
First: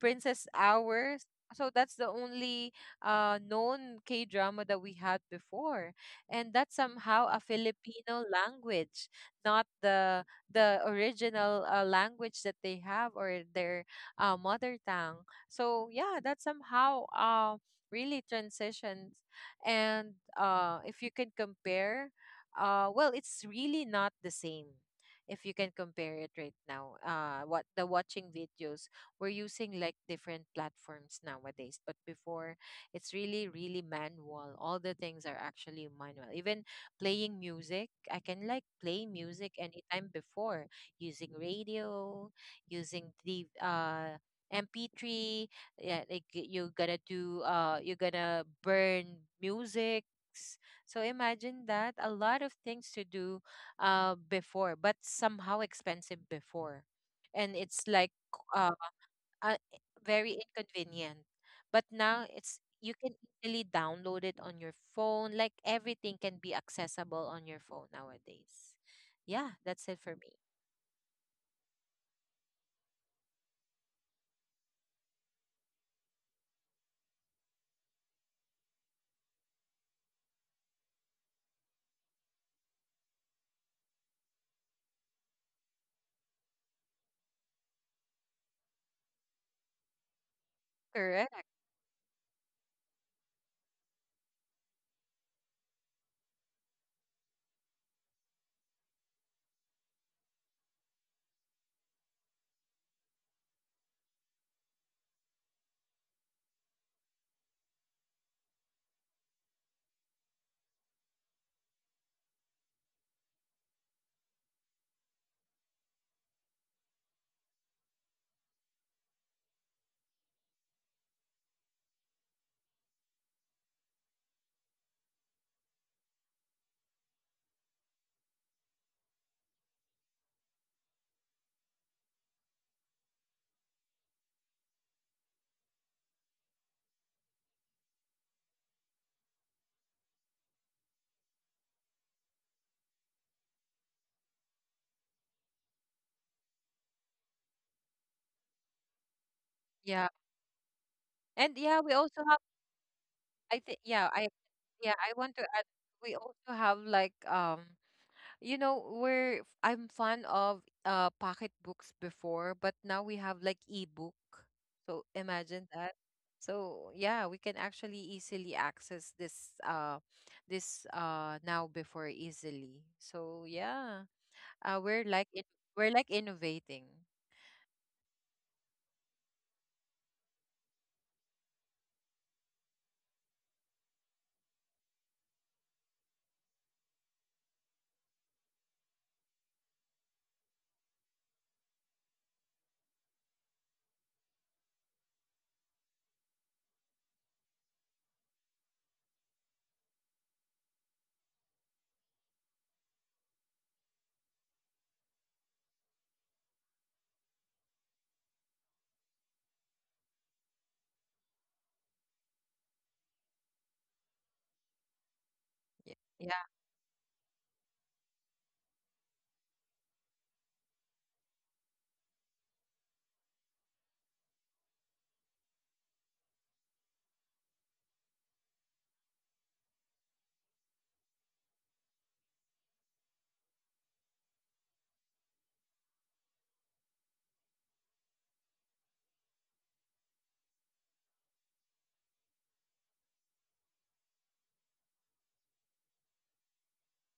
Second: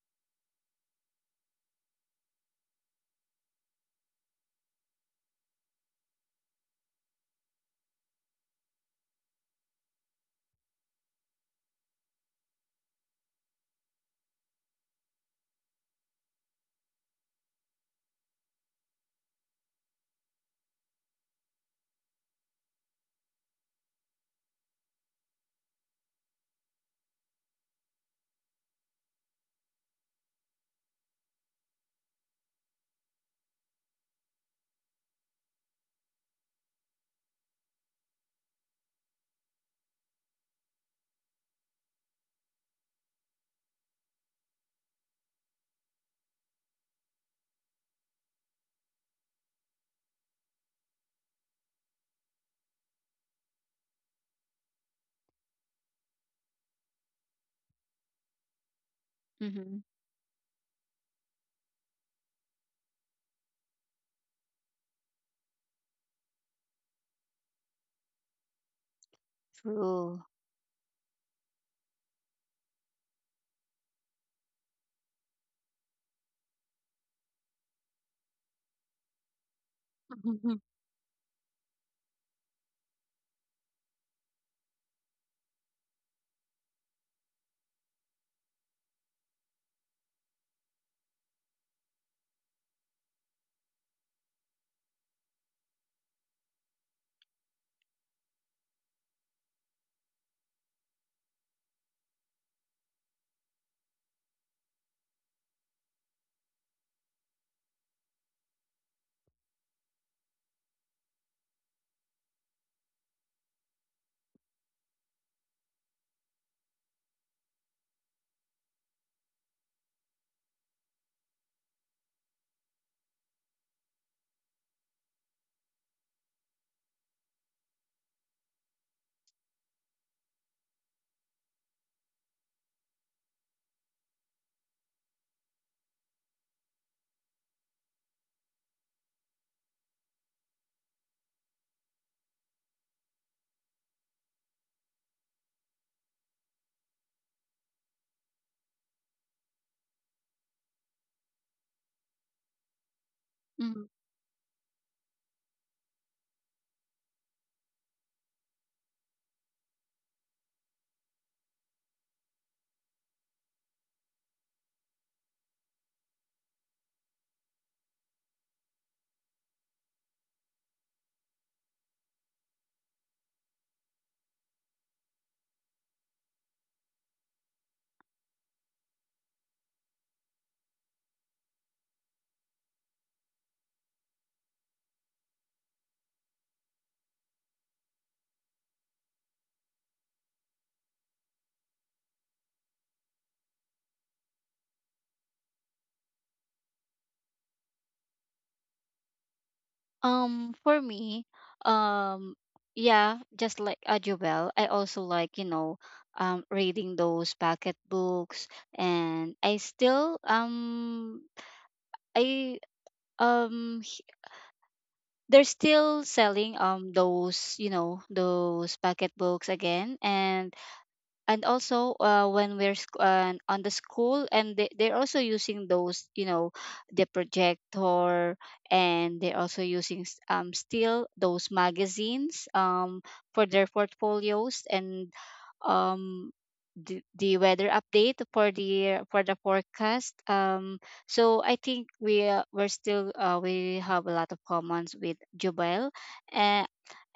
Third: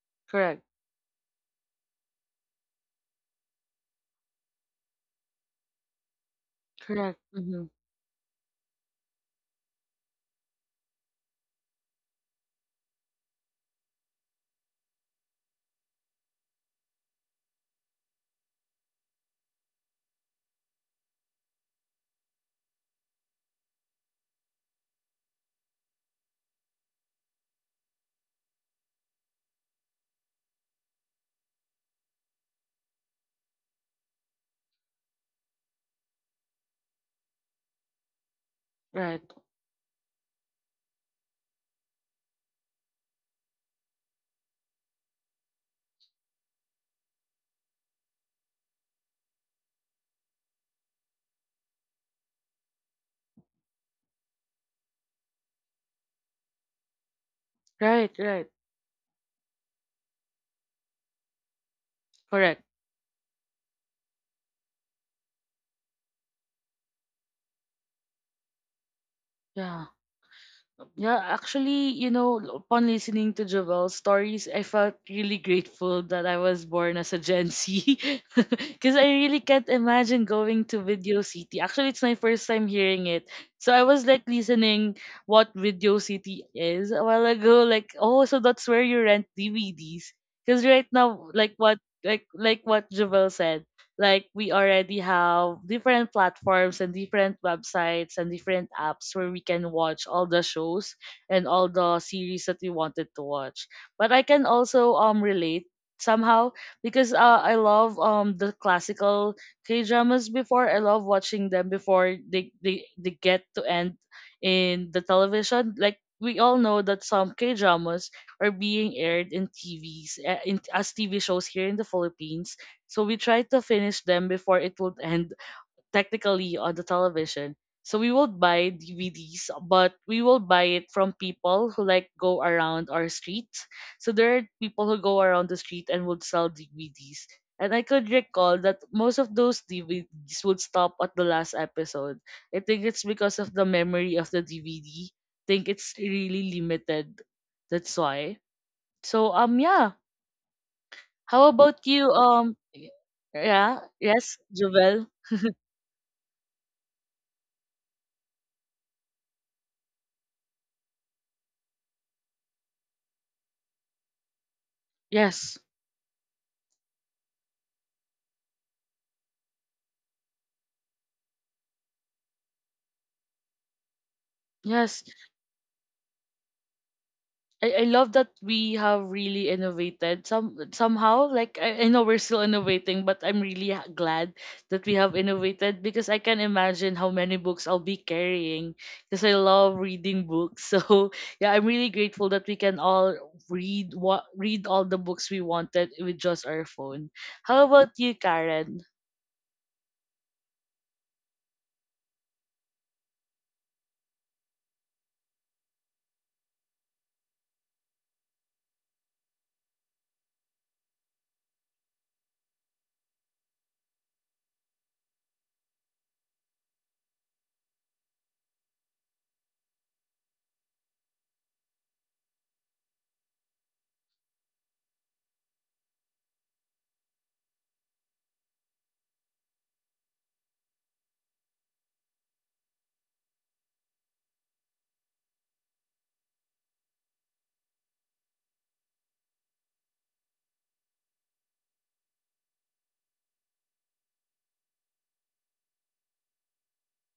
[SPEAKER 2] Princess
[SPEAKER 1] Correct.
[SPEAKER 2] Hours. So that's the only known K drama that we had before, and that's
[SPEAKER 1] Correct.
[SPEAKER 2] somehow a
[SPEAKER 1] Mm-hmm.
[SPEAKER 2] Filipino language, not the original language that they have, or their mother tongue. So yeah, that somehow really transitions. And if you can compare, well, it's really not the same. If you can compare it right now, what the watching videos, we're using like different platforms nowadays. But before, it's really, really manual. All the things are actually manual. Even playing music, I can like play
[SPEAKER 1] Right.
[SPEAKER 2] music anytime before using radio, using the MP3. Yeah, like you're gonna do you're gonna burn music. So imagine that, a lot of things to do before, but somehow expensive before. And it's like
[SPEAKER 1] Right, right.
[SPEAKER 2] uh, uh,
[SPEAKER 3] Mm-hmm.
[SPEAKER 2] very inconvenient. But now, it's
[SPEAKER 1] Correct.
[SPEAKER 2] you can easily download it on your phone. Like everything can be accessible on your phone nowadays. Yeah, that's
[SPEAKER 1] Yeah.
[SPEAKER 2] it for
[SPEAKER 3] True.
[SPEAKER 2] me.
[SPEAKER 1] Yeah, actually, upon listening to Jovel's stories, I felt really grateful that I was born as a Gen Z. *laughs* Because I really can't imagine
[SPEAKER 3] *laughs*
[SPEAKER 1] going to Video City. Actually, it's my first time hearing it. So I was like listening what Video City is a while ago. Like, oh, so that's where you rent DVDs. Because right now,
[SPEAKER 2] Correct.
[SPEAKER 1] like what like what Jovel said, like we already have different platforms and different websites and different apps where we can watch all the shows and all the series that we wanted to watch. But I can also relate somehow because, I love the classical K dramas before. I love watching them before they get to end in the television. Like we all know that some K dramas are being aired in TVs, as TV shows here in the Philippines, so we try to finish them before it would end technically on the television. So we will buy DVDs, but we will buy it from people who like go around our street. So there are people who go around the street and would sell DVDs. And I could recall that most of those DVDs would stop at the last episode. I think it's because of the memory of the DVD. Think it's really limited. That's why. So yeah,
[SPEAKER 2] Yeah.
[SPEAKER 1] how
[SPEAKER 2] And yeah,
[SPEAKER 1] about
[SPEAKER 2] we
[SPEAKER 1] you?
[SPEAKER 2] also have, I
[SPEAKER 1] Yeah,
[SPEAKER 2] think
[SPEAKER 1] yes,
[SPEAKER 2] yeah,
[SPEAKER 1] Jovel.
[SPEAKER 2] I want to add, we also have like you know, we're I'm fond of pocket books before, but now we have like ebook. So
[SPEAKER 1] Yes,
[SPEAKER 2] imagine that. So yeah, we can actually easily access this this now, before easily. So yeah, we're
[SPEAKER 1] yes.
[SPEAKER 2] like it, we're like innovating.
[SPEAKER 1] I love that we have really innovated somehow. Like I know we're still innovating, but I'm really glad that we have innovated, because I can imagine how many books I'll be carrying because I love reading books. *laughs* So yeah, I'm really grateful that we can all read all the books we wanted with just our phone. How about you, Karen?
[SPEAKER 3] For me, um, yeah, just like Ajubel, I also like, reading those packet books. And I still I h- they're
[SPEAKER 2] Yeah,
[SPEAKER 3] still
[SPEAKER 2] yeah.
[SPEAKER 3] selling those packet books again. And also when we're on the school, and they're also using those, the projector. And they're also using, still those magazines, for their portfolios, and um, the weather update for the forecast. So I think we, we have a lot of commons with Jubel. uh,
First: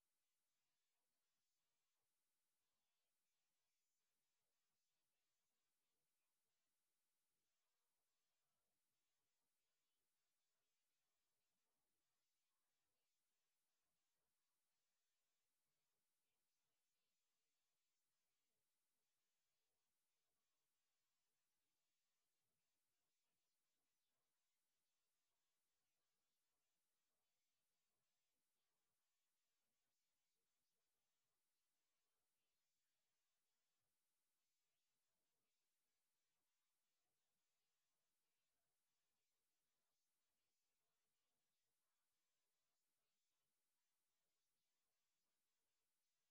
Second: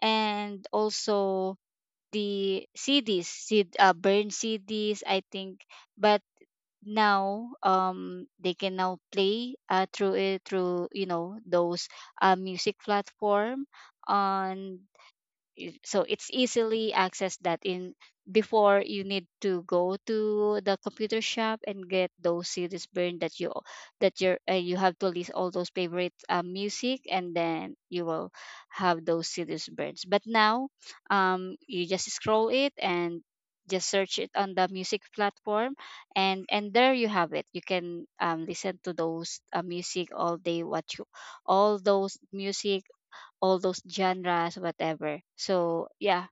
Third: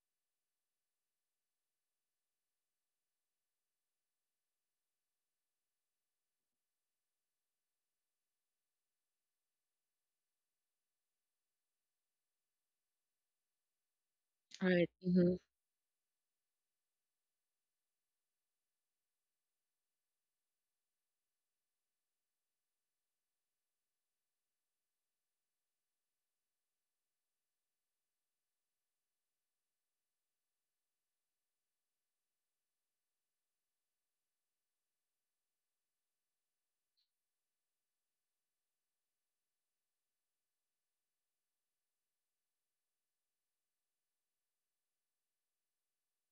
[SPEAKER 3] and also the CDs, CD, burn CDs, I think. But now, they can now play through it through you know, those music platform on
[SPEAKER 1] Right.
[SPEAKER 3] so it's easily accessed. That in before, you need to go to the computer shop and get those CDs burned, that you that you're you have to list all those favorite music. And then you will have those CDs burned. But now, you just scroll it, and just search it on the music platform, and there you have it. You can listen to those music all day, what you all those music, all those genres, whatever. So yeah,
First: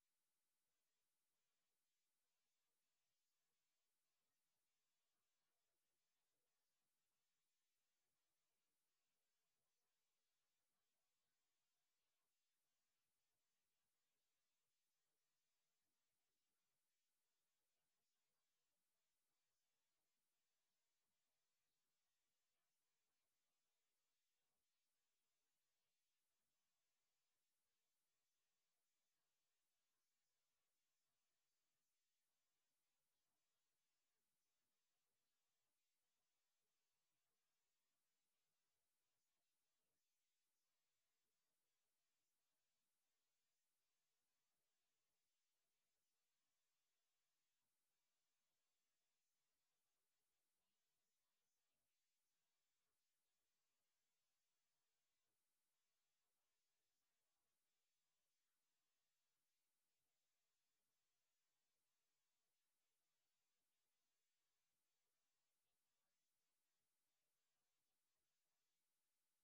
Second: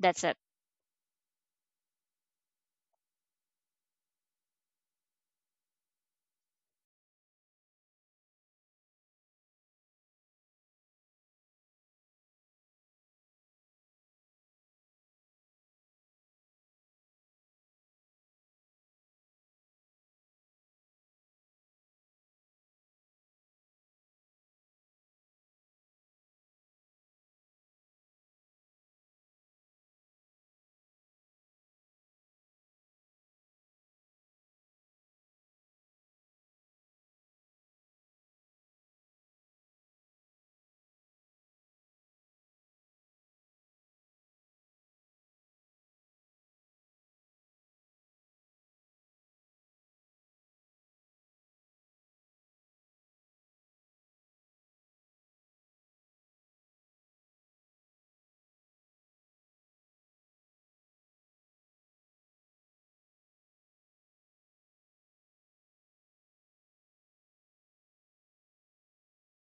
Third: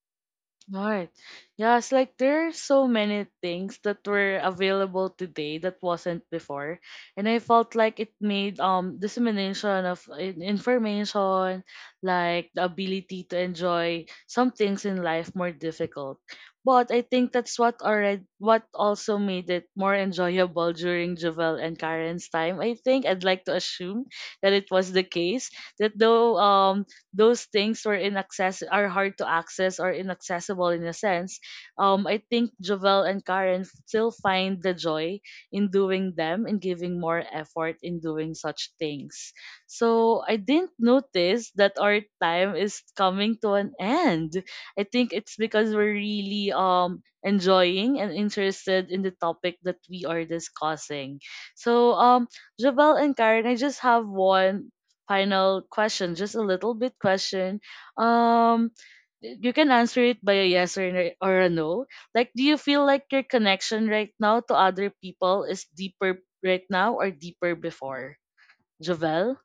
[SPEAKER 3] that's it.
[SPEAKER 1] Right. Yeah, it's like there are so many things that were available today that wasn't before. And I felt like it made dissemination of information, like the ability to enjoy some things in life more difficult. But I think that's what already what also made it more enjoyable during Jovel and Karen's time. I think I'd like to assume that it was the case that though those things were inaccess are hard to access or inaccessible in a sense. I think Jovel and Karen still find the joy in doing them and giving more effort in doing such things. So I didn't notice that our time is coming to an end. I think it's because we're really enjoying and interested in the topic that we are discussing. So Javel and Karen, I just have one final question, just a little bit question. Um, you can answer it by a yes or a no. Like, do you feel like your connection right now to other people is deeper right now or deeper before? Javel?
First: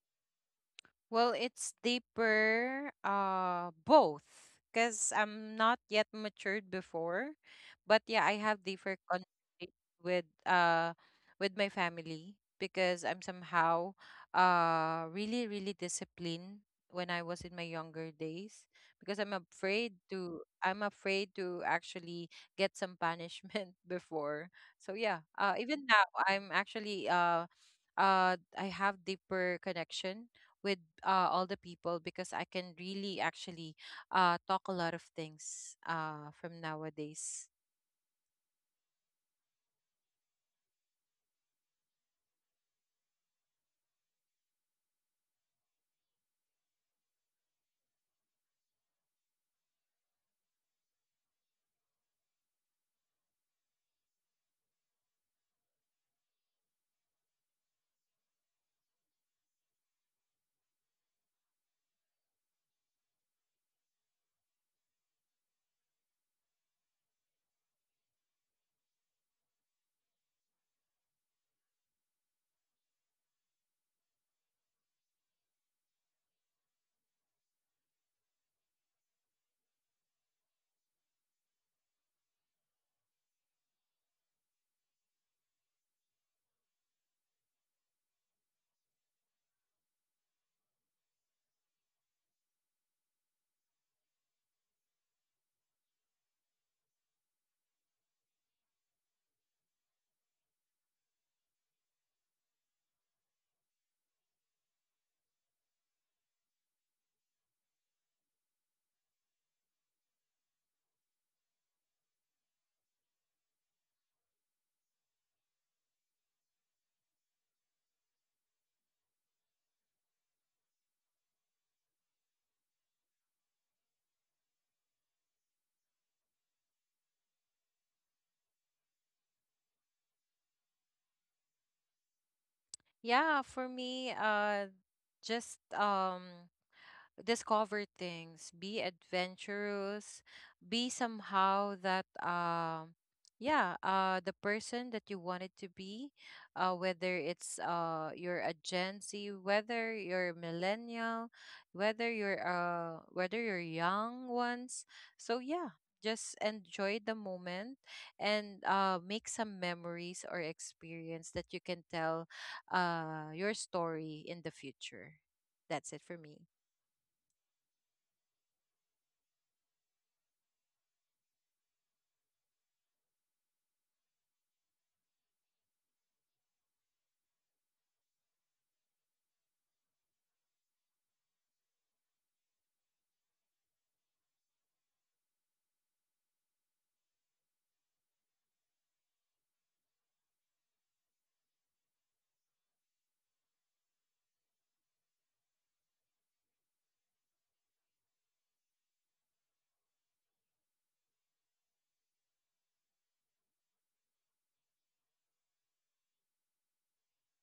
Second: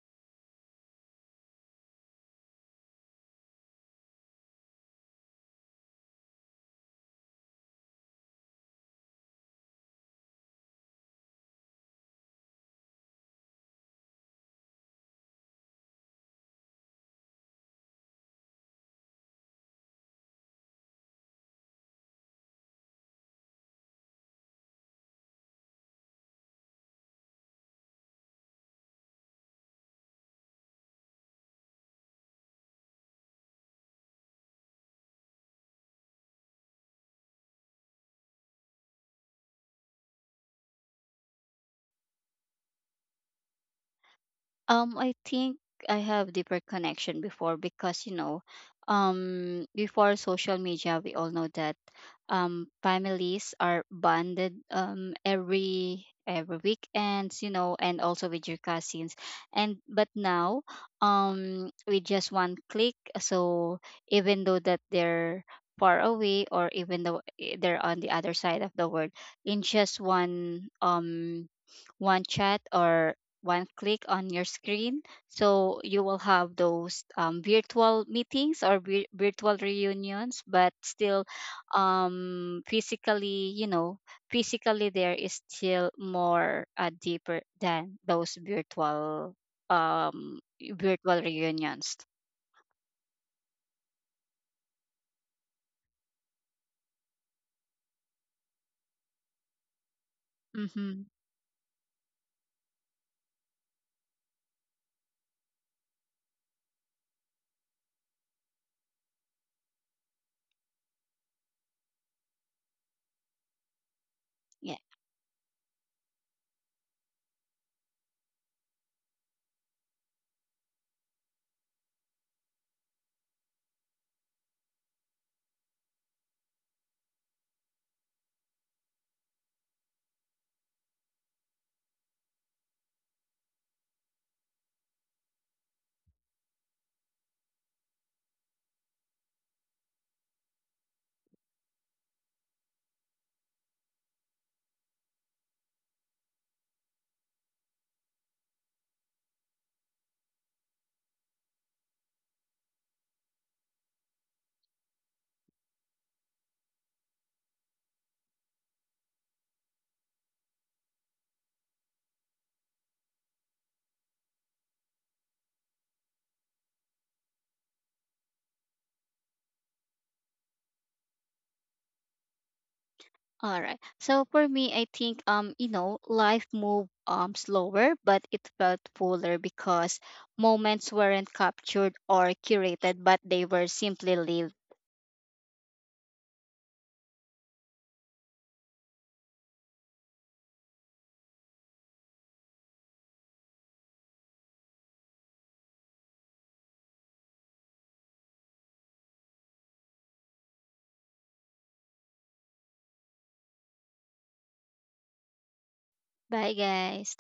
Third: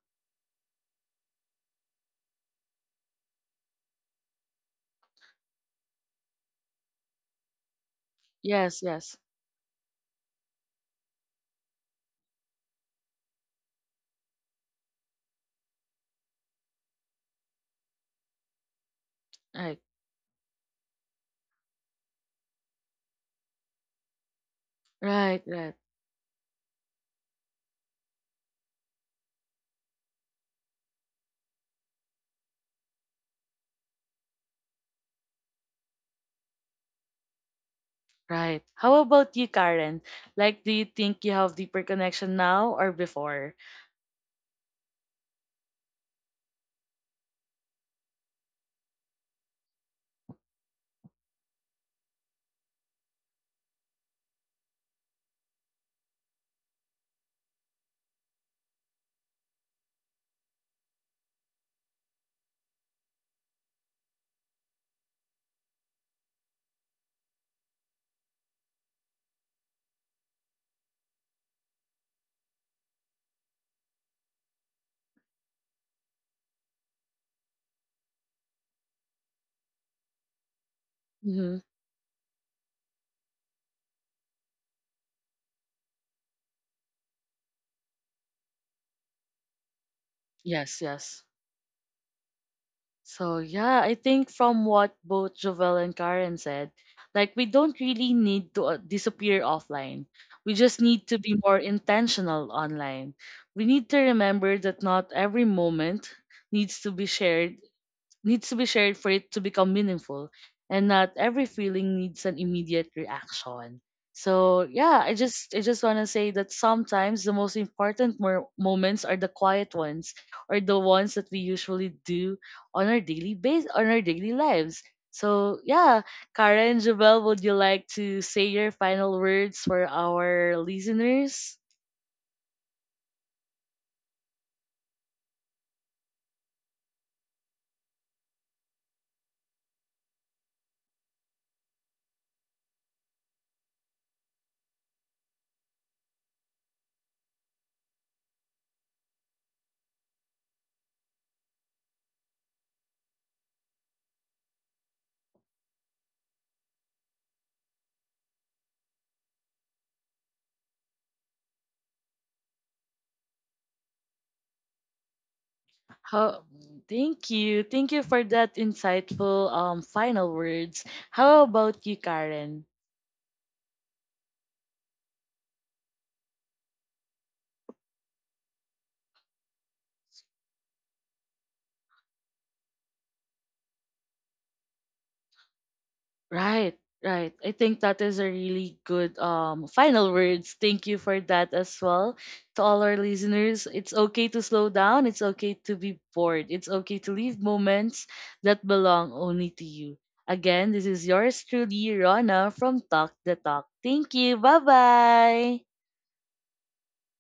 [SPEAKER 2] Well, it's deeper, both, because I'm not yet matured before, but yeah, I have
[SPEAKER 1] Yes,
[SPEAKER 2] deeper
[SPEAKER 1] yes.
[SPEAKER 2] conflict with my family, because I'm somehow really really disciplined when I was in my younger days, because
[SPEAKER 1] Right,
[SPEAKER 2] I'm afraid to actually get some punishment *laughs* before. So yeah,
[SPEAKER 1] right,
[SPEAKER 2] even
[SPEAKER 1] right,
[SPEAKER 2] now I'm actually I have deeper connection with all the people, because I can really actually talk a lot of things from nowadays.
[SPEAKER 1] right. How about you, Karen? Like, do you think you have deeper connection now or before?
[SPEAKER 3] I think I have deeper connection before because before social media, we all know that families are bonded every weekends, and also with your cousins. And but now, with just one click, so even though that they're far away, or even though, they're on the other side of the world, in just one chat, or one click on your screen. So you will have those virtual meetings, or virtual reunions, but still,
[SPEAKER 1] Mm-hmm.
[SPEAKER 3] um, physically, you know, physically, there is still more deeper than those virtual,
[SPEAKER 1] Yes,
[SPEAKER 3] virtual
[SPEAKER 1] yes.
[SPEAKER 3] reunions.
[SPEAKER 1] So yeah, I think from what both Jovel and Karen said, like we don't really need to, disappear offline. We just
[SPEAKER 3] Mm-hmm.
[SPEAKER 1] need to be more intentional online. We need to remember that not every moment needs to be shared needs to be shared for it to become meaningful. And not every feeling needs an immediate reaction. So
[SPEAKER 3] Yes.
[SPEAKER 1] yeah, I just wanna say that sometimes the most important moments are the quiet ones or the ones that we usually do on our daily lives. So yeah, Karen Jubel, would you like to say your final words for our listeners?
[SPEAKER 2] Yeah, for me, just discover things, be adventurous, be somehow that yeah, the person that you wanted to be, whether it's you're a Gen Z, whether you're a millennial, whether you're young ones. So yeah, just enjoy the moment, and make some memories or experience that you can tell your story in the future. That's it for me.
[SPEAKER 1] How, Thank you. Thank you for that insightful final words. How about you, Karen?
[SPEAKER 3] All right. So for me, I think, life moved slower, but it felt fuller, because moments weren't captured or curated, but they were simply lived.
[SPEAKER 1] Right, right. I think that is a really good final words. Thank you for that as well. To all our listeners, it's okay to slow down. It's okay to be bored. It's okay to leave moments that belong only to you. Again, this is yours truly, Rona from Talk the Talk. Thank you. Bye bye.
[SPEAKER 3] Bye, guys.